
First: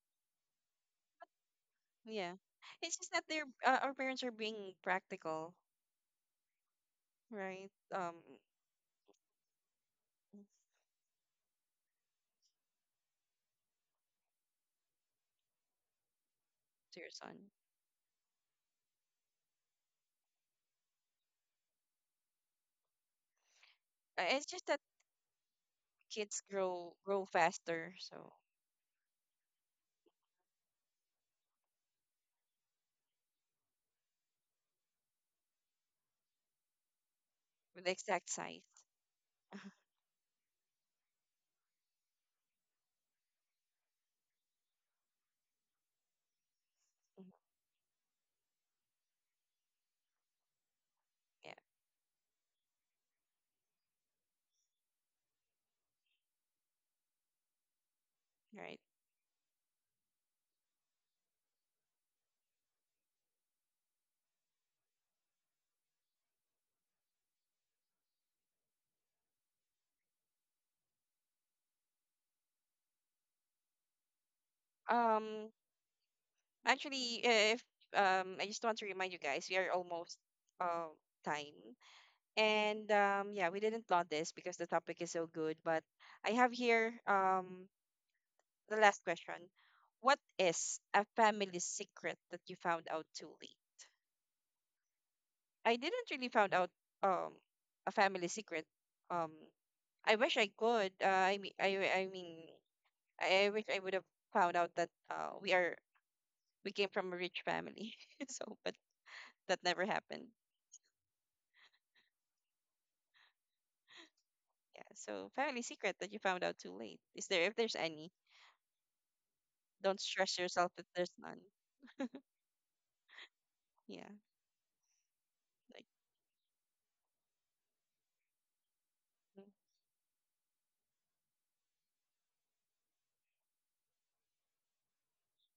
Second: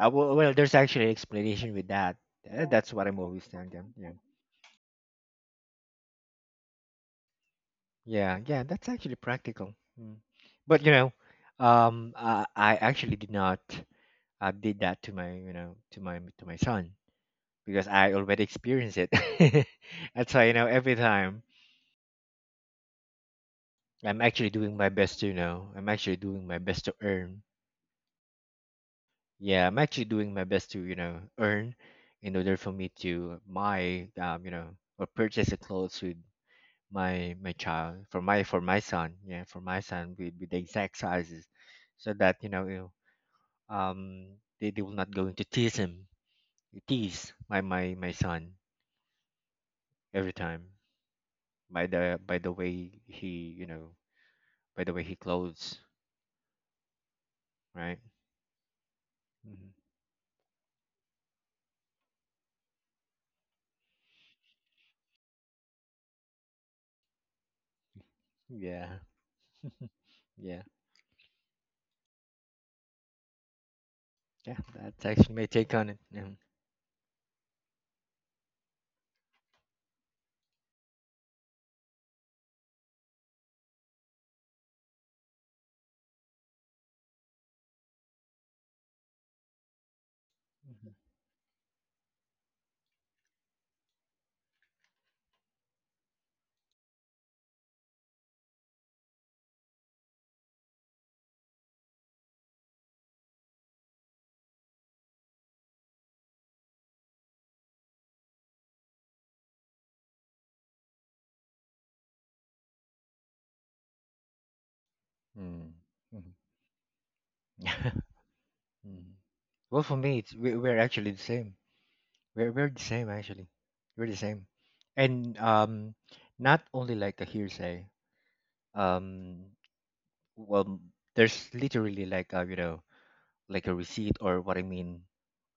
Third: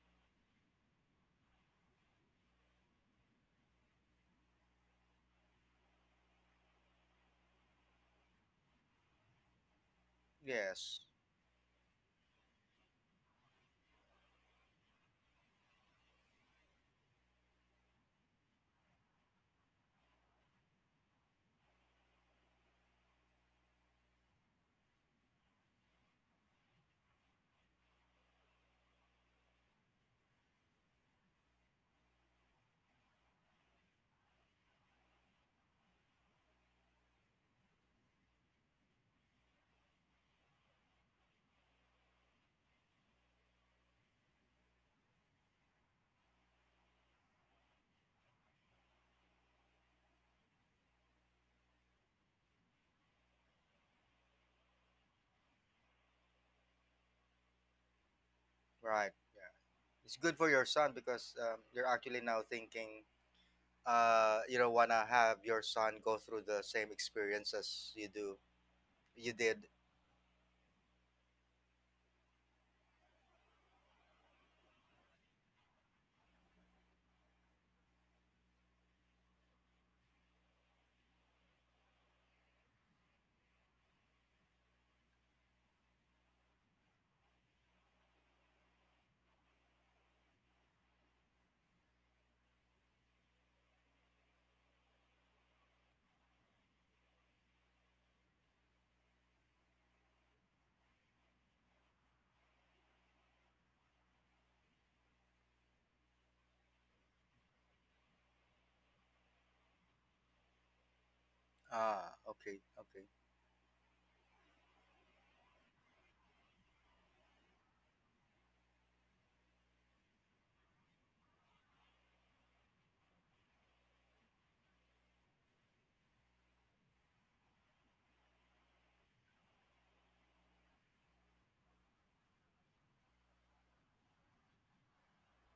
B: Well, there's actually explanation with that.
A: Yeah.
B: That's
A: It's
B: what
A: just
B: I'm
A: that their,
B: always telling them.
A: our
B: Yeah,
A: parents are being practical, right?
B: yeah, yeah. That's actually practical. Mm. But you
C: Yes.
B: know, I actually did not did that to my you know to my son
A: To your son.
B: because I already experienced it. [laughs] That's why you know every time I'm
A: It's
B: actually
A: just
B: doing
A: that
B: my best to you know I'm actually
A: kids
B: doing my best to
A: grow
B: earn.
A: faster, so
B: Yeah, I'm actually doing my best to, you know, earn in order for me to buy, or purchase the clothes with my
A: with the
B: child
A: exact
B: for
A: size.
B: my son. Yeah, for my son with the exact sizes, so that you know, you um, they will not going to tease him,
A: Mhm.
B: tease my son every time
A: Yeah.
B: by the way he you know by the way he clothes, right?
A: Right.
C: Right.
B: hmm
C: It's good for your son because you're actually now thinking you don't want to have your son go through the same experience as you do.
B: Yeah,
C: You did.
B: yeah, yeah. That's actually my
A: Um.
B: take on it. Yeah.
A: Actually, if, I just want to remind you guys, we are almost, uh time, and, yeah, we didn't plot this because the topic is so good, but I have here, the last question. What is
B: Mhm.
A: a family secret that you found out too late? I didn't really found out um a family secret. Um, I wish I could. I mean, I mean, I wish I would have found out that we came from a rich family. [laughs] So, but that never happened.
C: Ah, okay. Okay.
A: Yeah. So, family
B: Mm.
A: secret that you found out too late. Is there, if there's
B: Mhm.
A: any?
B: [laughs] Mm. Well, for
A: Don't
B: me, it's
A: stress yourself
B: we're
A: if there's
B: actually the
A: none.
B: same. We're the same actually.
A: Yeah.
B: We're the same, and
A: Like.
B: not only like a hearsay. Um, well, there's literally like a you know like a receipt or what I mean,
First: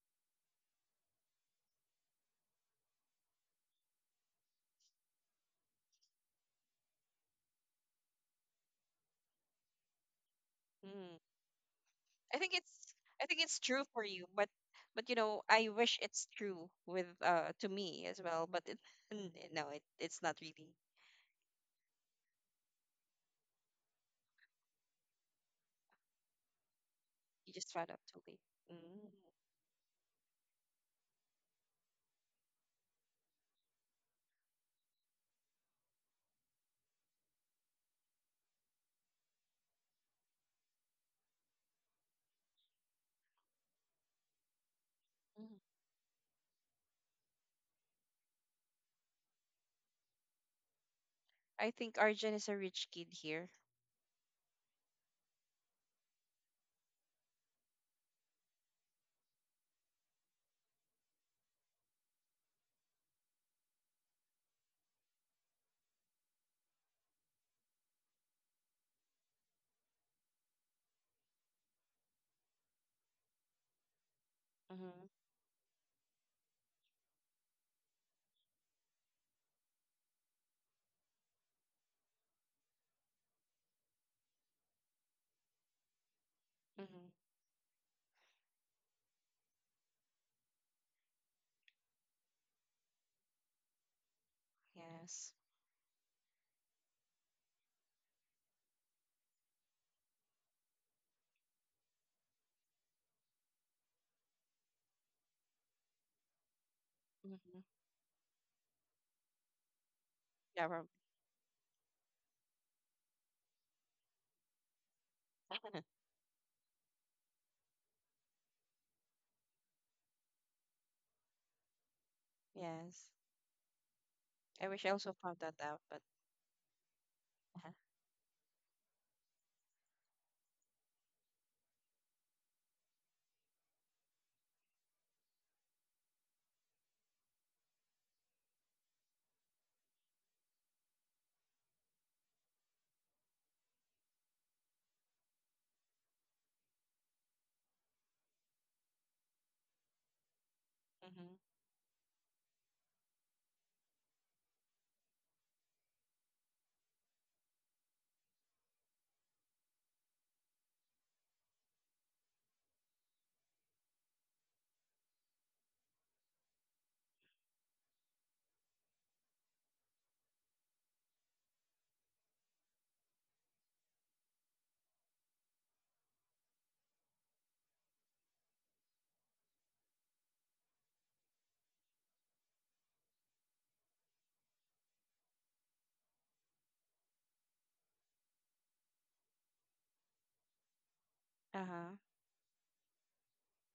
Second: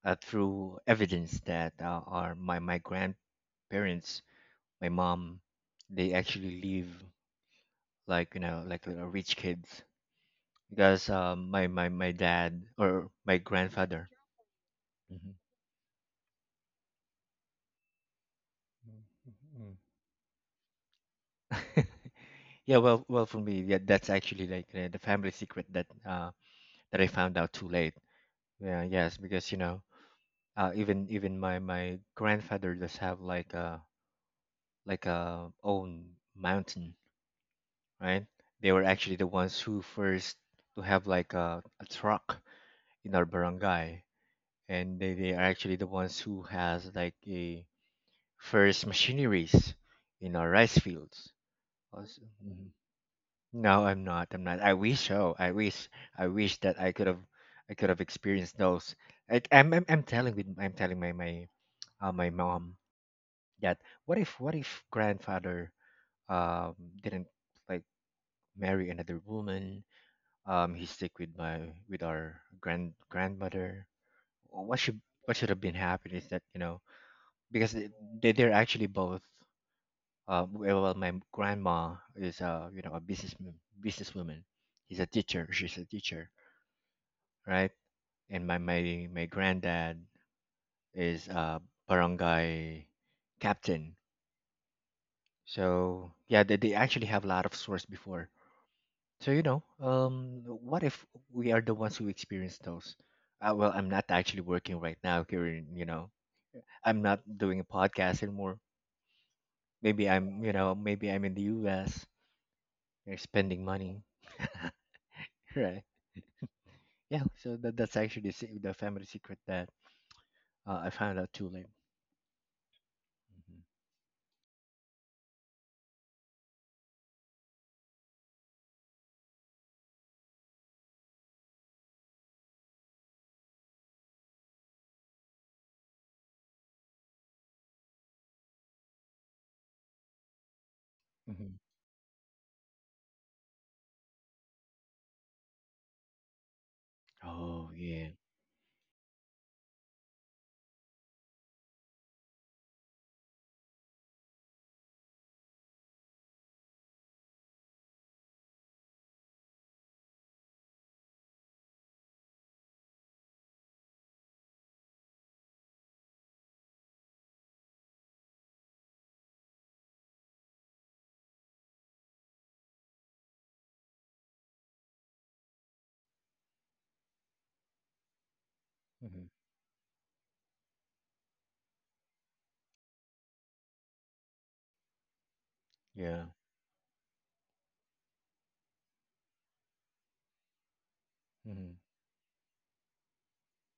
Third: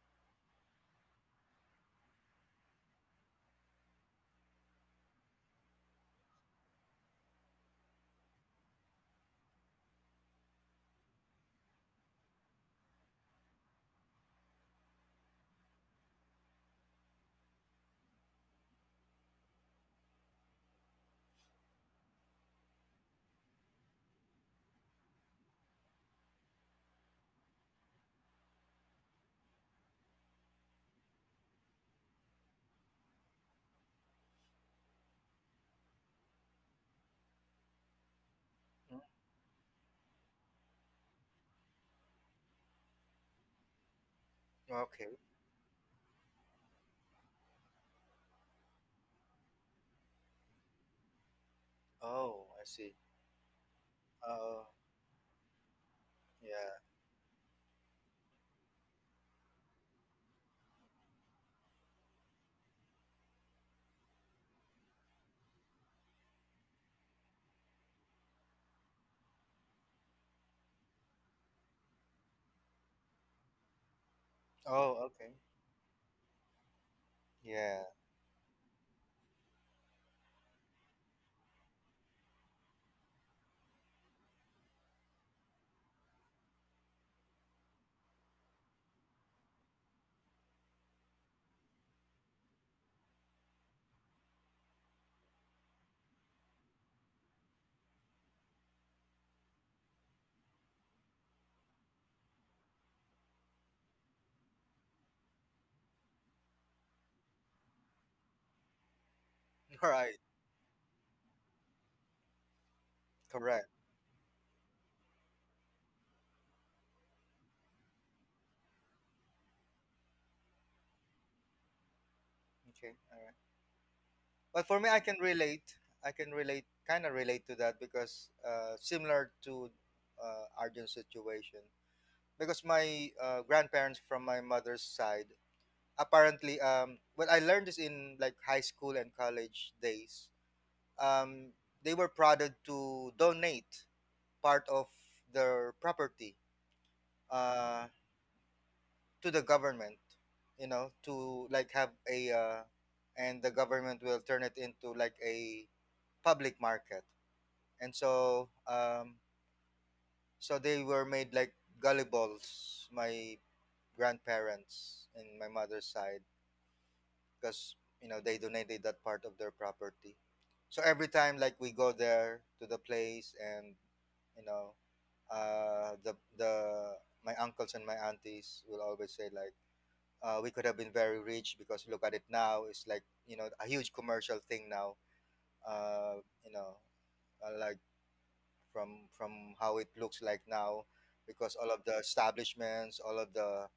B: through evidence that are my grandparents, my mom, they actually live like you know like rich kids because
A: Mm.
B: my
A: I think
B: dad
A: it's
B: or
A: I
B: my
A: think it's true for
B: grandfather.
A: you, but you
B: Mhm.
A: know, I wish it's true with to me as well, but
B: Mm,
A: no,
B: mm,
A: it's not really.
B: mm. [laughs] Yeah, well, for me, yeah, that's actually like the family secret that that I found out
A: You
B: too
A: just found
B: late.
A: out too late.
B: Yeah,
A: Mm.
B: yes, because you know, even my my grandfather does have like a own mountain, right? They were
C: Mm,
B: actually the ones who first to have like a truck in our barangay, and
C: okay.
B: they are
A: Mhm.
B: actually the ones who has like a first machineries in our rice fields.
A: I think
B: Also,
A: Arjun
C: Oh,
A: is a
C: I
A: rich
C: see.
A: kid here.
B: no, I'm not. I'm not.
C: Oh,
B: I wish so. I wish. I wish
C: yeah.
B: that I could have. I could have experienced those. Like I'm. I'm telling with. I'm telling my my mom that what if grandfather um didn't like marry another woman. He stick with my with our grandmother.
C: Oh,
A: Mm-hmm.
C: okay.
B: What should have been happened is that you know because
C: Yeah.
B: they they're actually both. Well, well, my grandma is you know a businesswoman. He's a teacher. She's a teacher,
A: Mm-hmm.
B: right? And my granddad is a barangay captain.
A: Yes.
B: So yeah, they actually have a lot of stores before. So you know, what if we are the ones who experience those? Well, I'm not actually working right now here. You know, I'm not doing a
A: Mm-hmm.
B: podcast anymore.
C: [laughs]
B: Maybe
C: Right.
B: I'm, you
A: Yeah,
B: know, maybe I'm in the U.S. You're spending
C: Correct.
B: money, [laughs] right?
A: [laughs]
B: Yeah. So that that's actually the family secret that I found out too late.
C: Okay.
A: yes.
C: All but
A: I
C: for
A: wish
C: me,
A: I
C: I
A: also
C: can
A: found that
C: relate.
A: out, but
C: I can relate, kind of relate to
A: uh-huh. [laughs]
C: that because similar to Arjun's situation. Because my grandparents from my mother's side, apparently, when I learned this in like high school and college days,
B: Hmm hmm
C: um, they were prodded to donate part of their property
B: Oh
C: uh,
B: yeah.
C: to the government. You know, to
A: Mm-hmm.
C: like have a, and the government will turn it into like a public market and so so they were made like gullibles. My grandparents and my mother's side, because you know they donated that part of their property. So every time like we go there to the place and you know the my uncles and my aunties will always
B: Mm-hmm.
C: say like we could have been very rich because look at it now it's like you know a huge commercial thing now uh,
B: Yeah.
C: you know like from how it looks like now, because all
B: hmm
C: of
A: Uh-huh.
C: the establishments, all of the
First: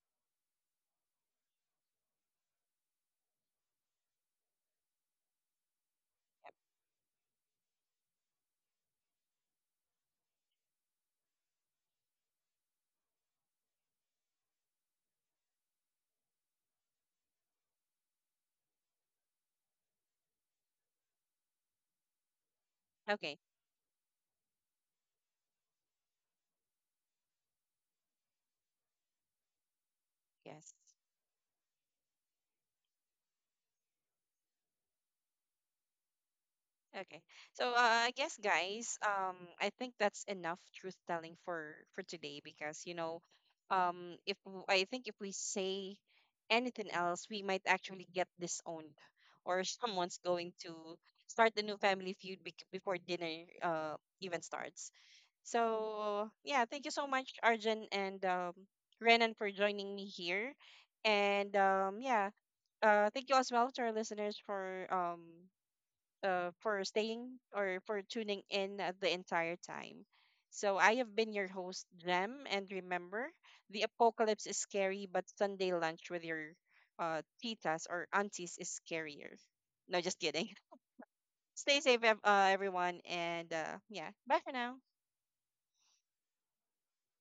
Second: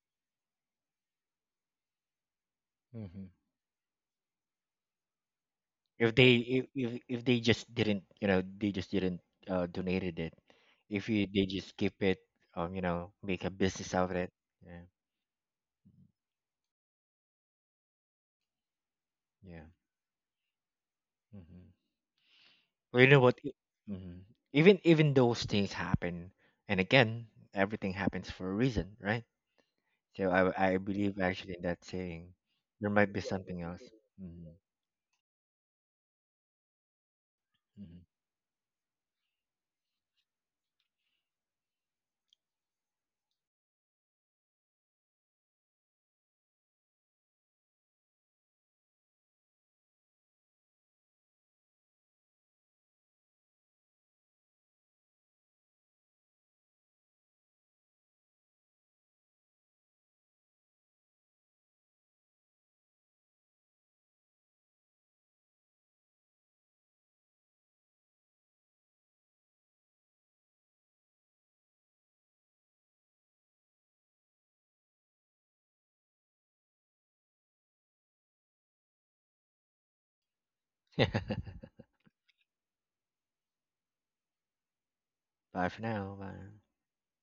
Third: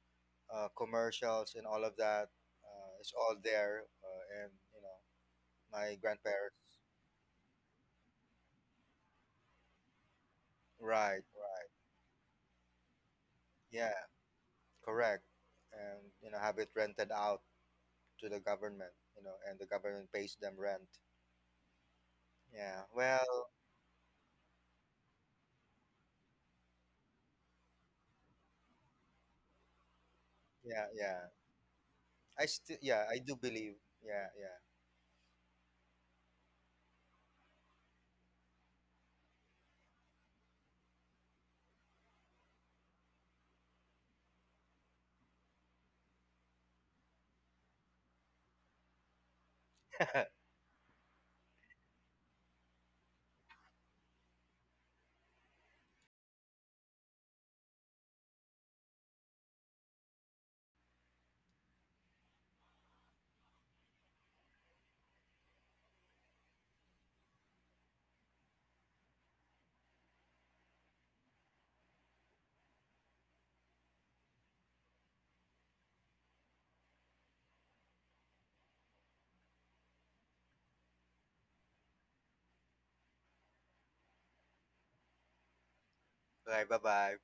C: commercials, and all of that is
B: hmm
C: all there. And you know, my
B: If they
C: grandparents,
B: if, if if they just didn't, you know, they just didn't donated it. If
C: right,
B: you they
C: right,
B: just keep it, you know, make a business
C: yeah,
B: out of it. Yeah.
C: correct, and you know, have it rented out to the government. You know, and the
B: Yeah.
C: government pays them rent.
B: hmm
C: Yeah.
B: Well, you know what?
A: Okay.
C: Well.
B: Mm-hmm. Even even those things happen, and again, everything happens for a reason, right? So
A: Yes.
B: I
C: Yeah.
B: believe
C: Yeah.
B: actually in that saying.
C: I still.
B: There
C: Yeah.
B: might
C: I
B: be
C: do
B: something
C: believe.
B: else.
C: Yeah. Yeah.
B: Mm-hmm.
A: Okay. So, I guess, guys, I think that's enough truth telling for today, because, you know, if w- I think if we say anything else, we might actually get disowned, or [laughs] someone's going to start the new family feud, before dinner even starts. So, yeah, thank you so much, Arjun, and, Renan, for joining me here. And, yeah, thank you as well to our listeners for, for staying, or for tuning in, the entire time. So I have been your host, Jem, and remember, the apocalypse is scary, but Sunday lunch with your, titas or aunties is scarier. No, just kidding. [laughs]
B: [laughs]
A: Stay safe, everyone, and, yeah, bye for now.
B: Bye for now.
C: [laughs]
B: Bye.
C: Bye. Bye. Bye.